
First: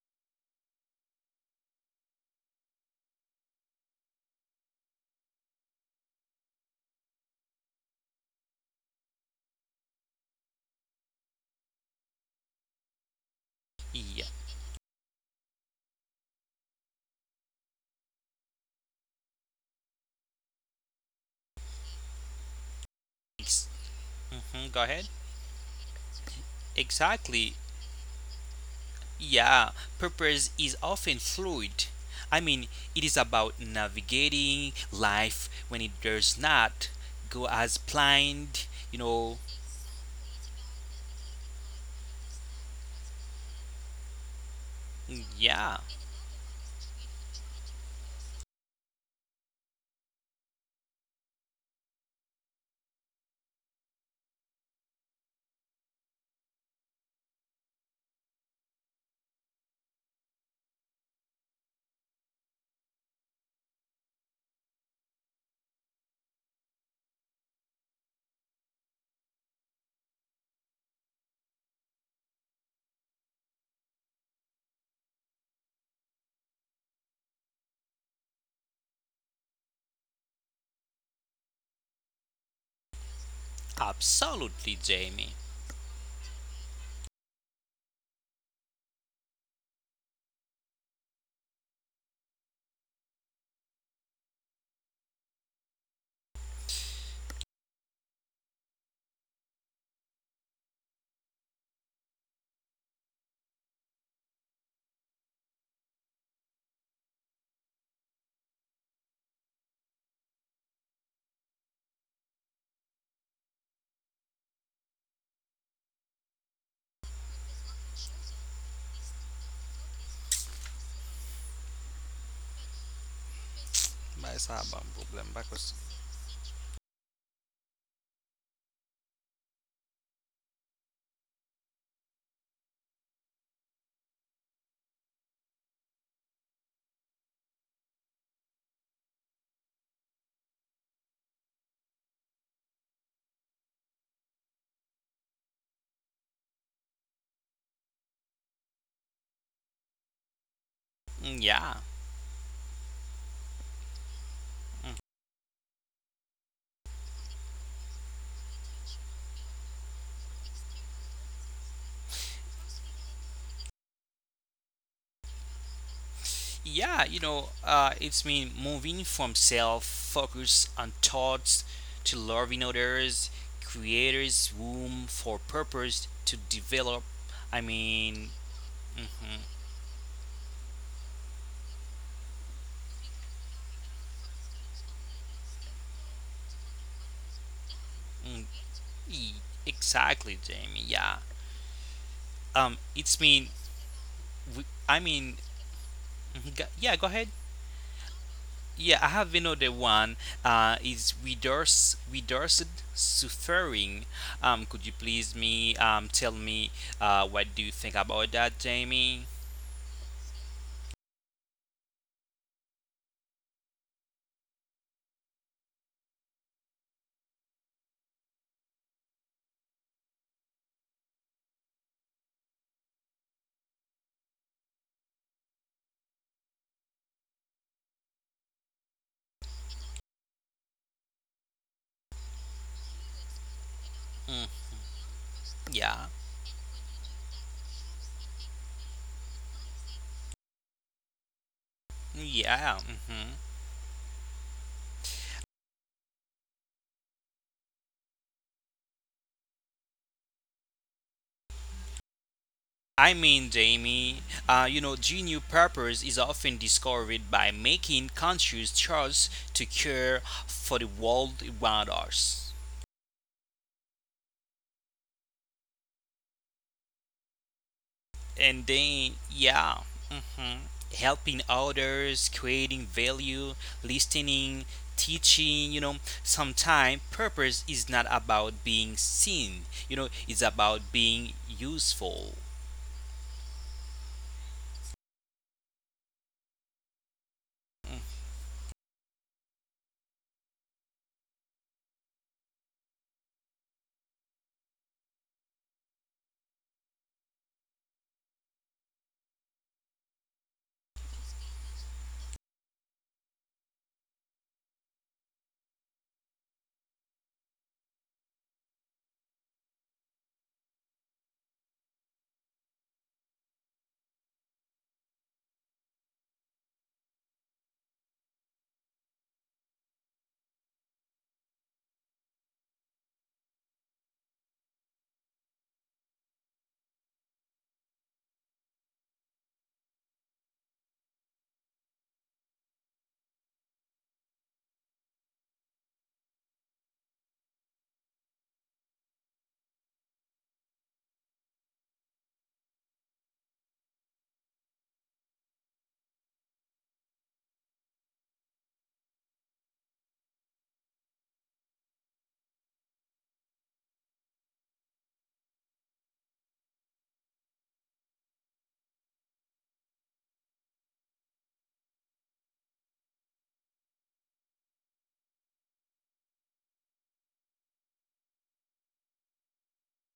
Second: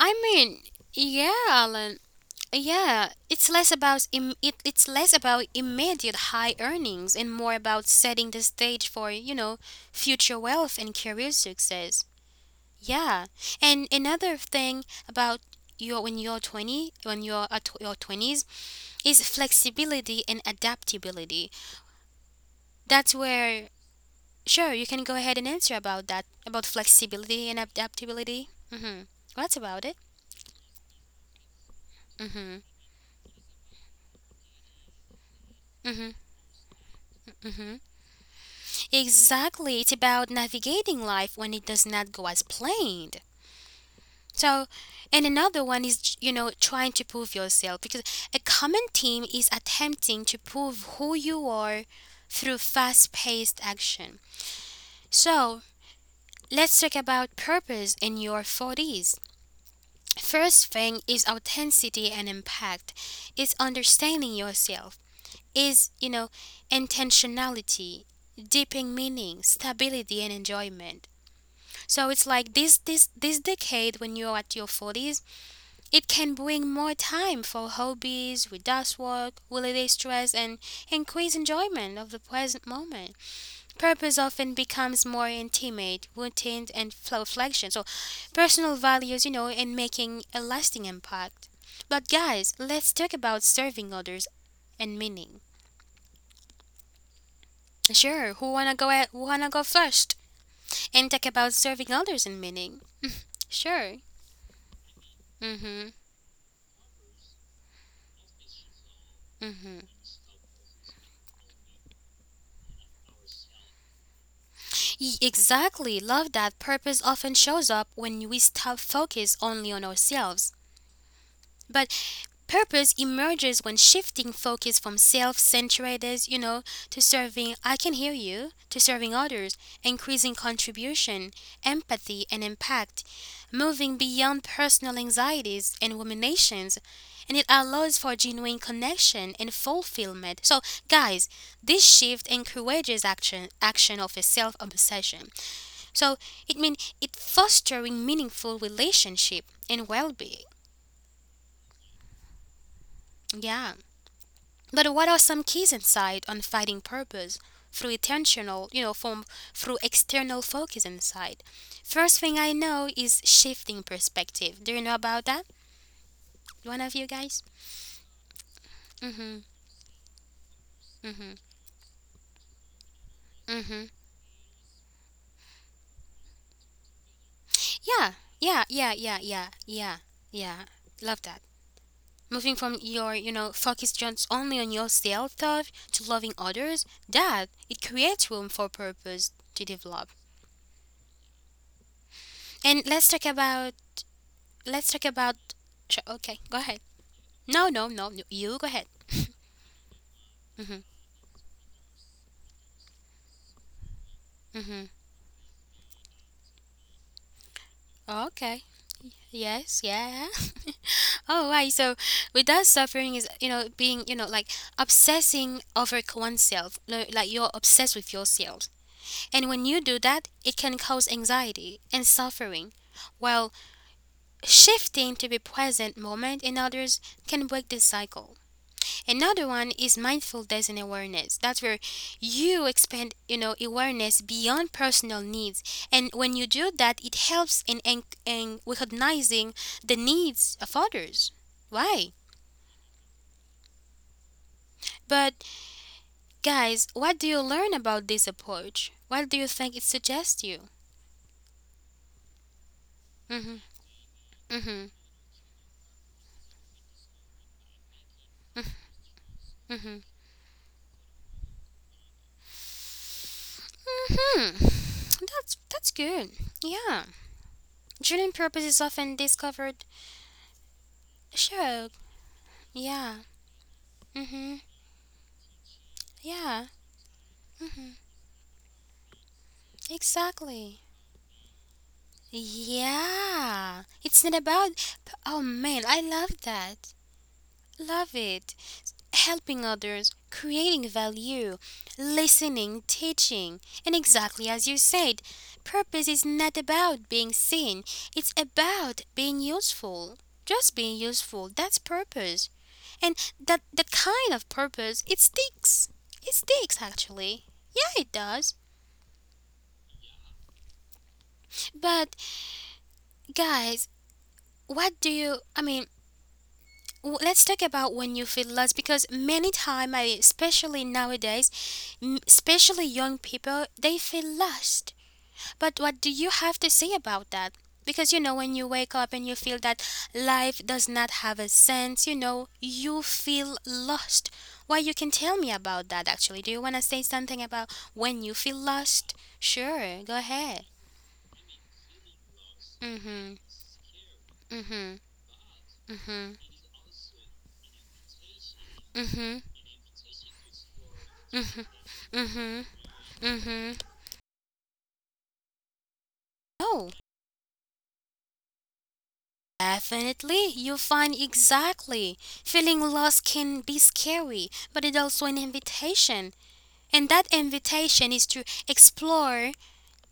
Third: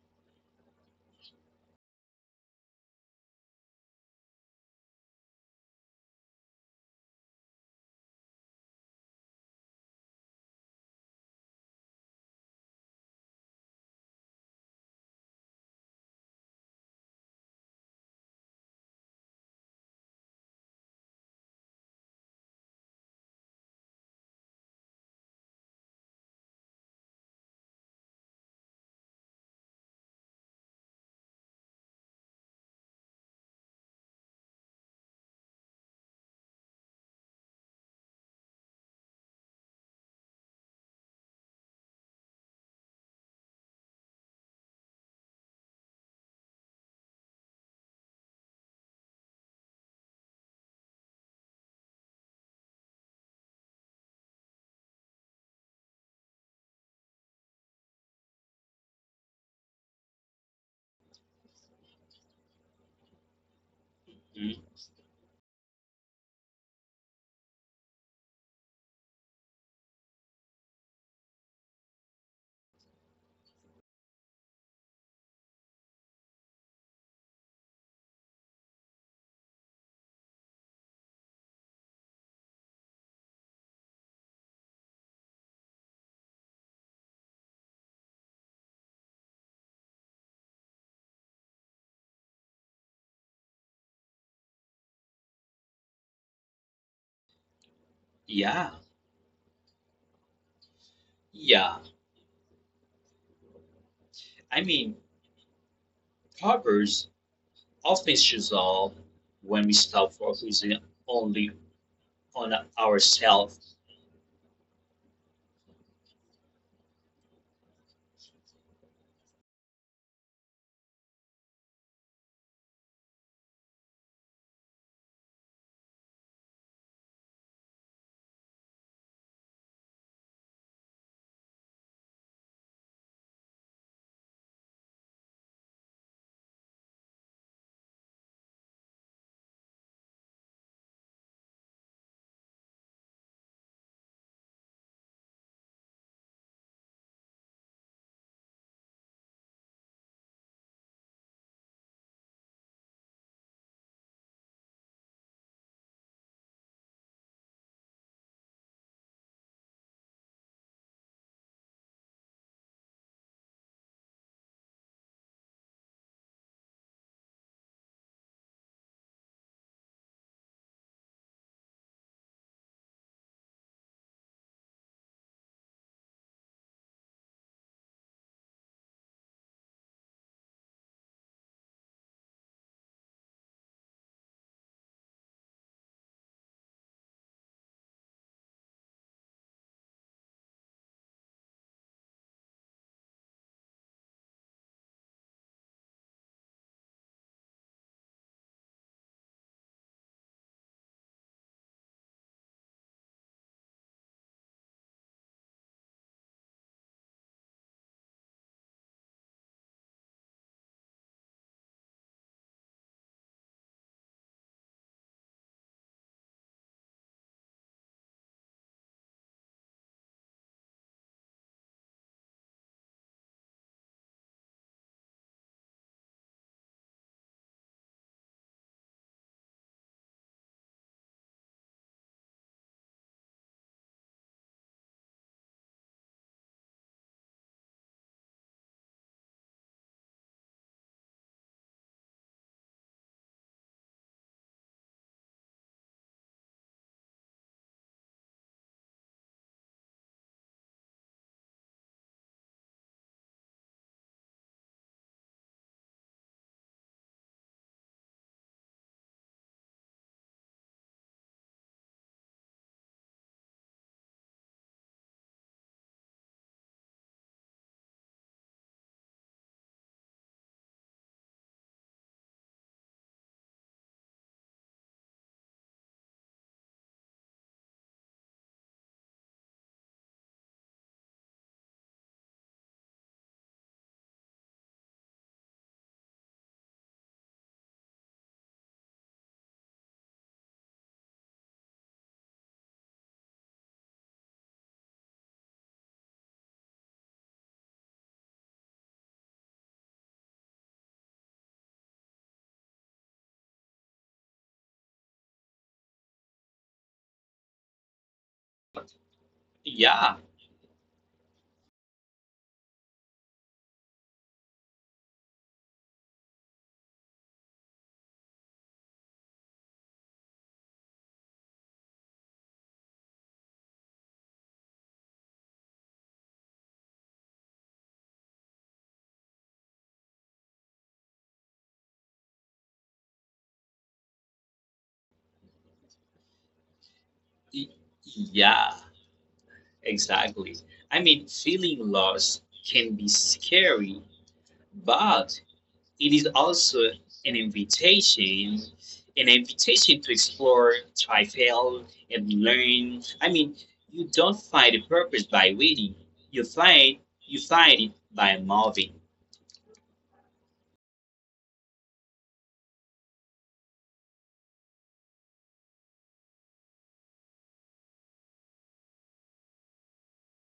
S1: I mean, yeah, Alan. Yeah, it's less about immediate high earnings and more about setting the stage for, you know, future wealth and career success. Yeah. And
S2: Yeah.
S1: another thing about your when you're 20, when you're at your 20s is flexibility and adaptability. That's where
S2: Ex- mhm,
S1: sure, you
S2: Go
S1: can
S2: ahead.
S1: go ahead and answer about that, about flexibility
S2: Exactly.
S1: and adaptability. Mhm. What's
S2: Yeah,
S1: about it?
S2: purpose is often fluid. I mean,
S1: Mhm.
S2: it is about navigating life when it
S1: Mhm.
S2: does not go as
S1: Mhm.
S2: planned, you know.
S1: Exactly, it's about navigating life when it does not go as planned. So,
S2: Mm,
S1: and
S2: Yeah,
S1: another one is, you know, trying to prove yourself because a common theme is attempting to prove who you are through fast paced action. So, let's talk about purpose in your 40s. First thing is authenticity and impact, it's understanding
S3: Mm,
S1: yourself, is, you know, intentionality, deepening meaning, stability, and enjoyment. So it's like this decade when you're at your 40s, it can bring more time for hobbies, reduce work, holiday stress and increase enjoyment of the present moment. Purpose
S2: absolutely,
S1: often becomes
S2: Jamie.
S1: more intimate, routine and flow reflection. So personal values, you know, and making a lasting impact. But guys, let's talk about serving others and meaning. Sure,
S3: yeah,
S1: who wanna go first and talk about
S3: yeah.
S1: serving others and meaning? Sure.
S3: I mean,
S1: Mhm.
S3: Proverbs often shows up when we
S1: Mhm.
S3: stop focusing only on ourselves.
S1: Exactly. Love that purpose often shows up when we stop focus only on ourselves. But purpose emerges when
S2: Mas
S1: shifting
S2: haba
S1: focus from
S2: problem because
S1: self-centered, you know, to serving, I can hear you, to serving others, increasing contribution, empathy and impact, moving beyond personal anxieties and ruminations, and it allows for genuine connection and fulfillment. So, guys, this shift encourages action of a self-obsession, so it means it fostering meaningful relationship and well-being.
S2: Yeah,
S1: Yeah. But what are some keys inside on finding purpose through intentional, you know, from through external focus inside? First thing I know is shifting perspective. Do you know about that? One
S2: yeah,
S1: of you guys?
S2: it's mean moving from
S1: Mhm.
S2: self focus on
S1: Mhm.
S2: thoughts to loving others,
S1: Mhm.
S2: creators room for purpose to develop. I
S1: Yeah.
S2: mean,
S1: Yeah, yeah, yeah, yeah, yeah. Yeah. Love that. Moving from your, you know, focus just only on yourself thought to loving others, that it creates
S2: mhm,
S1: room for
S2: E-
S1: purpose to develop.
S2: Exactly, Jamie. Yeah.
S1: And
S2: It's mean. We. I
S1: let's talk
S2: mean,
S1: about okay,
S2: mhm,
S1: go ahead.
S2: yeah. Go ahead.
S1: No, you go ahead.
S2: Yeah, I have another one.
S1: Mhm.
S2: Is reduce reduced suffering. Could you
S1: Mhm.
S2: please me tell me what do you think about that,
S1: Okay.
S2: Jamie?
S1: Yes, yeah. Oh, right. So, with that suffering is, you know, being, you know, like obsessing over oneself. Like you're obsessed with yourself. And when you do that, it can cause anxiety and suffering, while shifting to the present moment in others can break this cycle. Another one is mindfulness and awareness. That's where you expand, you know, awareness
S2: Mm,
S1: beyond personal needs.
S2: yeah.
S1: And when you do that, it helps in recognizing the needs of others. Why?
S2: Yeah. hmm
S1: But guys, what do you learn about this approach? What do you think it suggests you? Mm-hmm.
S2: Jamie, you
S1: Mm-hmm.
S2: know, genuine purpose is often discovered by making conscious choice to
S1: Mm-hmm.
S2: care for the world around us.
S1: Hmm, that's good. Yeah, drilling purpose
S2: And
S1: is
S2: then
S1: often
S2: yeah
S1: discovered.
S2: mhm, helping
S1: Sure.
S2: others creating
S1: Yeah.
S2: value
S1: Mhm.
S2: listening teaching you know
S1: Yeah.
S2: sometimes purpose is
S1: Mhm.
S2: not about being seen you know it's about
S1: Exactly.
S2: being useful
S1: Yeah. It's not about. Oh man, I love that. Love it. Helping others, creating value, listening, teaching. And exactly as you said, purpose is not about being seen, it's about being useful. Just being useful, that's purpose. And that the kind of purpose it sticks. It sticks actually. Yeah, it does.
S3: Yeah,
S1: But guys, what do you, I mean, let's talk about when you feel lost because many time I, especially nowadays, especially young people they feel lost, but what do you have to say about that, because you know when you wake up and you feel that life does not have a sense, you know, you feel lost. Why? You can tell me about that actually. Do you want to say something
S3: y-
S1: about when you
S3: yeah.
S1: feel lost? Sure, go
S3: Exactly.
S1: ahead.
S3: I mean, feeling lost can be
S1: Mhm.
S3: scary,
S1: Mhm.
S3: but it is
S1: Mhm.
S3: also an invitation, an
S1: Mhm.
S3: invitation to explore, try, fail,
S1: Mhm.
S3: and
S1: Mhm.
S3: learn. I mean,
S1: Mhm.
S3: you don't find a purpose by waiting. You find
S1: Oh.
S3: you find it by moving.
S1: Definitely, you find exactly. Feeling lost can be scary, but it's also an invitation. And that invitation is to explore,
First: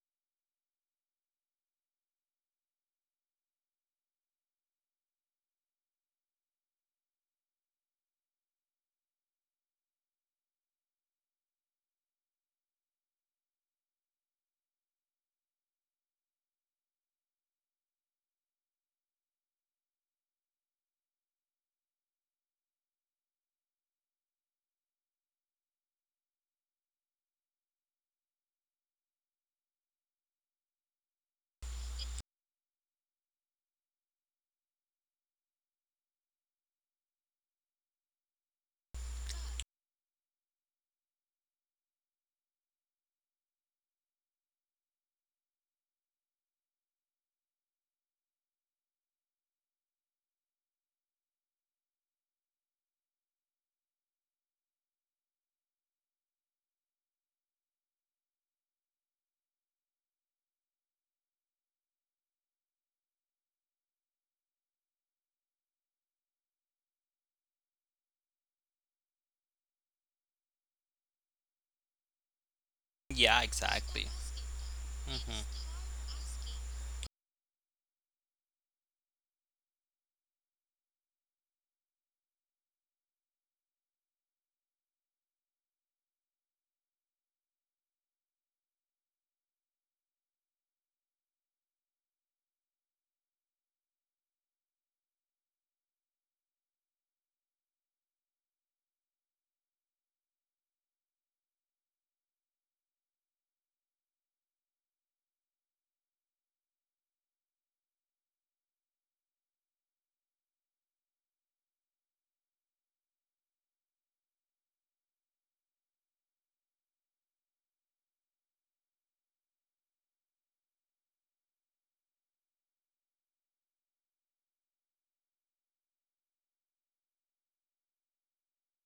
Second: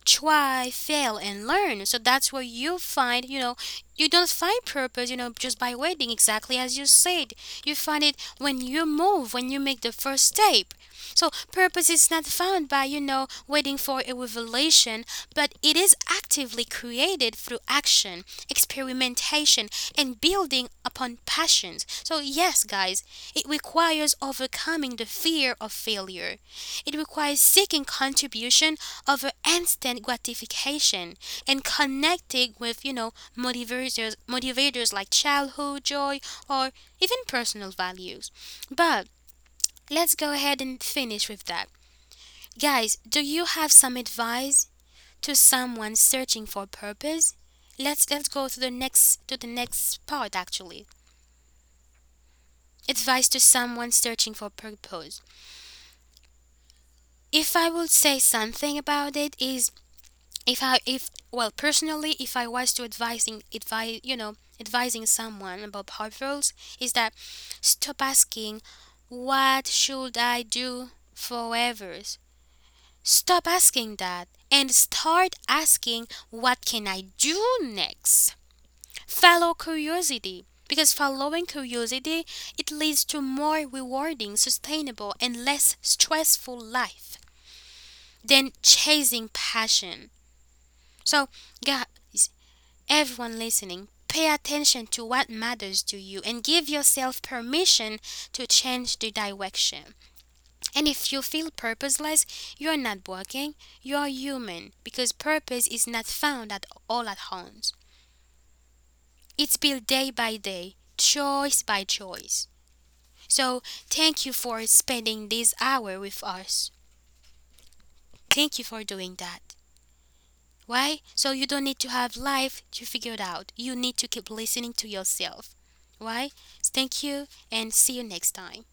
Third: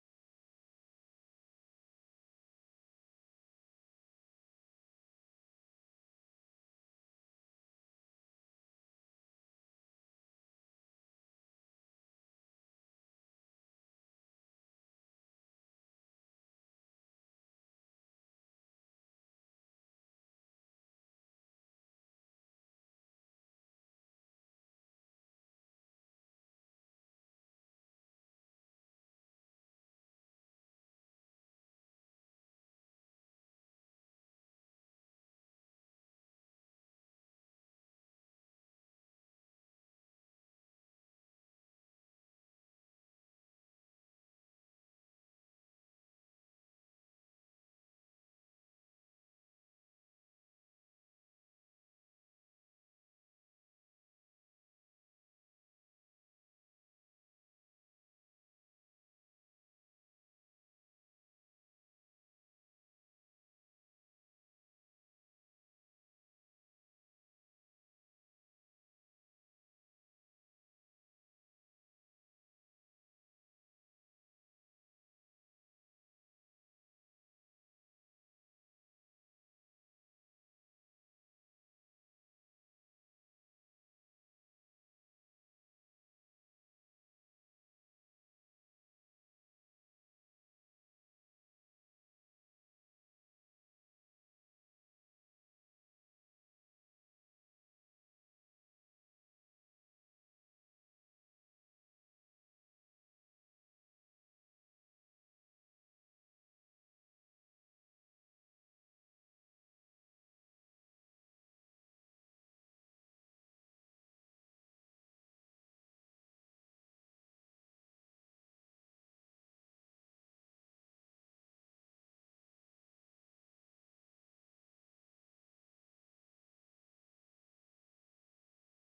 S1: try, fail, and learn. So that's where you find, you know, you don't find purpose, you know, just by waiting, exactly as you said. You find it when you move, when you make the first step. So purpose is not found by, you know, waiting for a revelation, but it is actively created through action, experimentation, and building upon passions. So, yes, guys, it requires overcoming the fear of failure, it requires seeking contribution over instant gratification and connecting with, you know, motivators, motivators like childhood joy or even personal values. But let's go ahead and finish with that. Guys, do you have some advice to someone searching for purpose? Let's go to the next part actually. Advice to someone searching for purpose. If I would say something about it is if I if well personally if I was to advising advise you know advising someone about potholes is that stop asking what should I do forever.
S2: yeah
S1: Stop asking
S2: exactly
S1: that and start asking what can I do next. Follow curiosity because following curiosity it leads to more rewarding, sustainable and less stressful life than chasing passion. So guys, everyone listening, pay attention to what matters to you and give yourself permission to change the direction. And if you feel purposeless, you're not working, you're human because purpose is not found at all at once. It's built day by day, choice by choice. So, thank you for spending this hour with us. Thank you for doing that. Why? So you don't need to have life to figure it out. You need to keep listening to yourself. Why? Thank you and see you next time.